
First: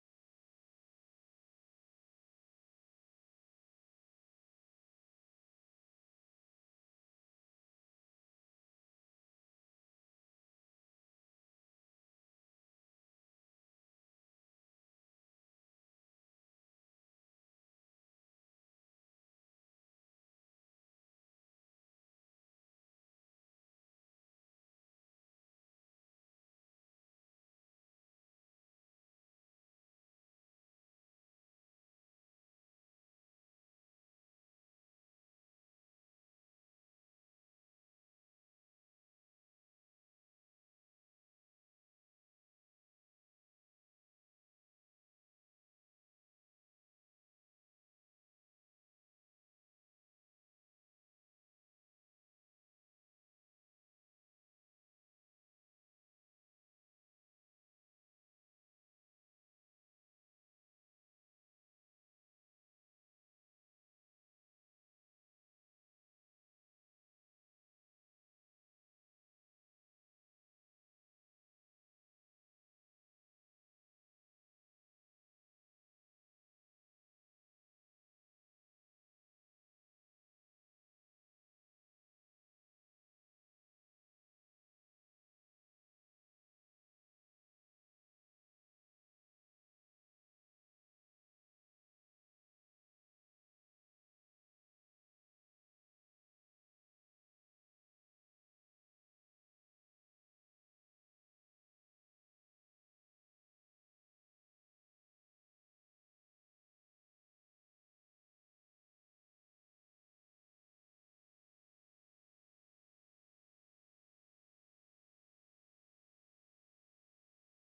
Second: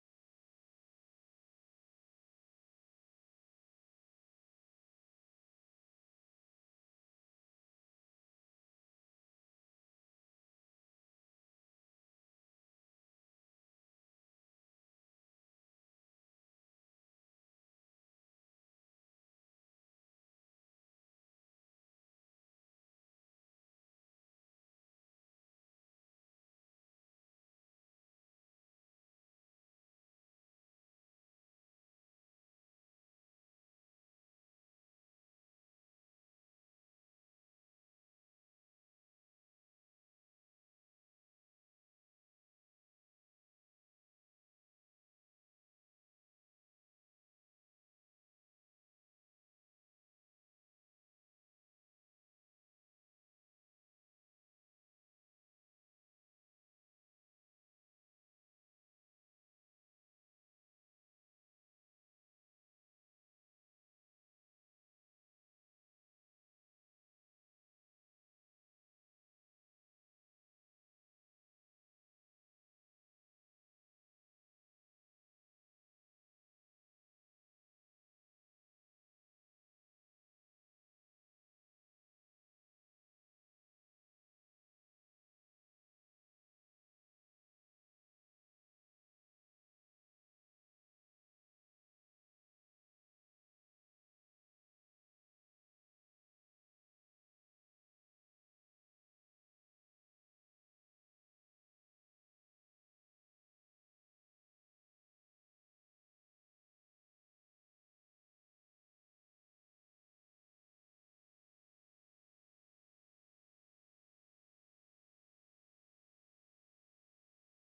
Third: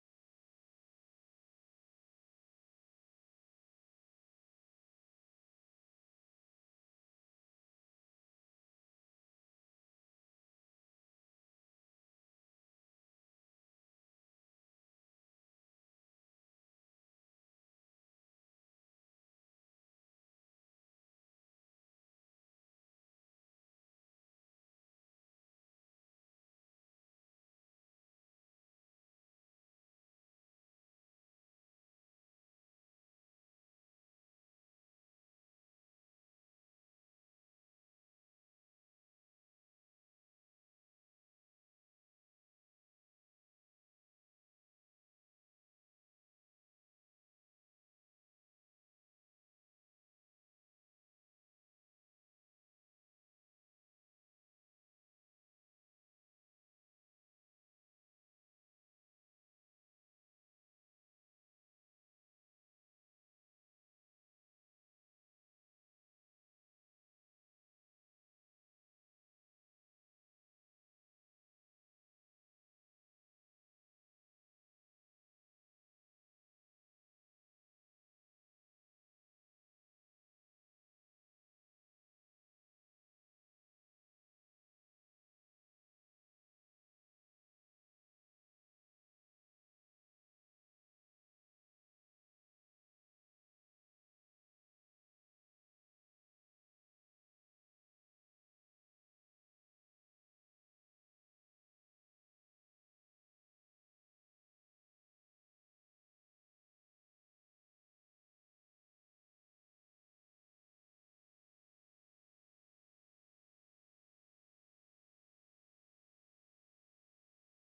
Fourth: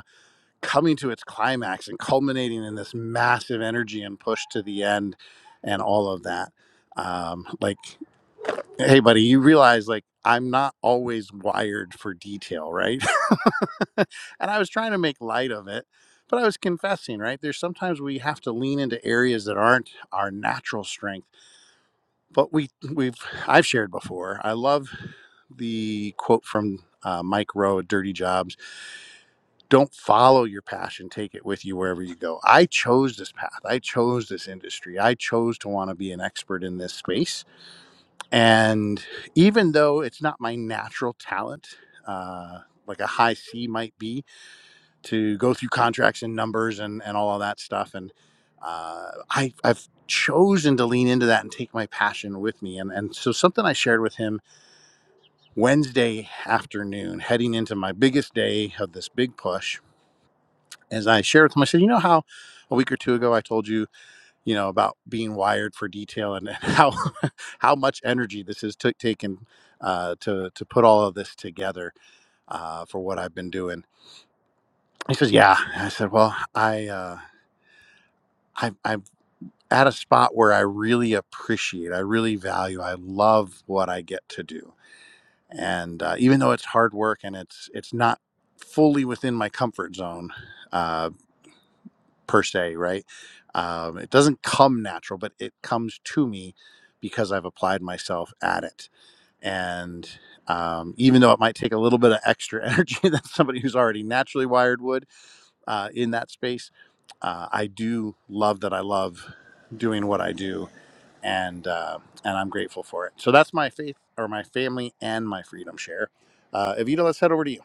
[SPEAKER 1] coming to its climax and culminating in this massive energy and push to the end and all of that um like hey buddy you realize like i'm not always wired for detail right <laughs> and i was trying to make light of it but i was confessing right there's sometimes we have to lean into areas that aren't our natural strength but we we've i've shared before i love the quote from uh, mike rowe at dirty jobs don't follow your passion take it with you wherever you go i chose this path i chose this industry i chose to want to be an expert in this space and even though it's not my natural talent uh, like a high c might be to go through contracts and numbers and, and all of that stuff and uh, I, i've chosen to lean into that and take my passion with me and, and so something i shared with him wednesday afternoon heading into my biggest day of this big push as I shared with him, I said, you know how a week or two ago I told you, you know, about being wired for detail and and how <laughs> how much energy this has took taken uh, to to put all of this together uh, for what I've been doing. He says, yeah. I said, well, I uh, I I'm at a spot where I really appreciate, I really value, I love what I get to do, and uh, even though it's hard work and it's it's not fully within my comfort zone Uh, per se, right? Um, it doesn't come natural, but it comes to me because I've applied myself at it. And um, even though it might take a little bit of extra <laughs> energy than somebody who's already naturally wired would uh, in that space, uh, I do love that I love doing what I do, and uh, and I'm grateful for it. So that's my faith, or my family, and my freedom share. Uh, Evita, let's head over to you.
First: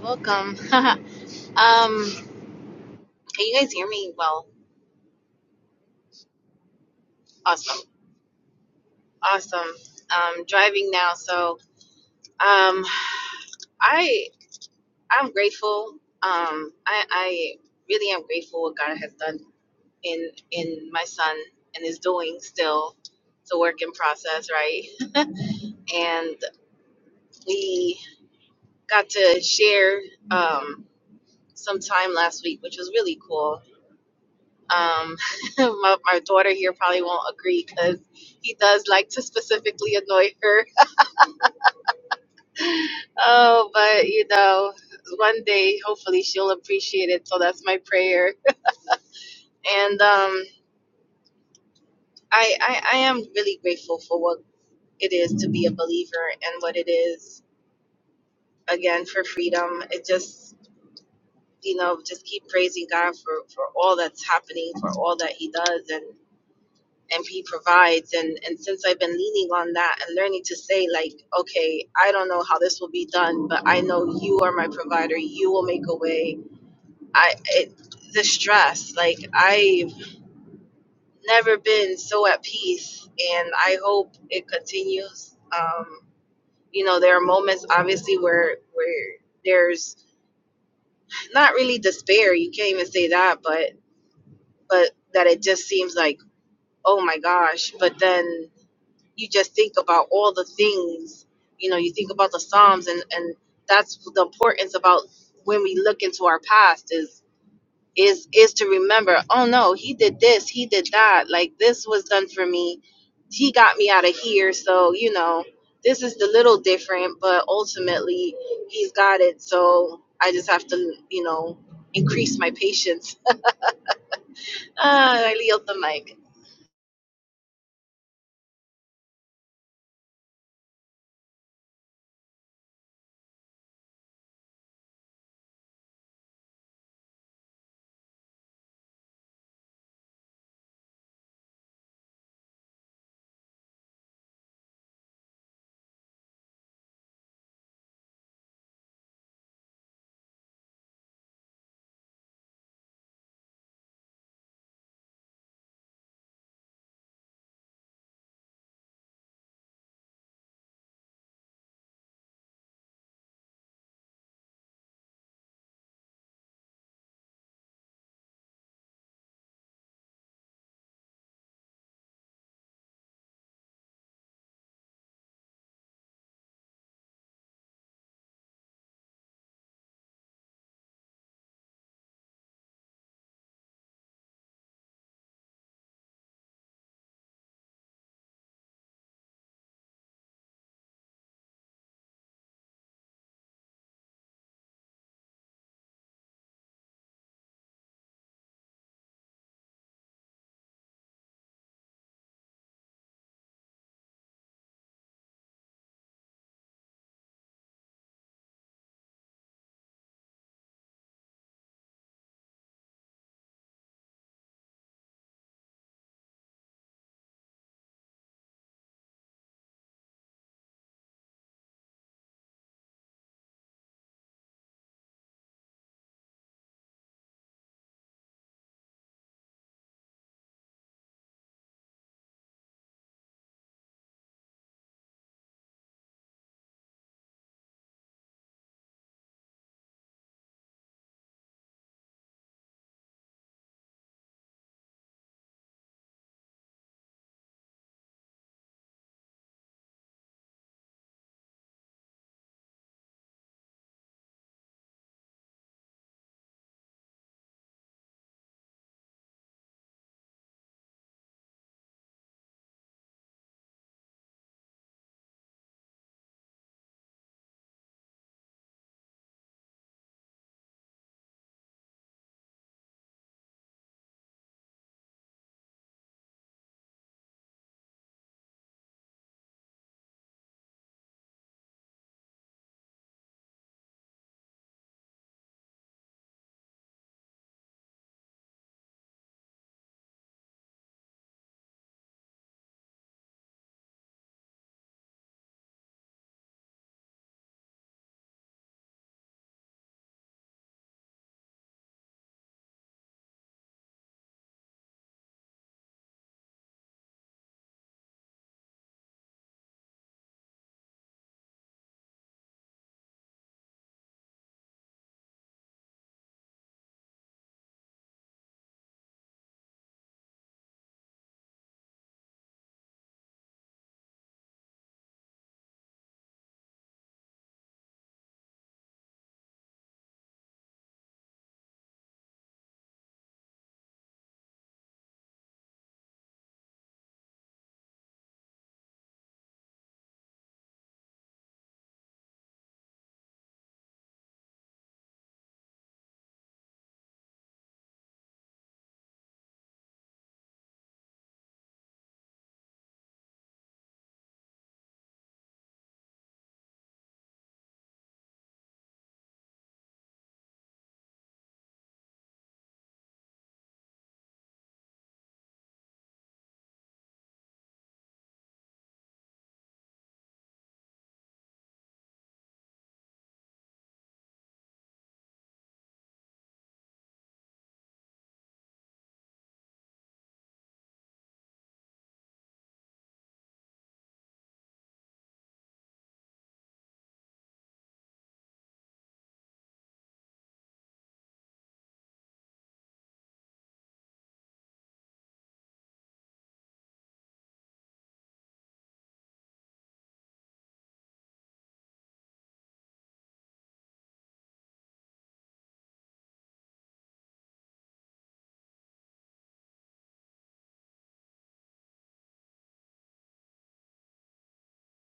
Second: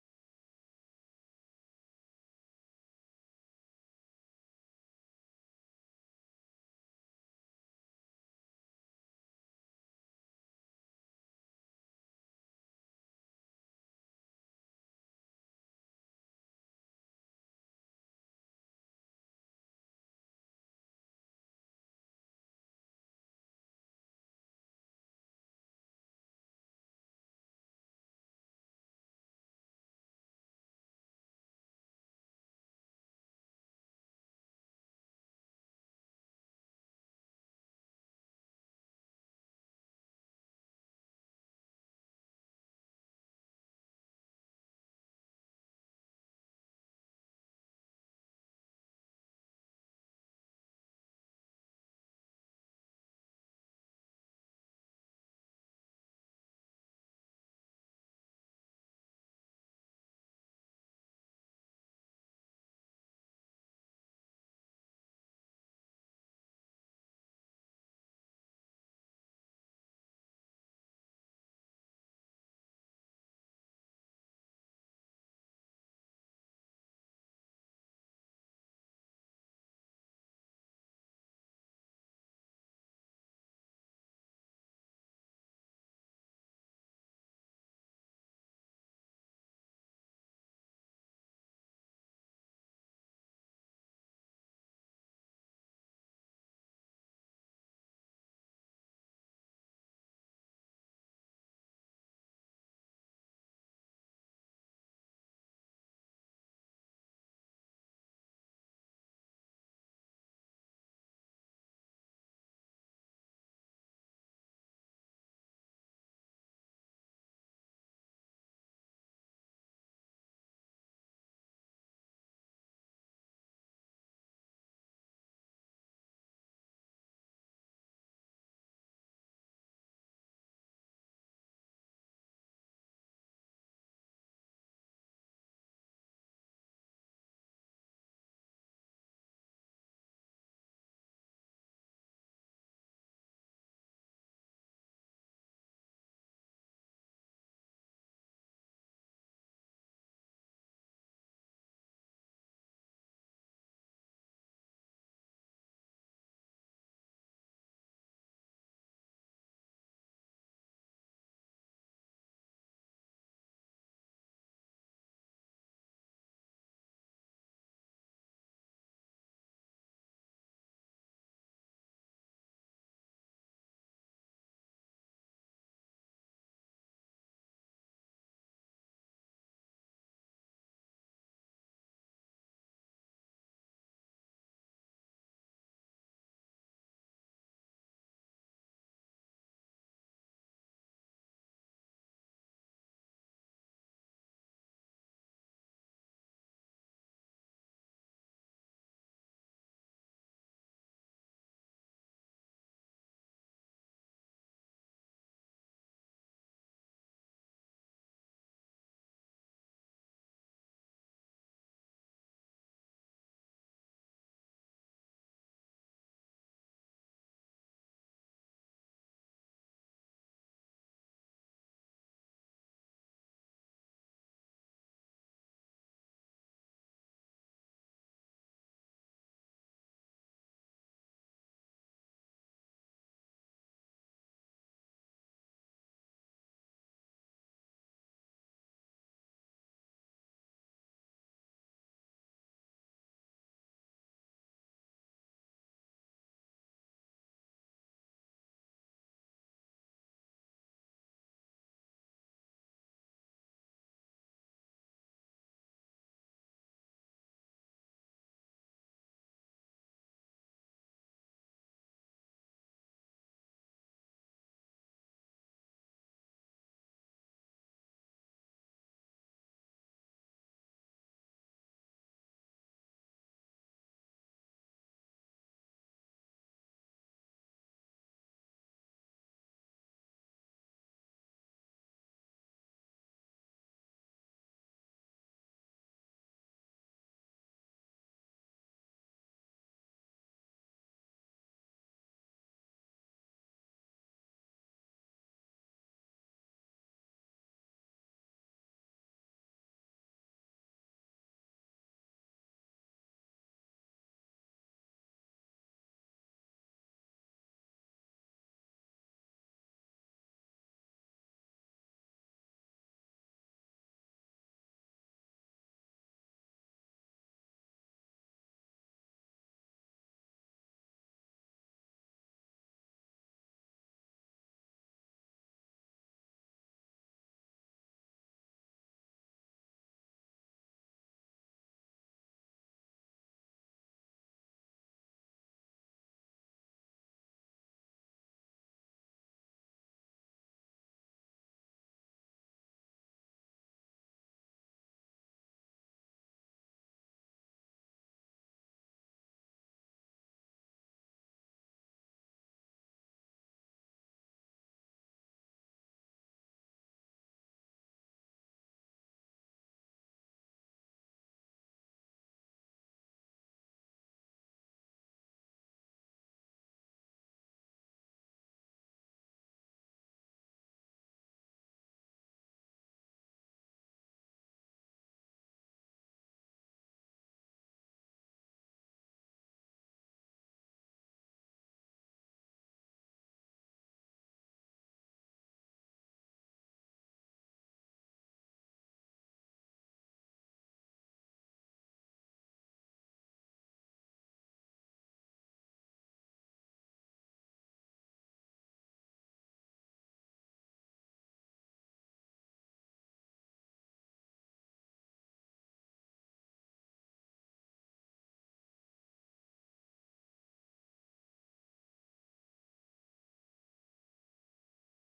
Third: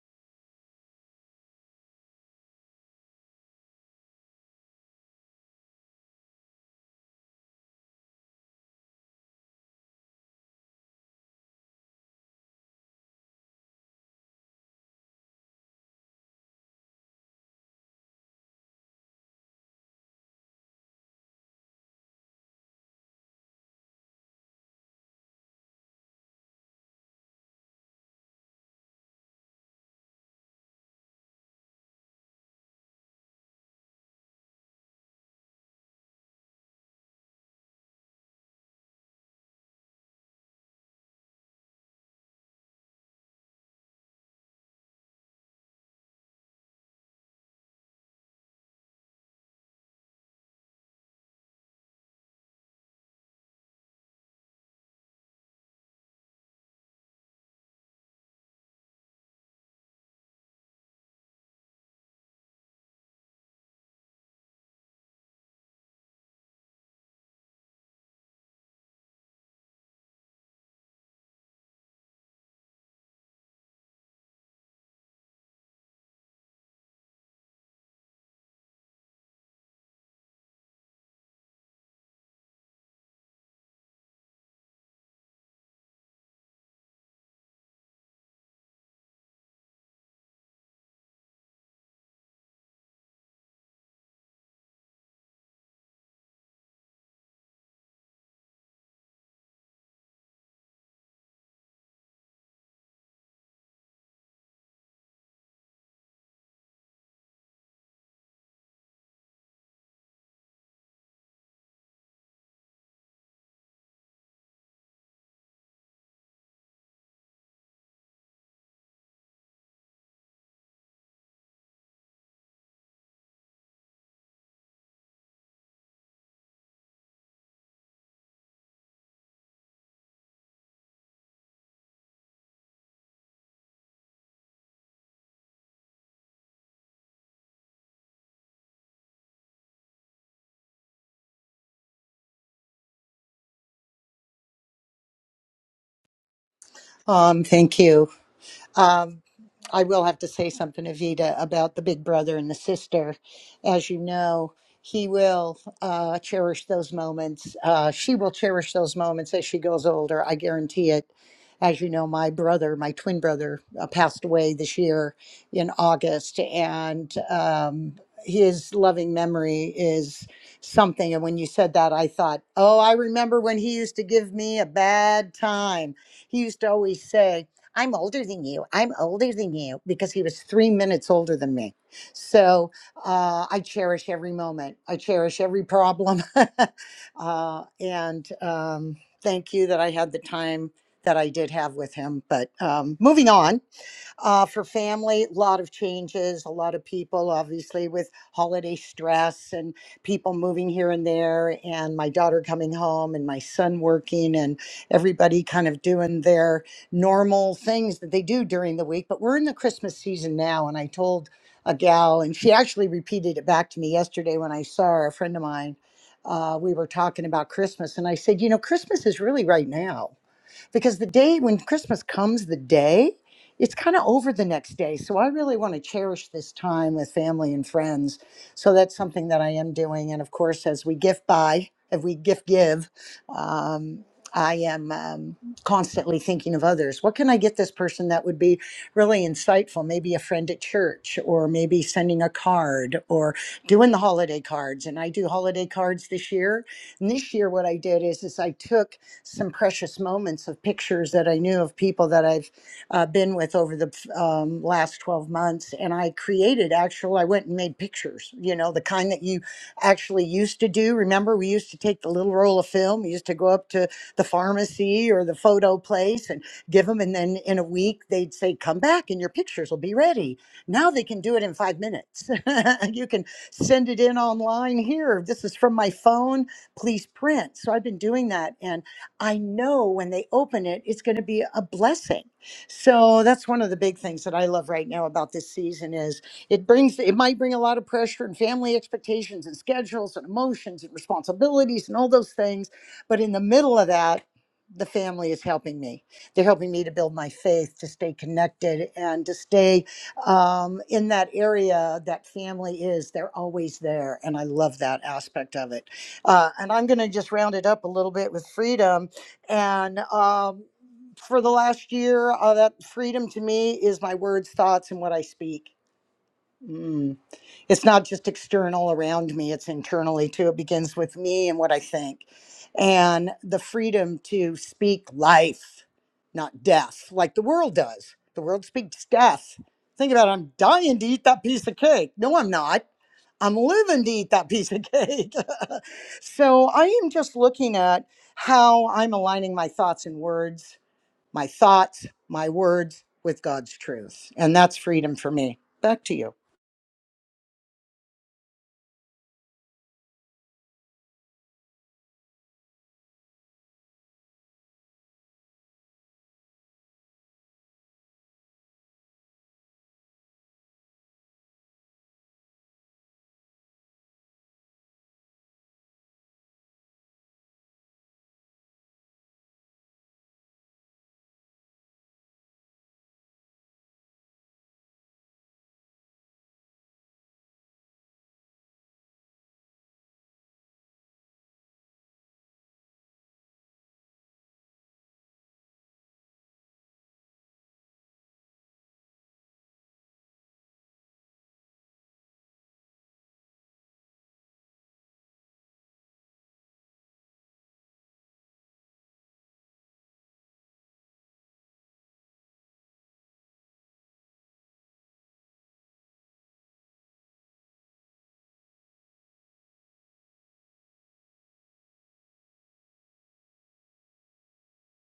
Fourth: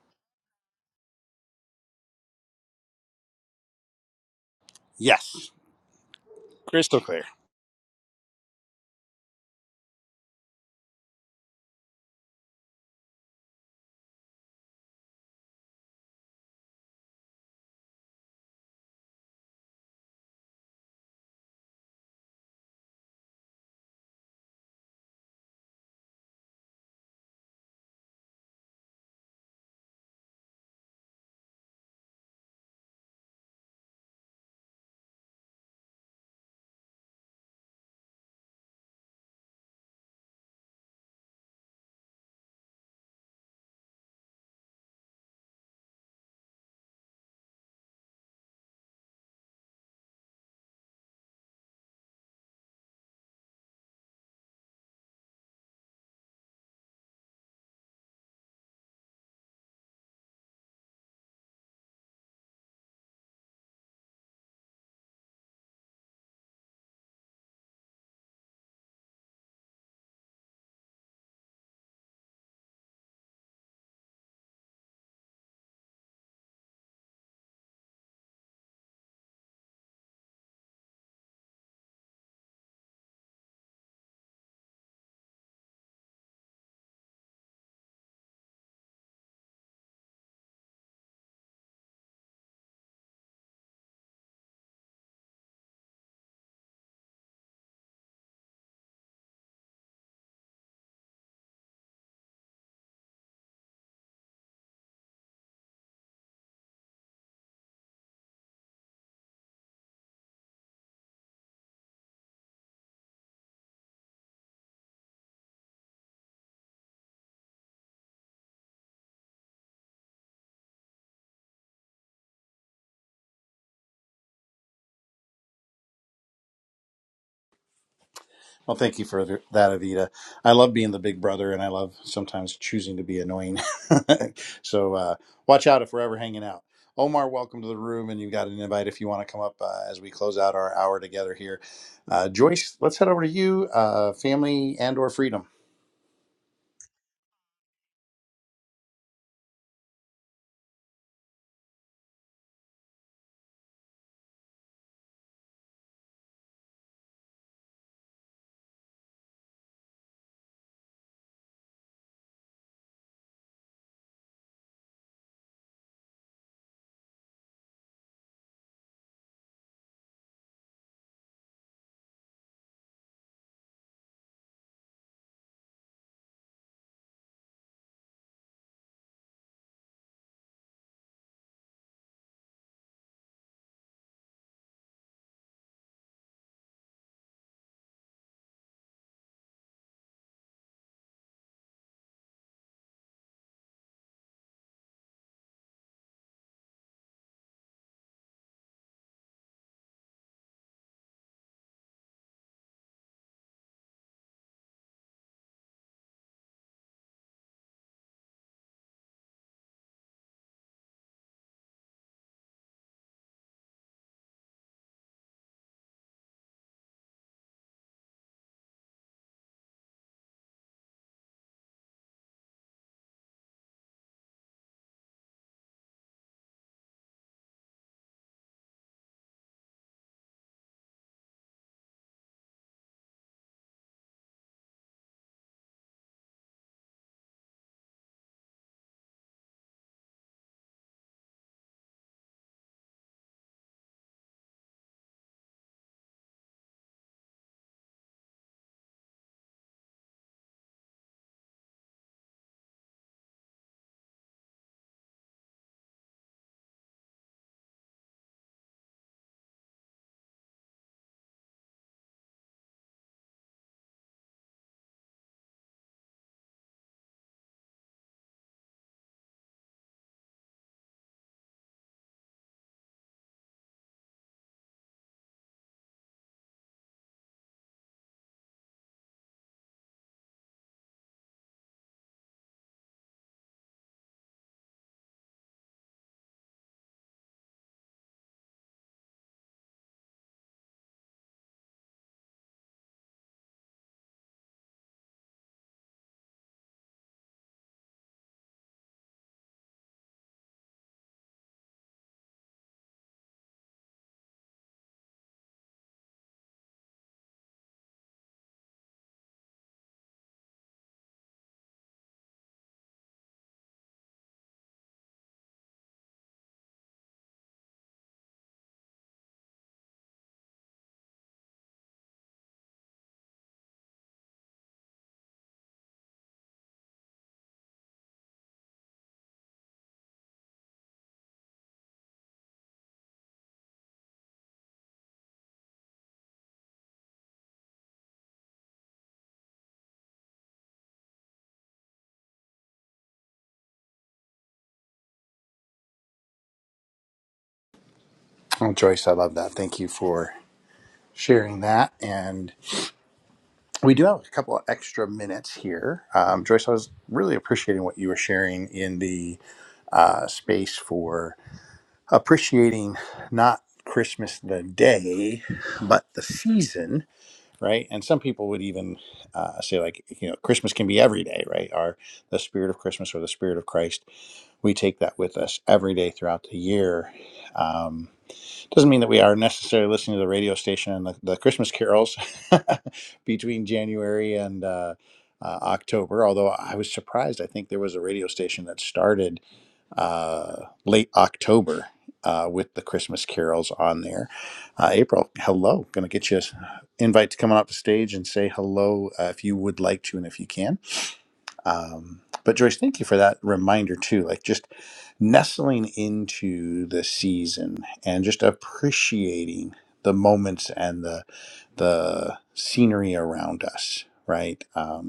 [SPEAKER 2] Welcome. <laughs> um, can you guys hear me? Well,
[SPEAKER 1] Yes, crystal clear.
[SPEAKER 2] awesome, awesome. Um, driving now, so um, I I'm grateful. Um, I I really am grateful what God has done in in my son and is doing still. It's a work in process, right? And we got to share um, some time last week, which was really cool Um, <laughs> my, my daughter here probably won't agree because he does like to specifically annoy her. <laughs> oh, but you know, one day hopefully she'll appreciate it. So that's my prayer. And um, I, I, I am really grateful for what it is to be a believer and what it is again for freedom. It just you know just keep praising God for for all that's happening, for all that He does, and and he provides and and since i've been leaning on that and learning to say like okay i don't know how this will be done but i know you are my provider you will make a way i it, the stress like i've never been so at peace and i hope it continues um you know there are moments obviously where where there's not really despair you can't even say that but but that it just seems like oh my gosh but then you just think about all the things you know you think about the psalms and and that's the importance about when we look into our past is is is to remember oh no he did this he did that like this was done for me he got me out of here so you know this is the little different but ultimately he's got it so i just have to you know increase my patience <laughs> ah, i yield the mic
[SPEAKER 1] Well, thank you for th- that, Avita. I love being the big brother, and I love sometimes choosing to be annoying. <laughs> so uh, watch out if we're ever hanging out. Omar, welcome to the room, and you've got an invite if you want to come up uh, as we close out our hour together here. Uh, Joyce, let's head over to you, uh, family and or freedom.
[SPEAKER 3] Um, thank you. Um, I will have to say something, Evita, about the big brother and the sister. As you know, he will uh, cherish those moments. Uh, she will cherish those moments as she goes older. I guarantee it. As you know, my brother, my twin brother, uh, passed away this year in August, and um, his loving memory is something. And when you said that, I thought, oh, I remember when he used to give me a bad time he used to always say, I'm older than you. I'm older than you because he was three minutes older than me. So uh, I cherish every moment. I cherish every problem. <laughs> uh, and um, thank you that I had the time that I did have with him. But um, moving on uh, for family. A lot of changes, a lot of people, obviously, with holiday stress and people moving here and there, and my daughter coming home and my son working, and everybody kind of doing their normal things that they do during the week. But we're in the Christmas season now, and I told a gal, and she actually repeated it back to me yesterday when I saw her, a friend of mine. Uh, we were talking about Christmas, and I said, You know, Christmas is really right now because the day when Christmas comes, the day, it's kind of over the next day. So I really want to cherish this time with family and friends. So that's something that I am doing. And of course, as we gift buy, if we gift give, um, I am um, constantly thinking of others. What can I get this person that would be really insightful? Maybe a friend at church, or maybe sending a card, or doing the holiday cards. And I do holiday cards this year. And this year, what I did is, is I took some precious moments of pictures that I knew of people that I've uh, been with over the um, last 12 months. And I created actual, I went and made pictures, you know, the kind that you actually used to do. Remember, we used to take the little roll of film, we used to go up to the pharmacy or the photo place and give them. And then in a week, they'd say, come back and your pictures will be ready. Now they can do it in five minutes. <laughs> you can send it in online here. This is from my phone. Please print. So I've been doing that. And I know when they open it, it's going to be a blessing. So that's one of the big things that I love right now about this season is it brings it might bring a lot of pressure and family expectations and schedules and emotions and responsibilities and all those things, but in the middle of that, the family is helping me. They're helping me to build my faith, to stay connected, and to stay um, in that area that family is. They're always there, and I love that aspect of it. Uh, and I'm going to just round it up a little bit with freedom and um, for the last year, uh, that freedom to me is my words, thoughts, and what I speak. Mm it's not just external around me it's internally too it begins with me and what i think and the freedom to speak life not death like the world does the world speaks death think about it i'm dying to eat that piece of cake no i'm not i'm living to eat that <laughs> piece of cake <laughs> so i am just looking at how i'm aligning my thoughts and words my thoughts my words with god's truth and that's freedom for me back to you
[SPEAKER 1] Oh, Joyce, I love that. Thank you for sharing that. And we do have a couple of extra minutes here. Um, Joyce, I was really appreciating what you were sharing in the uh, space for appreciating not Christmas the day, but the season, right? And some people would even uh, say, like, you know, Christmas can be every day, right? Or the spirit of Christmas or the spirit of Christ, we take that with us every day throughout the year. Um, doesn't mean that we are necessarily listening to the radio station and the, the Christmas carols <laughs> between January and uh, uh, October, although I was surprised. I think there was a radio station that started uh, late October uh, with the Christmas carols on there. Uh, April, hello. Going to get you an invite to come on up the stage and say hello uh, if you would like to and if you can. Um, but Joyce, thank you for that reminder too. Like just nestling into the season and just appreciating the moments and the the scenery around us, right? Um,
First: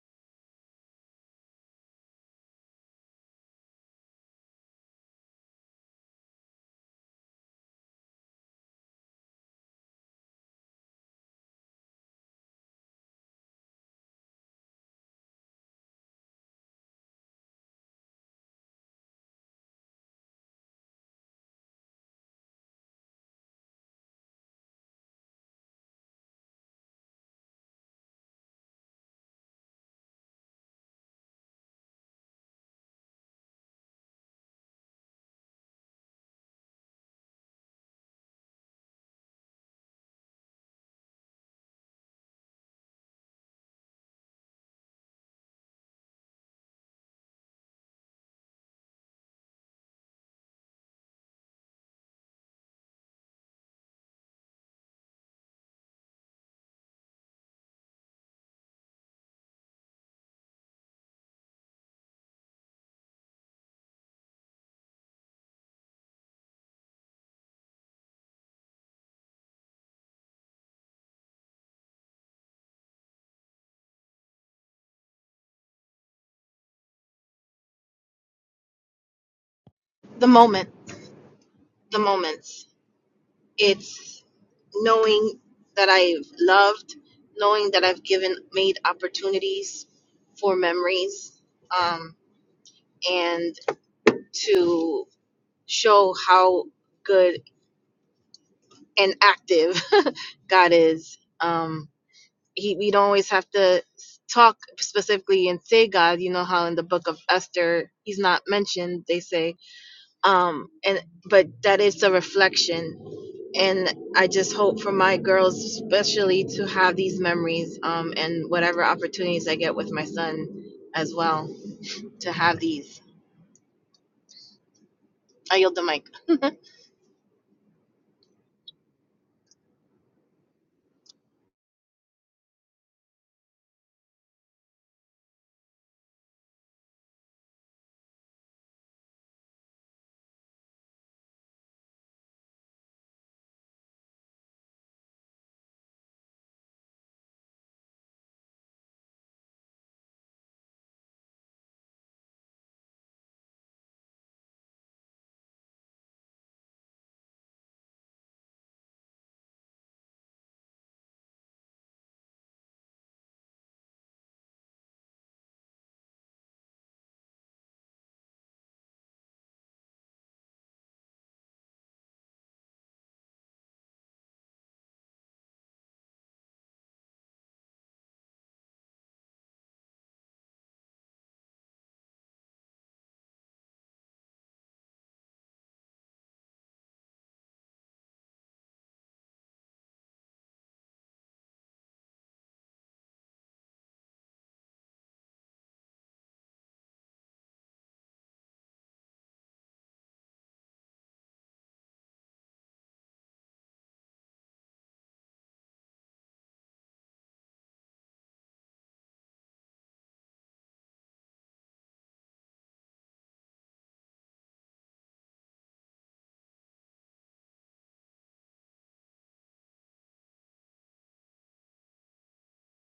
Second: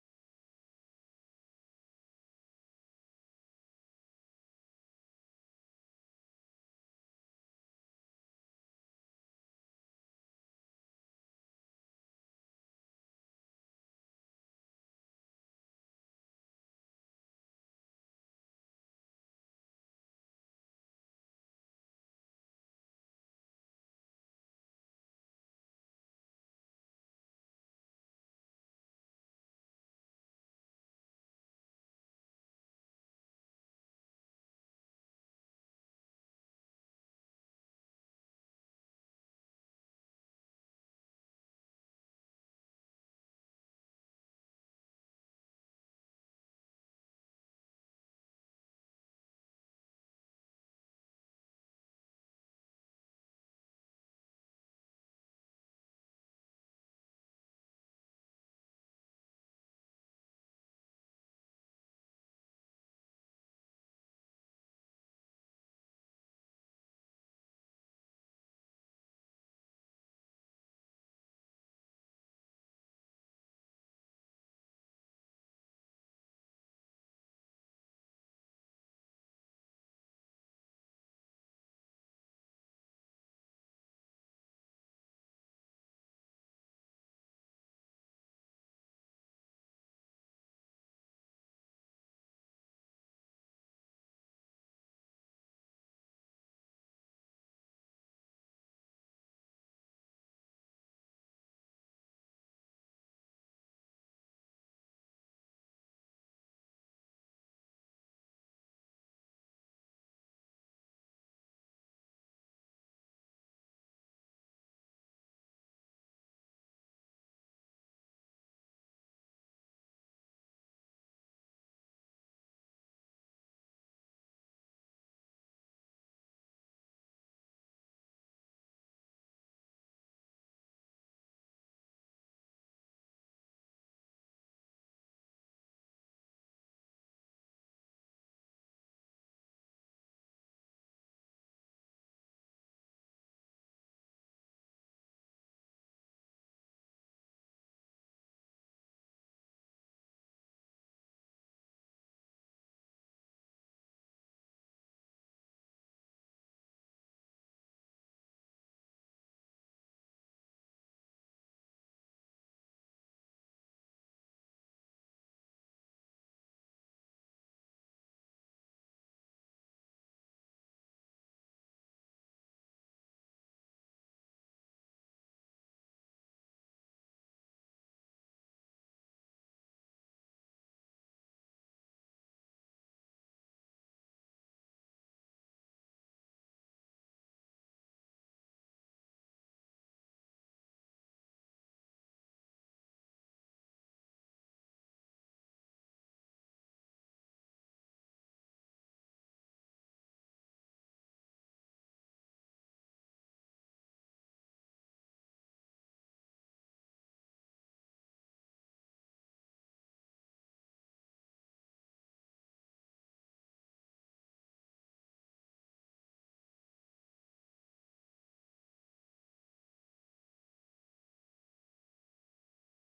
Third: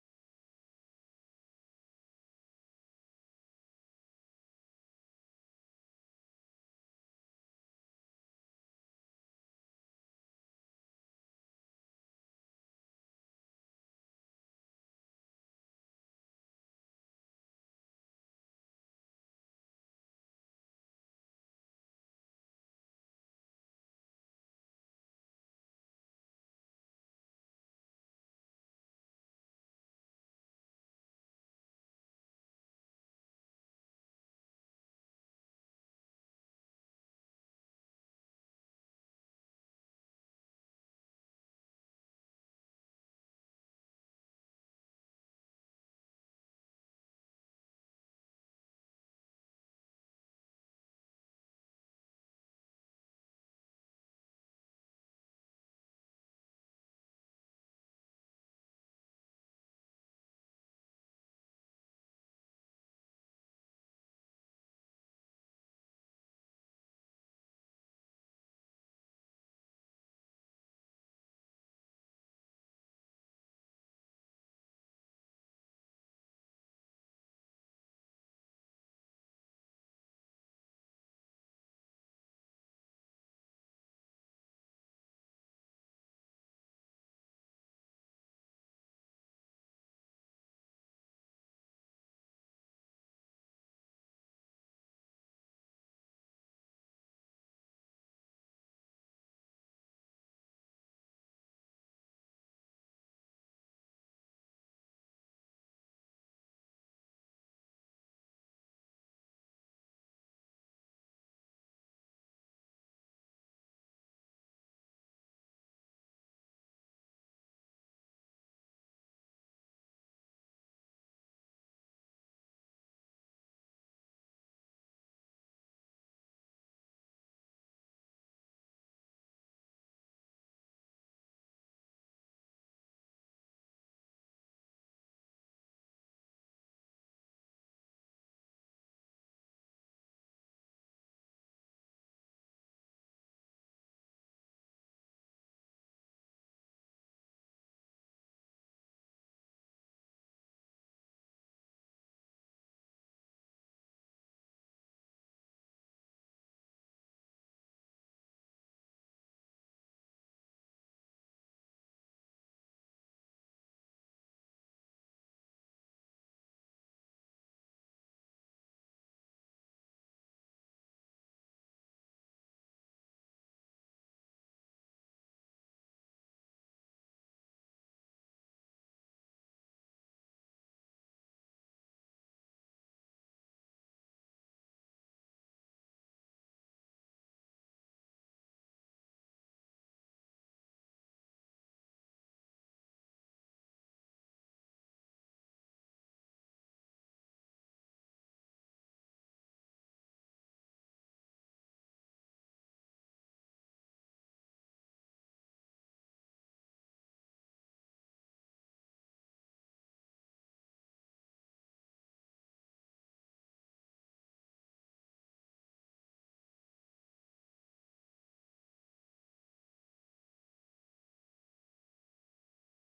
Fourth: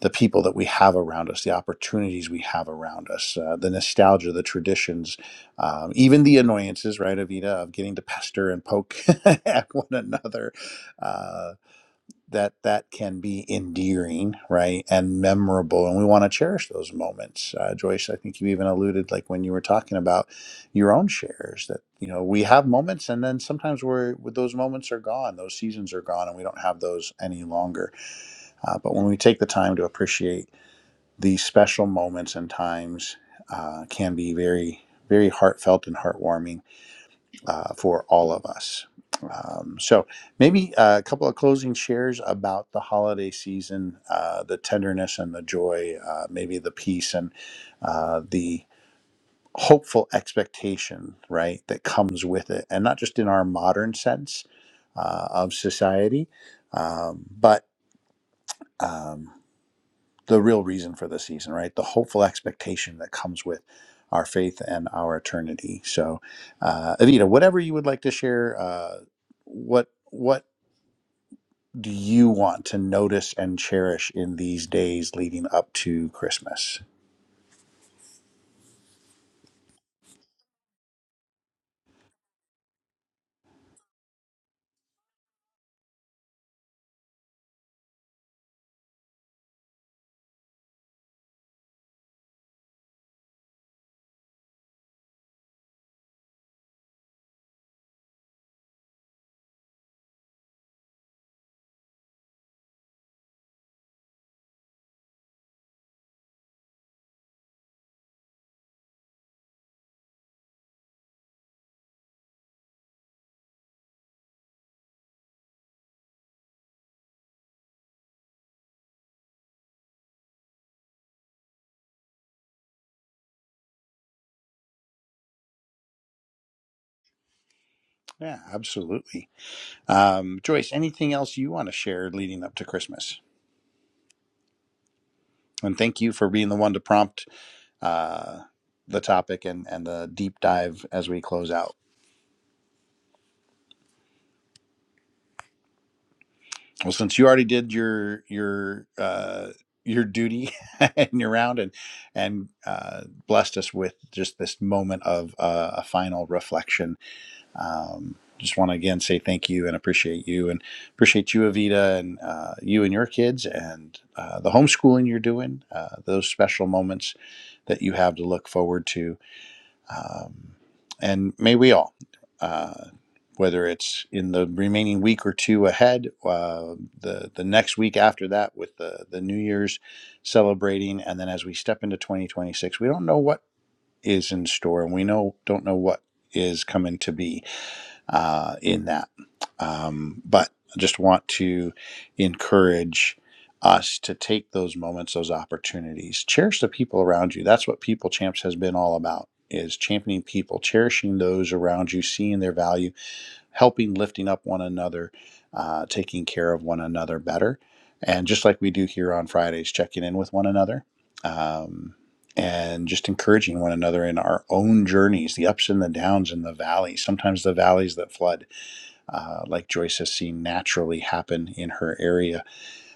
[SPEAKER 1] the people that we have around us, the opportunities we have around us, uh, the nostalgia, the traditions, um, even the annoyances, right, Avita, of getting to pester and poke <laughs> at one another. Uh, that that can be endearing, right, and memorable, and we want to cherish those moments. Uh, Joyce, I think you even alluded, like when you were talking about your own shares, that you know we have moments, and then sometimes we're those moments are gone, those seasons are gone, and we don't have those any longer. Uh, but when we take the time to appreciate these special moments and times uh, can be very, very heartfelt and heartwarming uh, for all of us. Um, so, maybe uh, a couple of closing shares about the holiday season, uh, the tenderness and the joy, uh, maybe the peace and uh, the hopeful expectation, right, that comes with it. And not just in our modern sense uh, of society, um, but. Um, the real reason for the season, right? The hopeful expectation that comes with our faith and our eternity. So, uh, Evita, whatever you would like to share, uh, what what do you want to notice and cherish in these days leading up to Christmas?
[SPEAKER 2] the moment the moments It's knowing that I've loved, knowing that I've given, made opportunities for memories, um, and to show how good and active <laughs> God is. Um, he, we don't always have to talk specifically and say God. You know how in the book of Esther, he's not mentioned. They say um and but that is a reflection and i just hope for my girls especially to have these memories um and whatever opportunities i get with my son as well to have these i yield the mic
[SPEAKER 1] Yeah, absolutely. Um, Joyce, anything else you want to share leading up to Christmas? And thank you for being the one to prompt uh, the topic and, and the deep dive as we close out. Well, since you already did your your uh, your duty <laughs> and your round, and and uh, blessed us with just this moment of uh, a final reflection, um, just want to again say thank you and appreciate you and appreciate you, Evita, and uh, you and your kids and uh, the homeschooling you're doing. Uh, those special moments that you have to look forward to, um, and may we all, uh, whether it's in the remaining week or two ahead, uh, the the next week after that, with the the New Year's celebrating, and then as we step into 2026, we don't know what is in store, and we know don't know what is coming to be uh, in that. Um, but I just want to encourage us to take those moments, those opportunities, cherish the people around you. That's what People Champs has been all about is championing people, cherishing those around you, seeing their value, helping lifting up one another, uh, taking care of one another better. And just like we do here on Fridays, checking in with one another um, and just encouraging one another in our own journeys, the ups and the downs and the valleys, sometimes the valleys that flood, uh, like Joyce has seen naturally happen in her area,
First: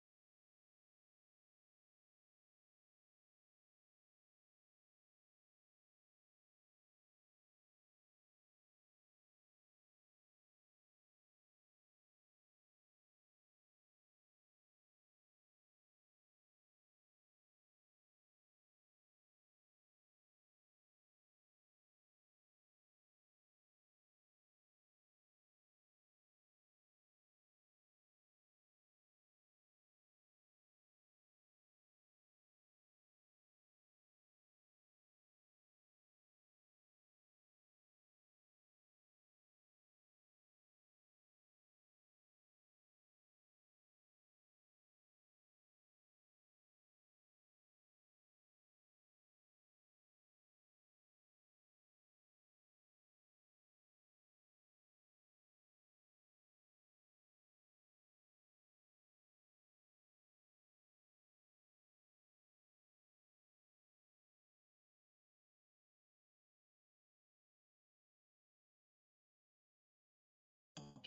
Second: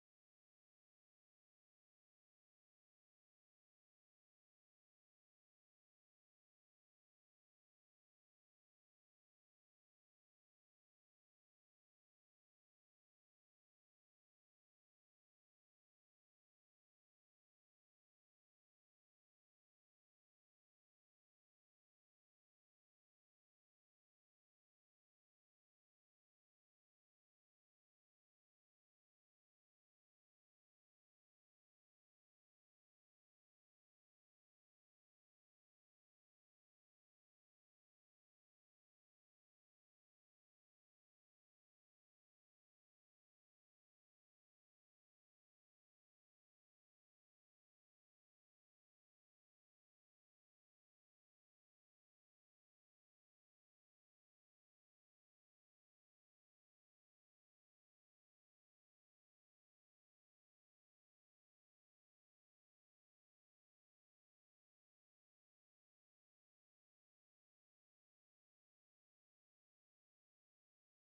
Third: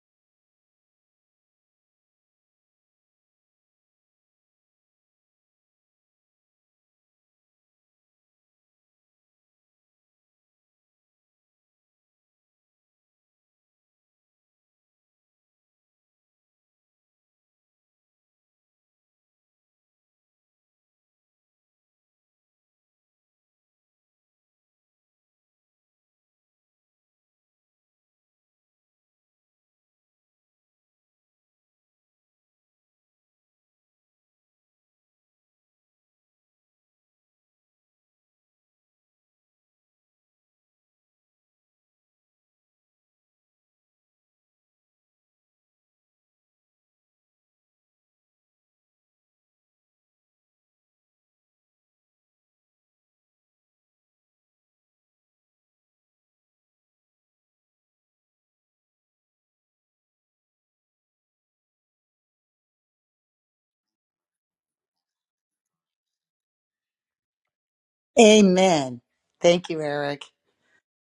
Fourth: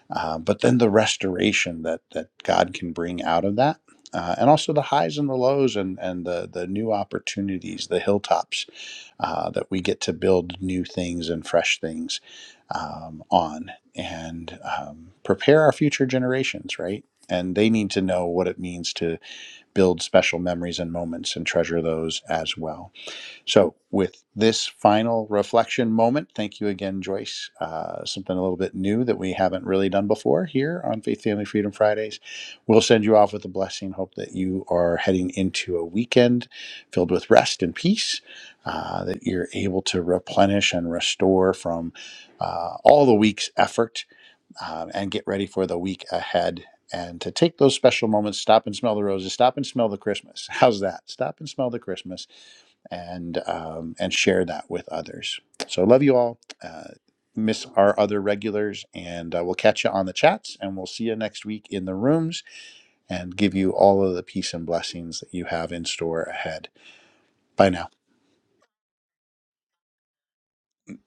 [SPEAKER 1] uh, but then the restoration that, that God can bring out of that. Uh, and also the highs and the lows and, and the, the new opportunities, the hilltops uh, that we get to build new things and fresh things um, on and um, prepare our future generations, right? And they need to know what it means to build special memories and moments and treasure those as well. So, with this final reflection moment, thank you again, Joyce. Uh, something a little bit new that we haven't really done before here on Faith Family Freedom Fridays. We'll send you off with a blessing. Hope that you are heading into a weekend filled with rest and peace, uh, that you're able to replenish and restore from uh, all the week's effort um, and get ready for the week ahead. And to take those special moments, stop and smell the roses, stop and smell the Christmas. <laughs> How's that? Stop and smell the Christmas and um, and share that with others. So love you all. Uh, miss our other regulars, and uh, we'll catch you on the chats, and we'll see you next week in the rooms, and give you all of the peace and blessings that you have in store ahead. Bye now.
[SPEAKER 3] Amen. Thank you, Eric.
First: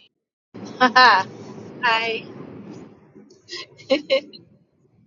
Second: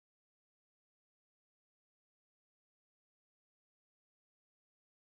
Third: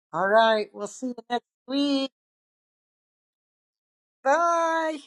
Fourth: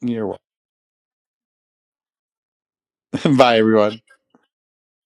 [SPEAKER 1] You're
[SPEAKER 3] All right.
[SPEAKER 2] <laughs>
[SPEAKER 3] We'll see you
[SPEAKER 2] hi
[SPEAKER 3] next week.
[SPEAKER 1] welcome. <laughs> Bye everyone.
[SPEAKER 3] Bye.